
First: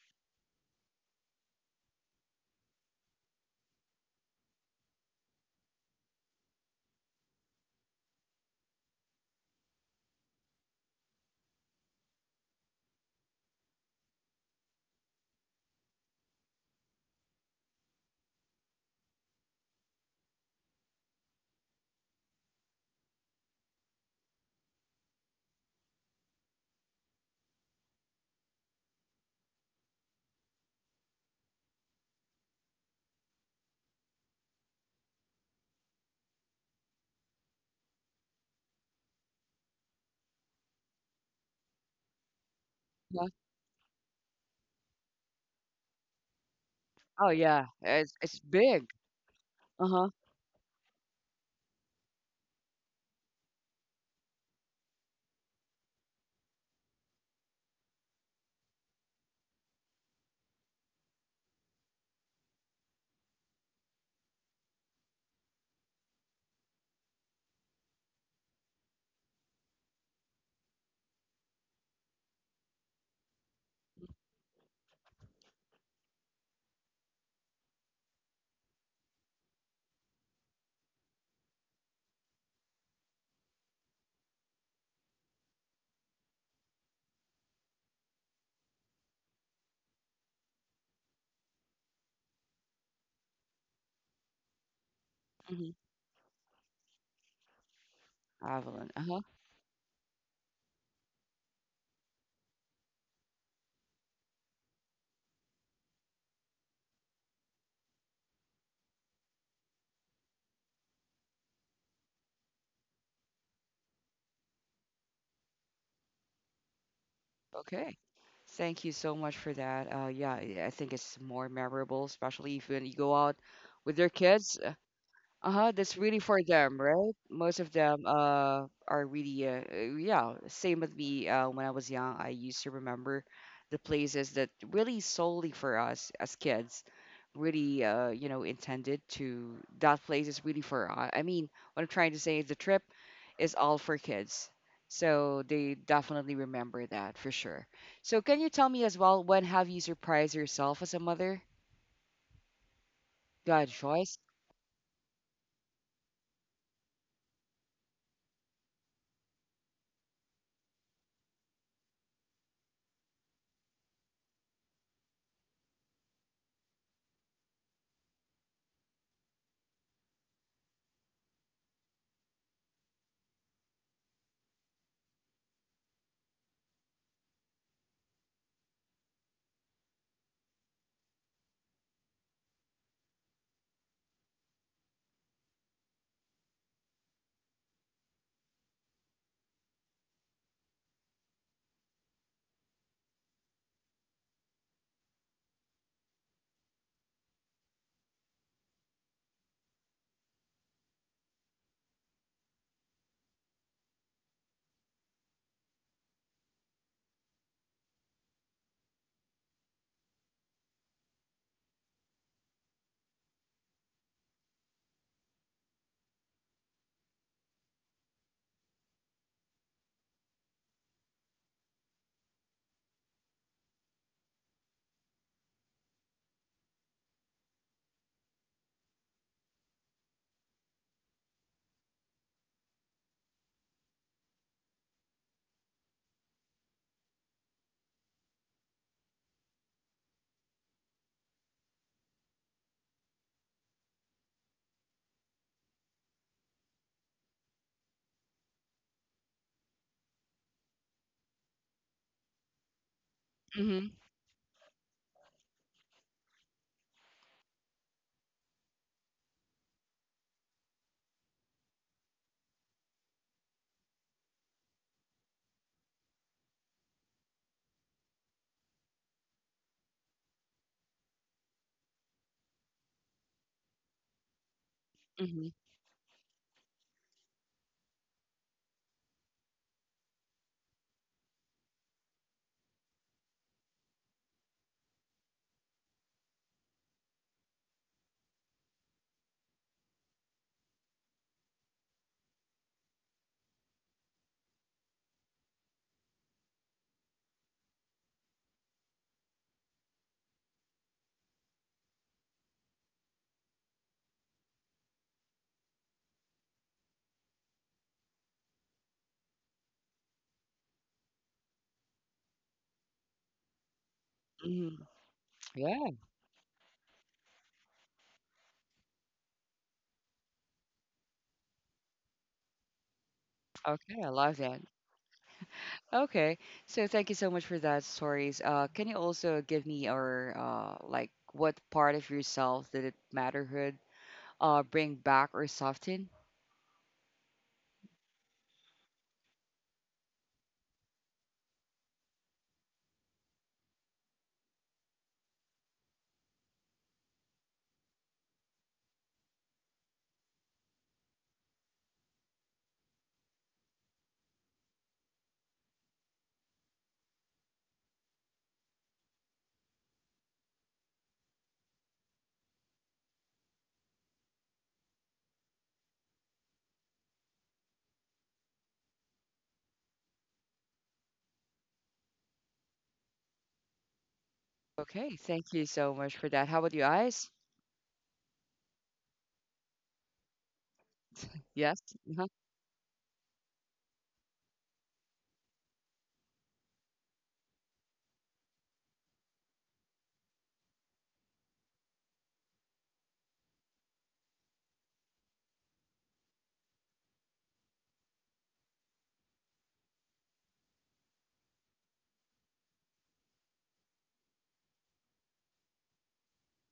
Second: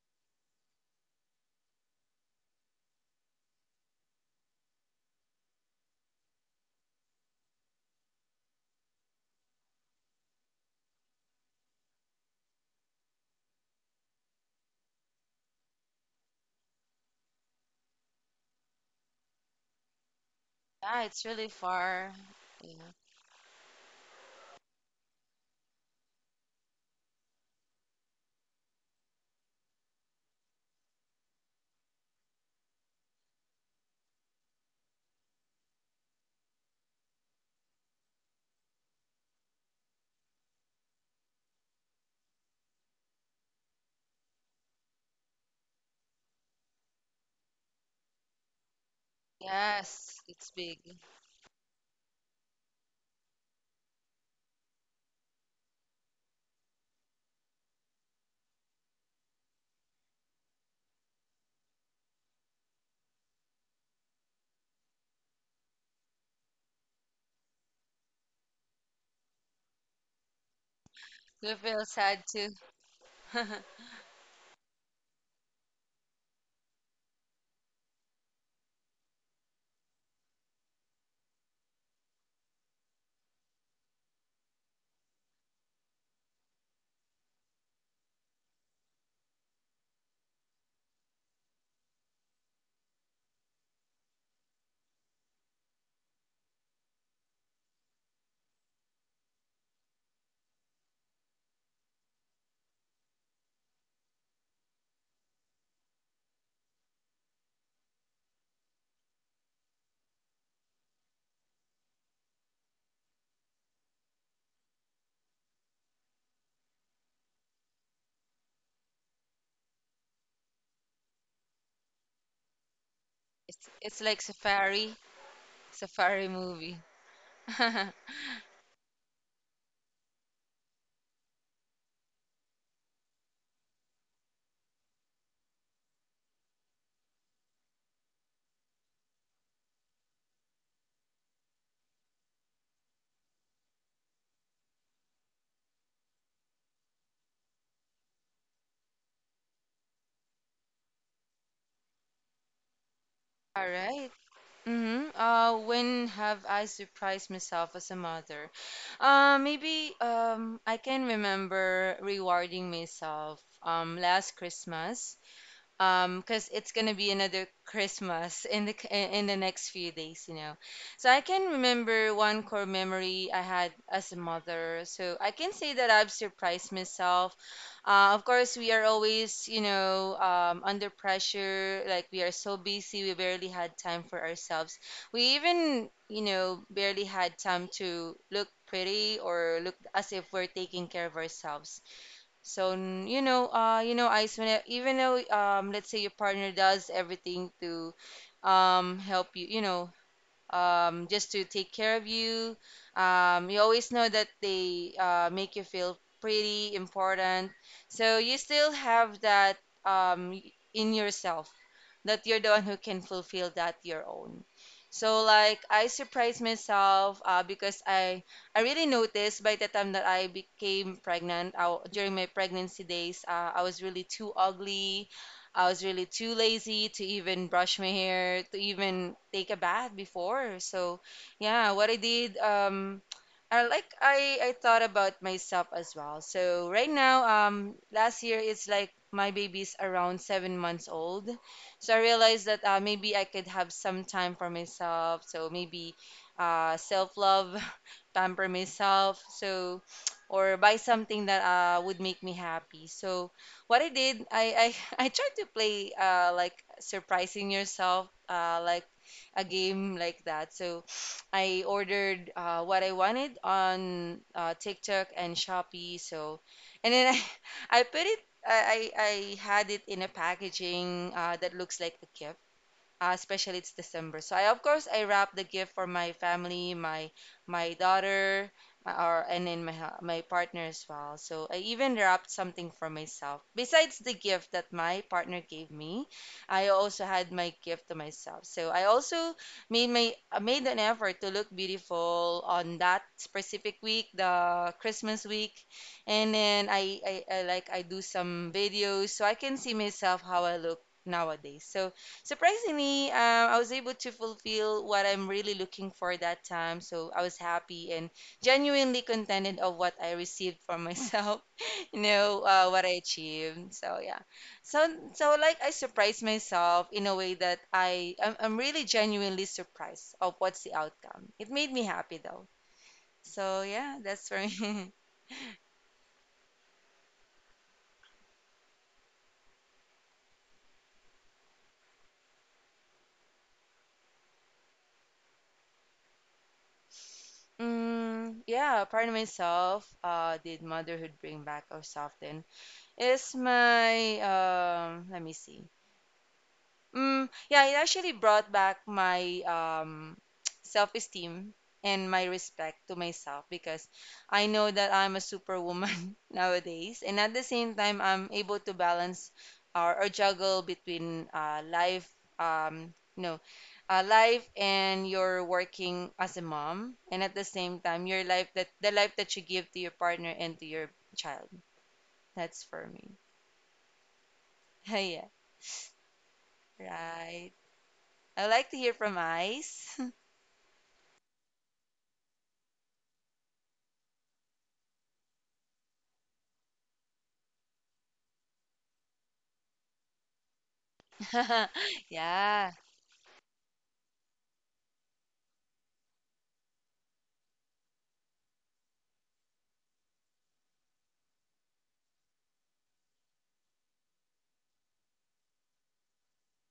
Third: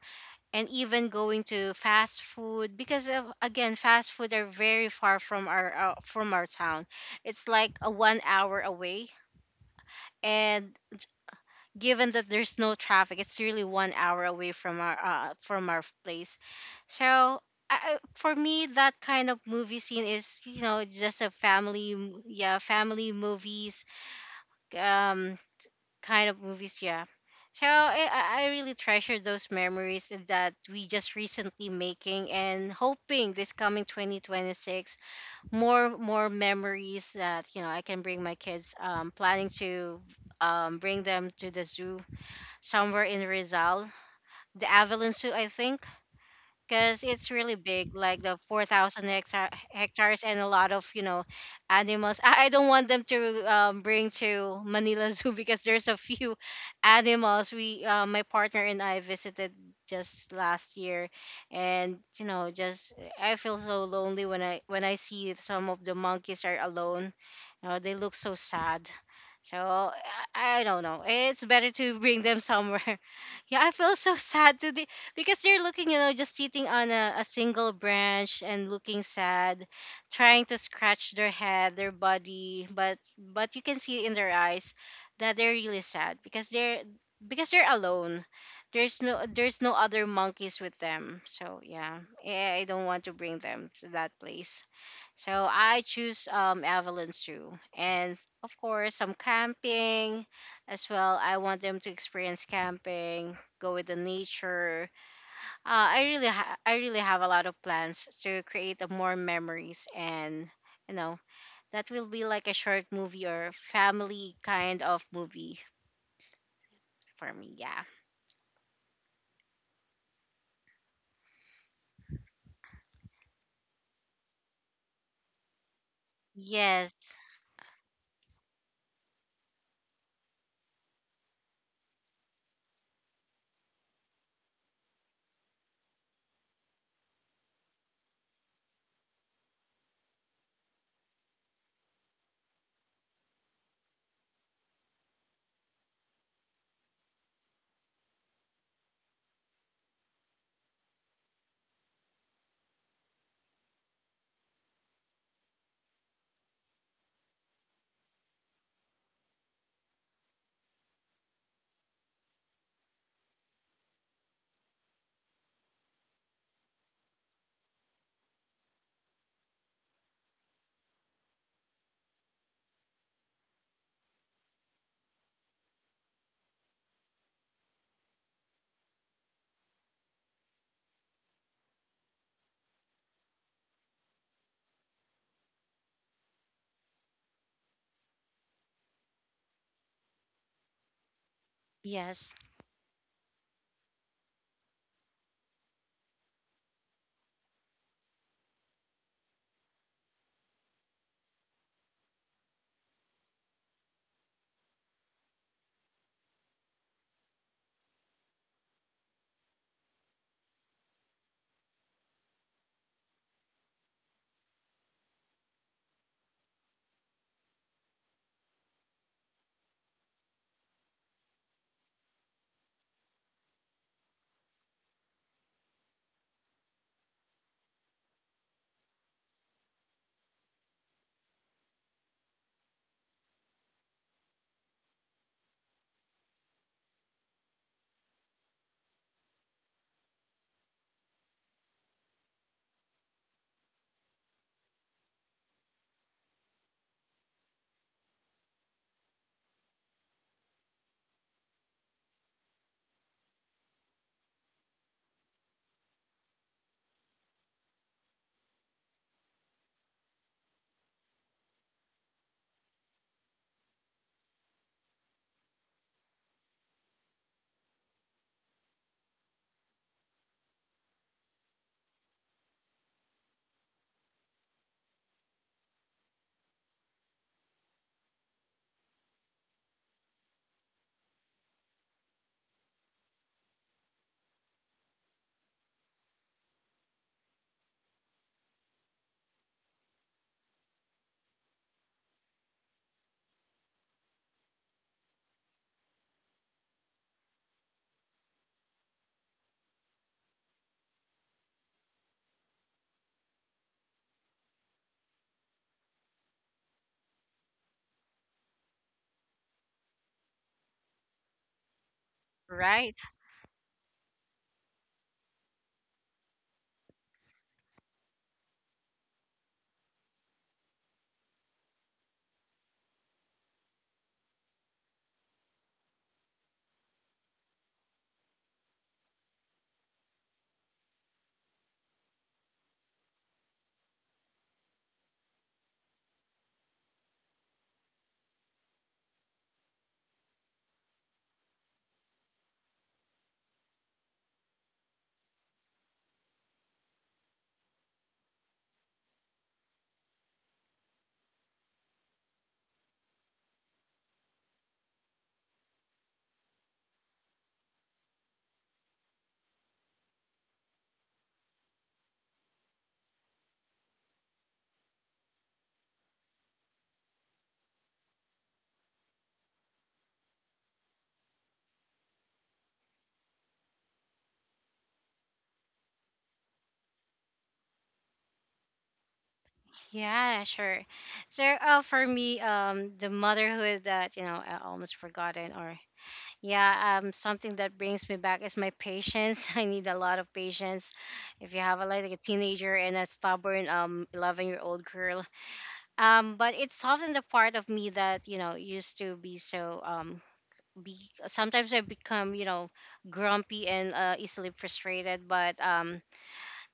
S3: And even going to fast food because of, again, fast food are very far from our uh, from our town. It's like a one hour away. And given that there's no traffic, it's really one hour away from our uh, from our place. So I, I- for me, that kind of movie scene is, you know,
S2: Yeah,
S3: just
S2: it's
S3: a
S2: really
S3: family
S2: far.
S3: m- yeah
S2: Yeah.
S3: family movies, um, kind of movies. Yeah. So I, I I really treasure those memories that we just recently making, and hoping this coming twenty twenty-six, more more memories that, you know, I can bring my kids. Um, planning to um bring them to the zoo somewhere in
S1: Uh-huh.
S3: Rizal, the Avalon Zoo, I think, because
S1: Oh
S3: it's really
S1: yeah,
S3: big,
S1: it's
S3: like the
S1: it's big.
S3: four thousand hectare,
S1: Uh-huh.
S2: Yes,
S3: hectares and a
S2: it's
S3: lot
S2: big.
S3: of, you know, animals. I, I don't want them to um, bring to Manila Zoo because there's a few animals we, uh, my partner and I visited just last year and you know just I feel so lonely when i when i see some of the monkeys are alone. You know, they look so sad. So I, I don't know, it's
S2: You
S3: better
S2: feel
S3: to bring
S2: sad
S3: them
S2: too.
S3: somewhere. Yeah, I feel so sad today because you're looking, you know, just sitting on a, a single branch and looking sad, trying to scratch their head, their body, but but you can see in their eyes that they're really sad because they're because they're alone. There's no there's no other monkeys with them. So yeah, I, I don't want to bring them to that place. So
S1: Mhm.
S3: I choose um Evelyn Zoo and of
S1: Avalon.
S3: course some
S1: Uh-huh.
S3: camping as well. I want them to experience camping, go with the nature. Uh, I really ha- I really have a lot of plans to create a more memories and you know that will be like a short movie or family kind of movie for me. Yeah.
S1: Okay. Thank you so much for that. Uh, yeah, I I think it's more memorable, especially if when you go out
S2: It's
S1: with
S2: it's
S1: your
S2: like
S1: kids.
S2: safari,
S1: Uh-huh, that's really
S2: safari
S1: for
S2: movie.
S1: them, right?
S3: Yes.
S1: Most of
S2: All
S1: them uh are really uh uh, yeah, same with me uh when I was young, I used to remember the places that really solely for us as kids really uh you know intended to that place is really for I I mean, what I'm trying to say is the trip is all for kids. So they definitely remember that for sure. So can you tell me as well when have you surprised yourself as a mother? God,
S2: right.
S1: Joyce.
S2: Mm-hmm. Uh, when have I surprised myself as a mother? Uh, maybe um, I can remember rewarding myself um, last Christmas. Um because it's gonna be another Christmas in the c- in the next few days, you know, so I can remember one core memory I had as a mother, so I can say that I've surprised myself. Uh, of course we are always, you know, um, under pressure, like we are so busy, we barely had time for ourselves. We even, you know, barely had time to look pretty or look as if we're taking care of ourselves.
S3: Yes.
S2: So n- you know, uh, you know, Ice, when it- even though um, let's say your partner does everything to um help you, you know, um, just to take care of you. Um, you always know that they uh, make you feel pretty important. So you still have that um, in yourself that you're the one who can fulfill that your own. So like I surprised myself uh, because I I really noticed by the time that I became pregnant, uh, during my pregnancy days, uh, I was really too ugly. I was really too lazy to even brush my hair, to even take a bath before. So yeah, what I did, um, I like I I thought about myself as well. So right now, um, last year it's like my baby's around seven months old. So I realized that uh, maybe I could have some time for myself. So maybe uh, self-love, pamper myself. So or buy something that uh, would make me happy. So what I
S1: Mhm.
S2: did, I I, I tried to play uh, like surprising yourself, uh, like a game like that. So I ordered uh, what I wanted on uh, TikTok and Shopee. So and then I I put it. I, I I had it in a packaging uh, that looks like a gift, uh, especially it's December. So I of course I wrap the
S1: Mhm.
S2: gift for my family, my my daughter, my, or and then my hu- my partner as well. So I even wrapped something for myself. Besides the gift that my partner gave me, I also had my gift to myself. So I also made my uh, made an effort to look beautiful on that specific week, the Christmas week. And then I, I, I like I do some videos so I can see myself how I look nowadays. So surprisingly, um, I was able to fulfill what I'm really looking for that time. So I was happy and genuinely contented of what I received from myself, you know, uh, what
S3: Right.
S2: I achieved. So yeah, so
S1: Mhm.
S2: so like I surprised myself in a way that I I'm, I'm really genuinely surprised of what's the outcome. It made me happy though. So yeah,
S1: Okay, I
S2: that's
S1: love
S2: for
S1: that.
S2: me.
S1: Okay, so thank you so much for that stories. Uh, can you also give me or uh, like what part of yourself did it matterhood uh bring back or soften?
S2: Mm, yeah, apart of myself, uh, did motherhood bring back us often? Is my um let me see. Mm, yeah, it actually brought back my um self-esteem and my respect to myself because I know that I'm a superwoman nowadays, and at the same time, I'm able to balance or, or juggle between uh, life, um, no, uh, life and your working as a mom, and at the same time, your life that the life that you give to your partner and to your child. That's for me.
S1: Okay,
S2: Yeah.
S1: thank you so much for that. How about you guys?
S2: Right. I would like to hear from Ice.
S3: Yeah, sure. So,
S1: Yes.
S3: uh, for
S1: Uh-huh.
S3: me, um, the motherhood that you know I almost forgotten, or yeah, um, something that brings me back is my patience. I need a lot of patience. If you have a, like a
S2: Yeah,
S3: teenager and a stubborn um eleven-year-old girl, um, but it's often the part of me that you know used to be so um be. Sometimes I become you know grumpy and uh, easily frustrated, but um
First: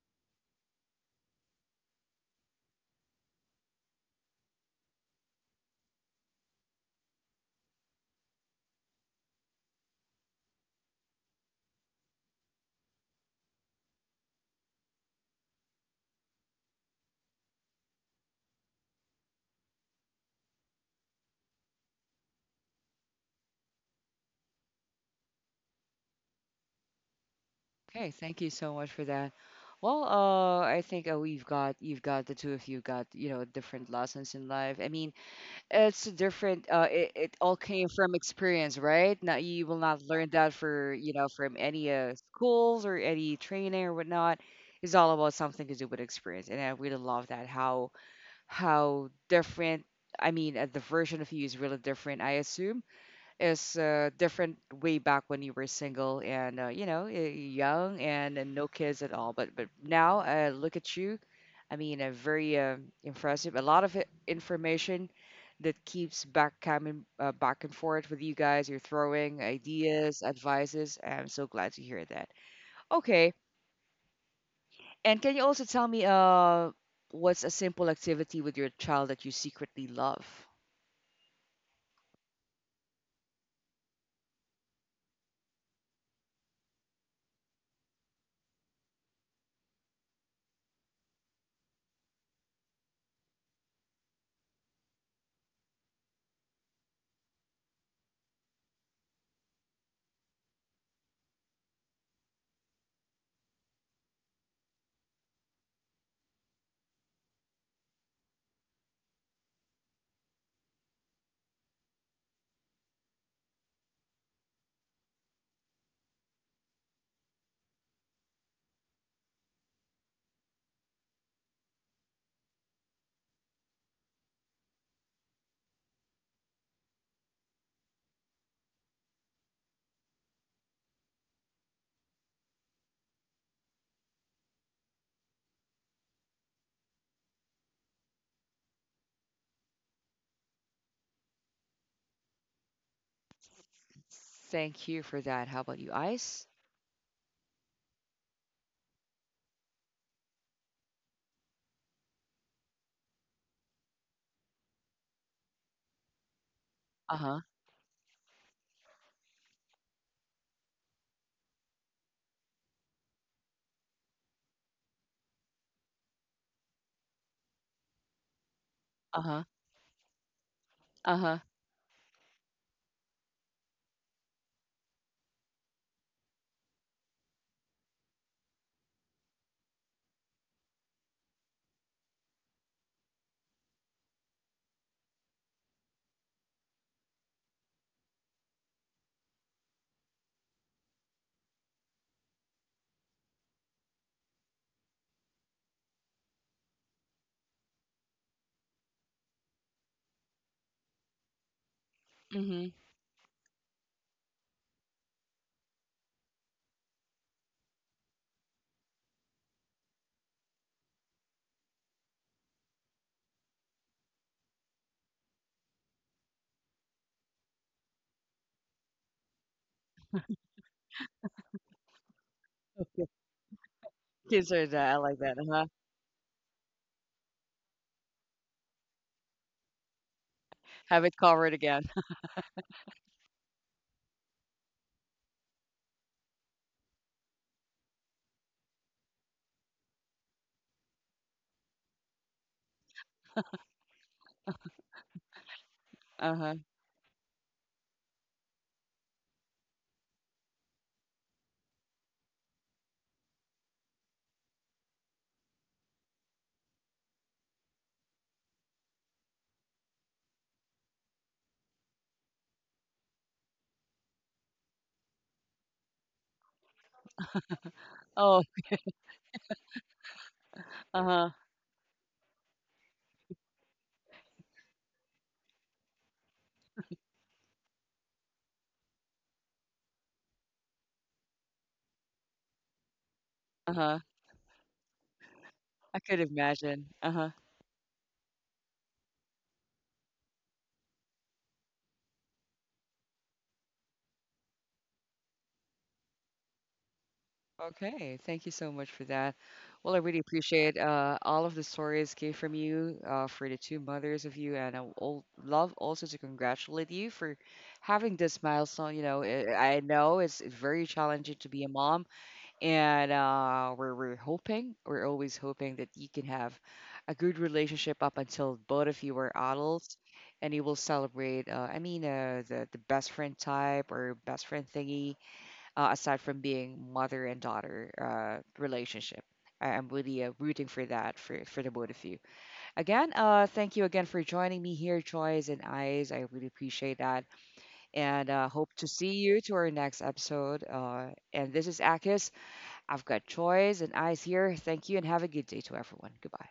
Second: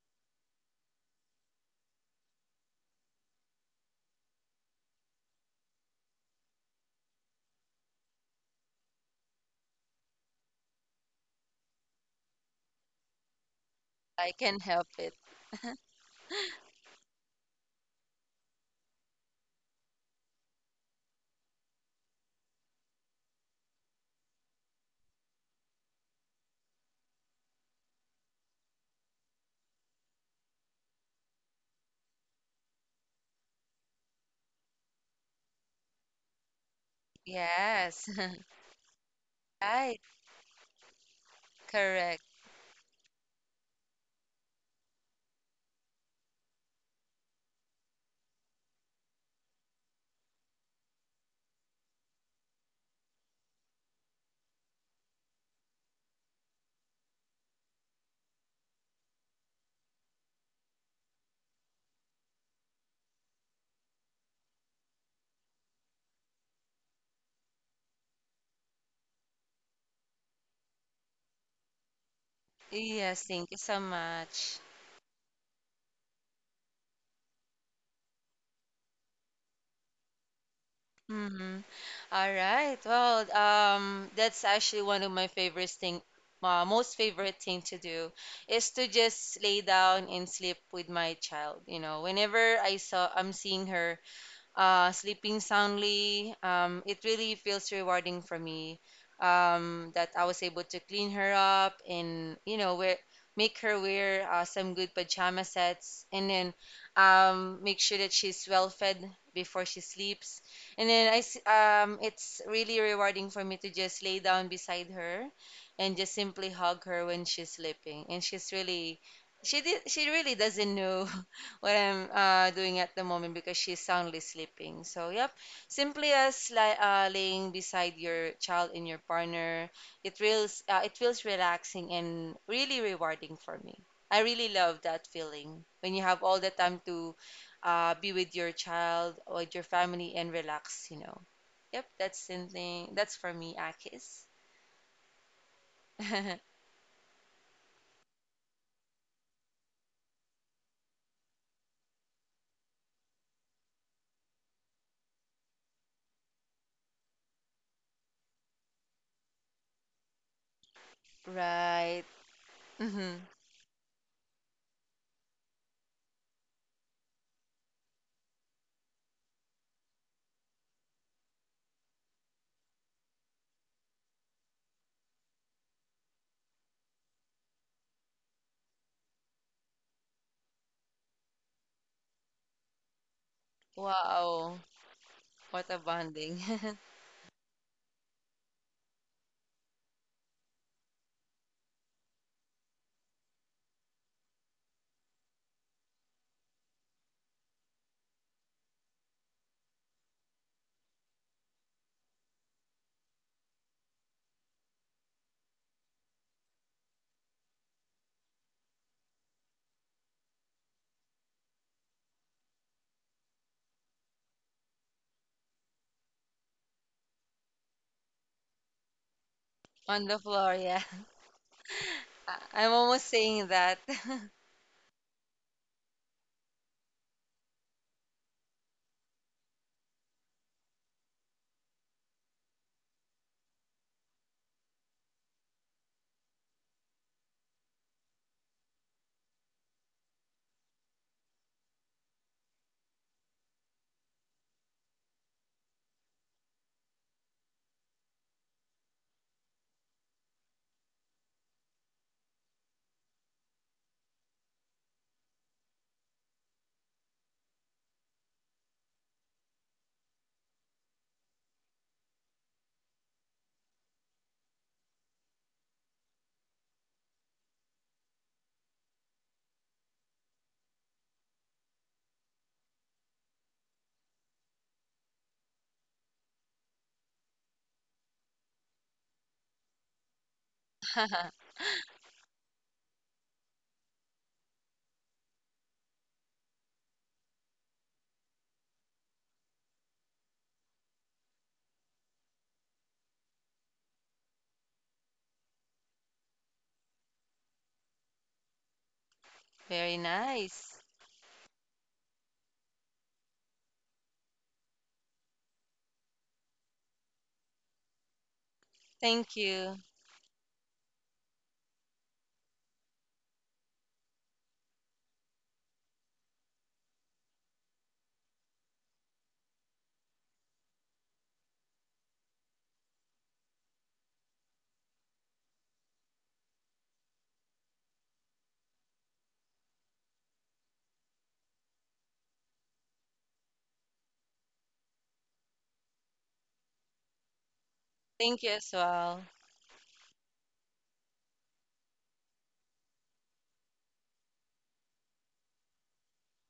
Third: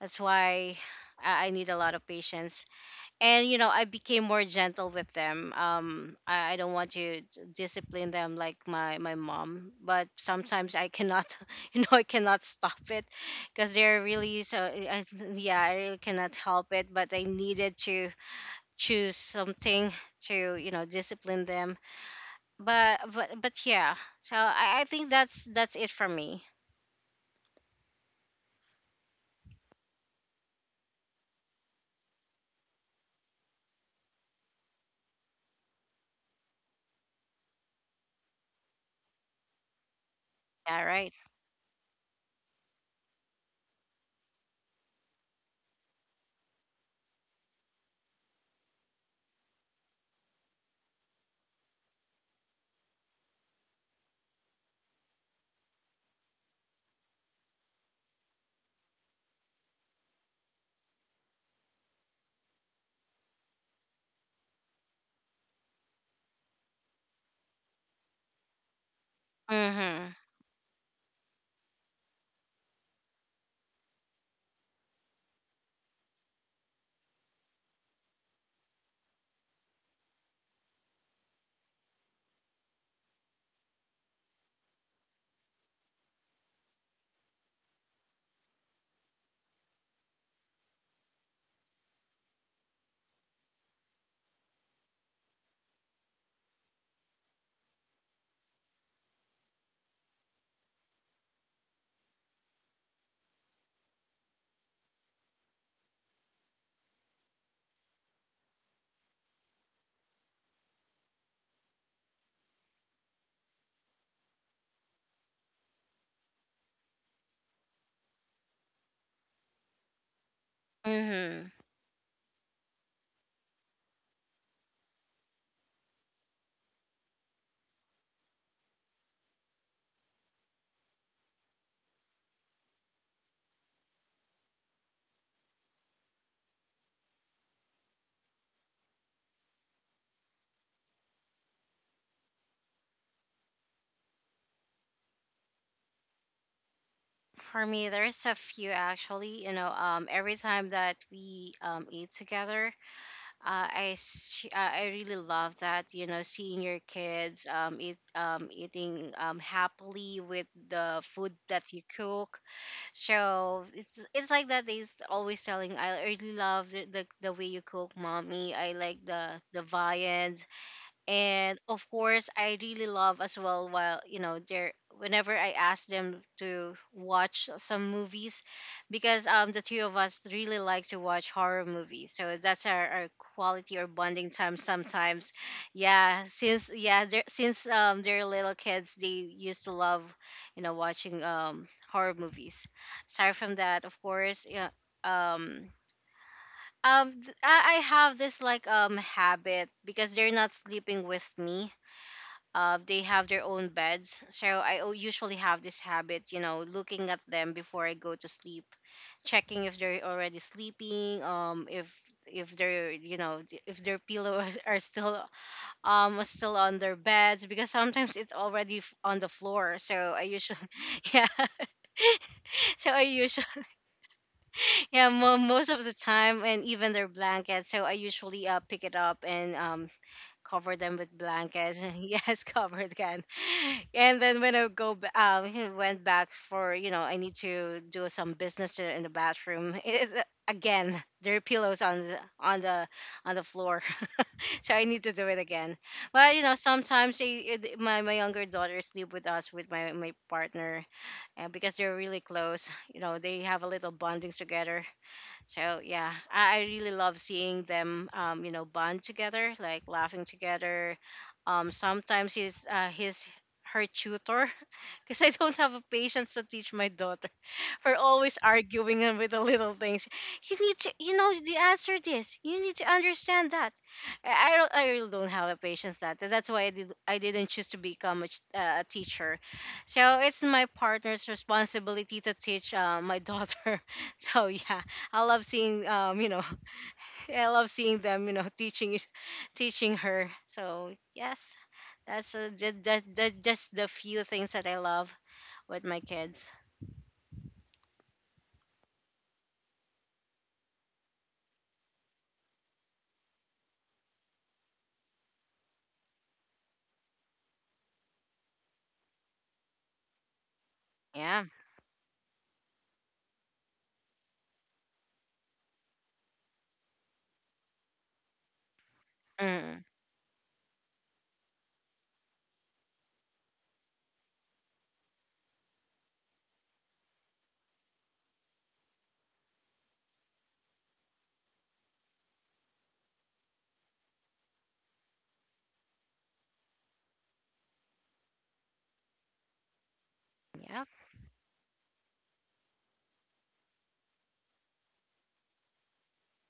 S3: that's why I, I need a lot of patience, and you know I became more gentle with them. um i, I don't want to d- discipline them like my my mom, but sometimes I cannot you know I cannot stop it because they're
S2: I
S3: really so
S2: can help
S3: I,
S2: it.
S3: yeah, I really cannot help it, but I needed to choose something to you know discipline them. But but but yeah, so i, I think that's that's it for me.
S1: Okay, thank you so much for that. Well, uh, I think uh, we've got you've got the two of you got you know different lessons in life. I mean, it's different. Uh, it, it all came
S2: Yes.
S1: from experience, right? Now you will
S2: Right.
S1: not learn that
S3: Yeah,
S1: for
S3: right.
S1: you know from any uh,
S2: Correct.
S1: schools or any training or whatnot. It's all about something to do with experience, and I really love that how how different. I mean, uh, the version of you is really different, I assume, is uh, different way back when you were single and uh, you know y- young and, and no kids at all. But but now uh, look at you. I mean, uh, very uh, impressive. A lot of i- information that keeps back coming uh, back and forth with you guys. You're throwing
S3: Mm-hmm.
S1: ideas, advices. I'm so glad to hear that.
S2: Yes,
S1: Okay,
S2: thank you so much.
S1: and can you also tell me uh, what's a simple activity with your child that you secretly love?
S2: Mm-hmm. All right. Well, um, that's actually one of my favorite thing, uh, most favorite thing to do is to just lay down and sleep with my child. You know, whenever I saw I'm seeing her, uh, sleeping soundly. Um, it really feels rewarding for me, um, that I was able to clean her up and, you know, wear, make her wear uh, some good pajama sets, and then um, make sure that she's well fed before she sleeps. And then I, s- um, it's really rewarding for me to just lay down beside her and just simply hug her when she's sleeping. And she's really, she did, she really doesn't know
S3: Mm-hmm.
S2: what I'm uh, doing at the moment because she's soundly sleeping. So yep, simply as li uh, laying beside your child and your partner, it feels uh, it feels relaxing and really rewarding for me. I really love that feeling when you have all the time to uh, be with your child or with your family and relax, you know. Yep, that's something that's for me, Akis.
S1: Thank you for that. How about you, Ice?
S3: For me, there's a few actually. You know, um, every time that we um, eat together, uh, I s- uh, I really love that. You know, seeing your
S1: Uh huh.
S3: kids um, eat um, eating um, happily with the food that you
S2: Right.
S3: cook.
S2: Hmm.
S3: So it's it's like that. They's always telling, I really love the, the the way you cook, mommy. I like
S1: Uh
S3: the
S1: huh.
S3: the viand.
S1: Uh huh.
S3: And of course I really love as well while you know they're whenever I ask them to watch some movies because um the three of us really like to watch horror movies. So that's our, our quality or bonding time
S2: Wow,
S3: sometimes.
S2: what a
S3: Yeah,
S2: bonding.
S3: since yeah they're, since um they're little kids, they used to love you know watching um horror movies. Aside from that, of course, yeah, um um th- I I have this like um habit because they're not sleeping with me.
S1: Mhm.
S3: Uh, they have their own beds. So I o- usually have this habit, you know, looking at them before I go to sleep, checking if they're already sleeping, um, if if they're you know d- if their pillows are still um still on their beds because sometimes it's already f- on the floor. So
S2: On the
S3: I
S2: floor,
S3: usually
S2: yeah.
S3: yeah.
S2: I- am
S3: So I
S1: Ki
S2: almost
S3: usually
S2: saying that.
S1: kids are that I
S3: yeah,
S1: like that,
S3: mo-
S1: uh-huh.
S3: most of the time, and even their blankets. So I usually uh, pick it up and um cover them
S1: Have it
S3: with
S1: covered again.
S3: blankets. Yes, covered can. And then when I go, b- um, he went back for you know I need to do some business to- in the bathroom. It is uh, again there are pillows on the on the on the floor, so I need to do it again. But you
S1: Uh-huh.
S3: know sometimes they- it, my my younger daughter sleep with us with my my partner, and because they're really close, you know they have a little bondings together. So yeah, I, I really love seeing them, um, you know, bond together, like laughing together. Um, sometimes he's uh, he's her tutor because I don't have a patience to teach my daughter for always
S1: Oh,
S3: arguing and with the little things. You need to, you
S1: uh-huh,
S3: know, to answer this. You need to understand that. I I don't, I really don't have a patience that. That's why I did, I didn't choose to become a, ch- uh, a teacher. So it's my partner's responsibility to teach uh, my daughter.
S1: uh-huh.
S3: So yeah, I love seeing,
S1: I could
S3: um, you know,
S1: imagine. Uh-huh.
S3: I love seeing them, you know, teaching, it- teaching her. So yes, that's uh, just, just, just the few things that I love with my kids.
S1: Okay, thank you so much for that. Well,
S2: Very
S1: I really appreciate
S2: nice.
S1: uh, all of the stories came from you, uh, for the two mothers of you, and I would al- love also to congratulate you for having this milestone. You know,
S2: Thank
S1: I
S2: you.
S1: I know it's very challenging
S3: Yeah.
S1: to be a mom, and uh, we're, we're hoping we're always hoping that you can have a good relationship up until both of you are
S3: Mm.
S1: adults and you will celebrate uh, I mean uh, the, the best friend type or best friend thingy uh, aside from being mother and daughter uh, relationship. I- I'm really uh, rooting for that for, for the both of you. Again, uh, thank you again for joining me here, Joyce and Eyes. I really appreciate that, and
S2: Thank
S1: uh,
S2: you
S1: hope
S2: as
S1: to see
S2: well.
S1: you to our next episode.
S3: Yeah.
S1: Uh, and this is Akis. I've got Troy's and eyes here. Thank you and have a good day to everyone. Goodbye.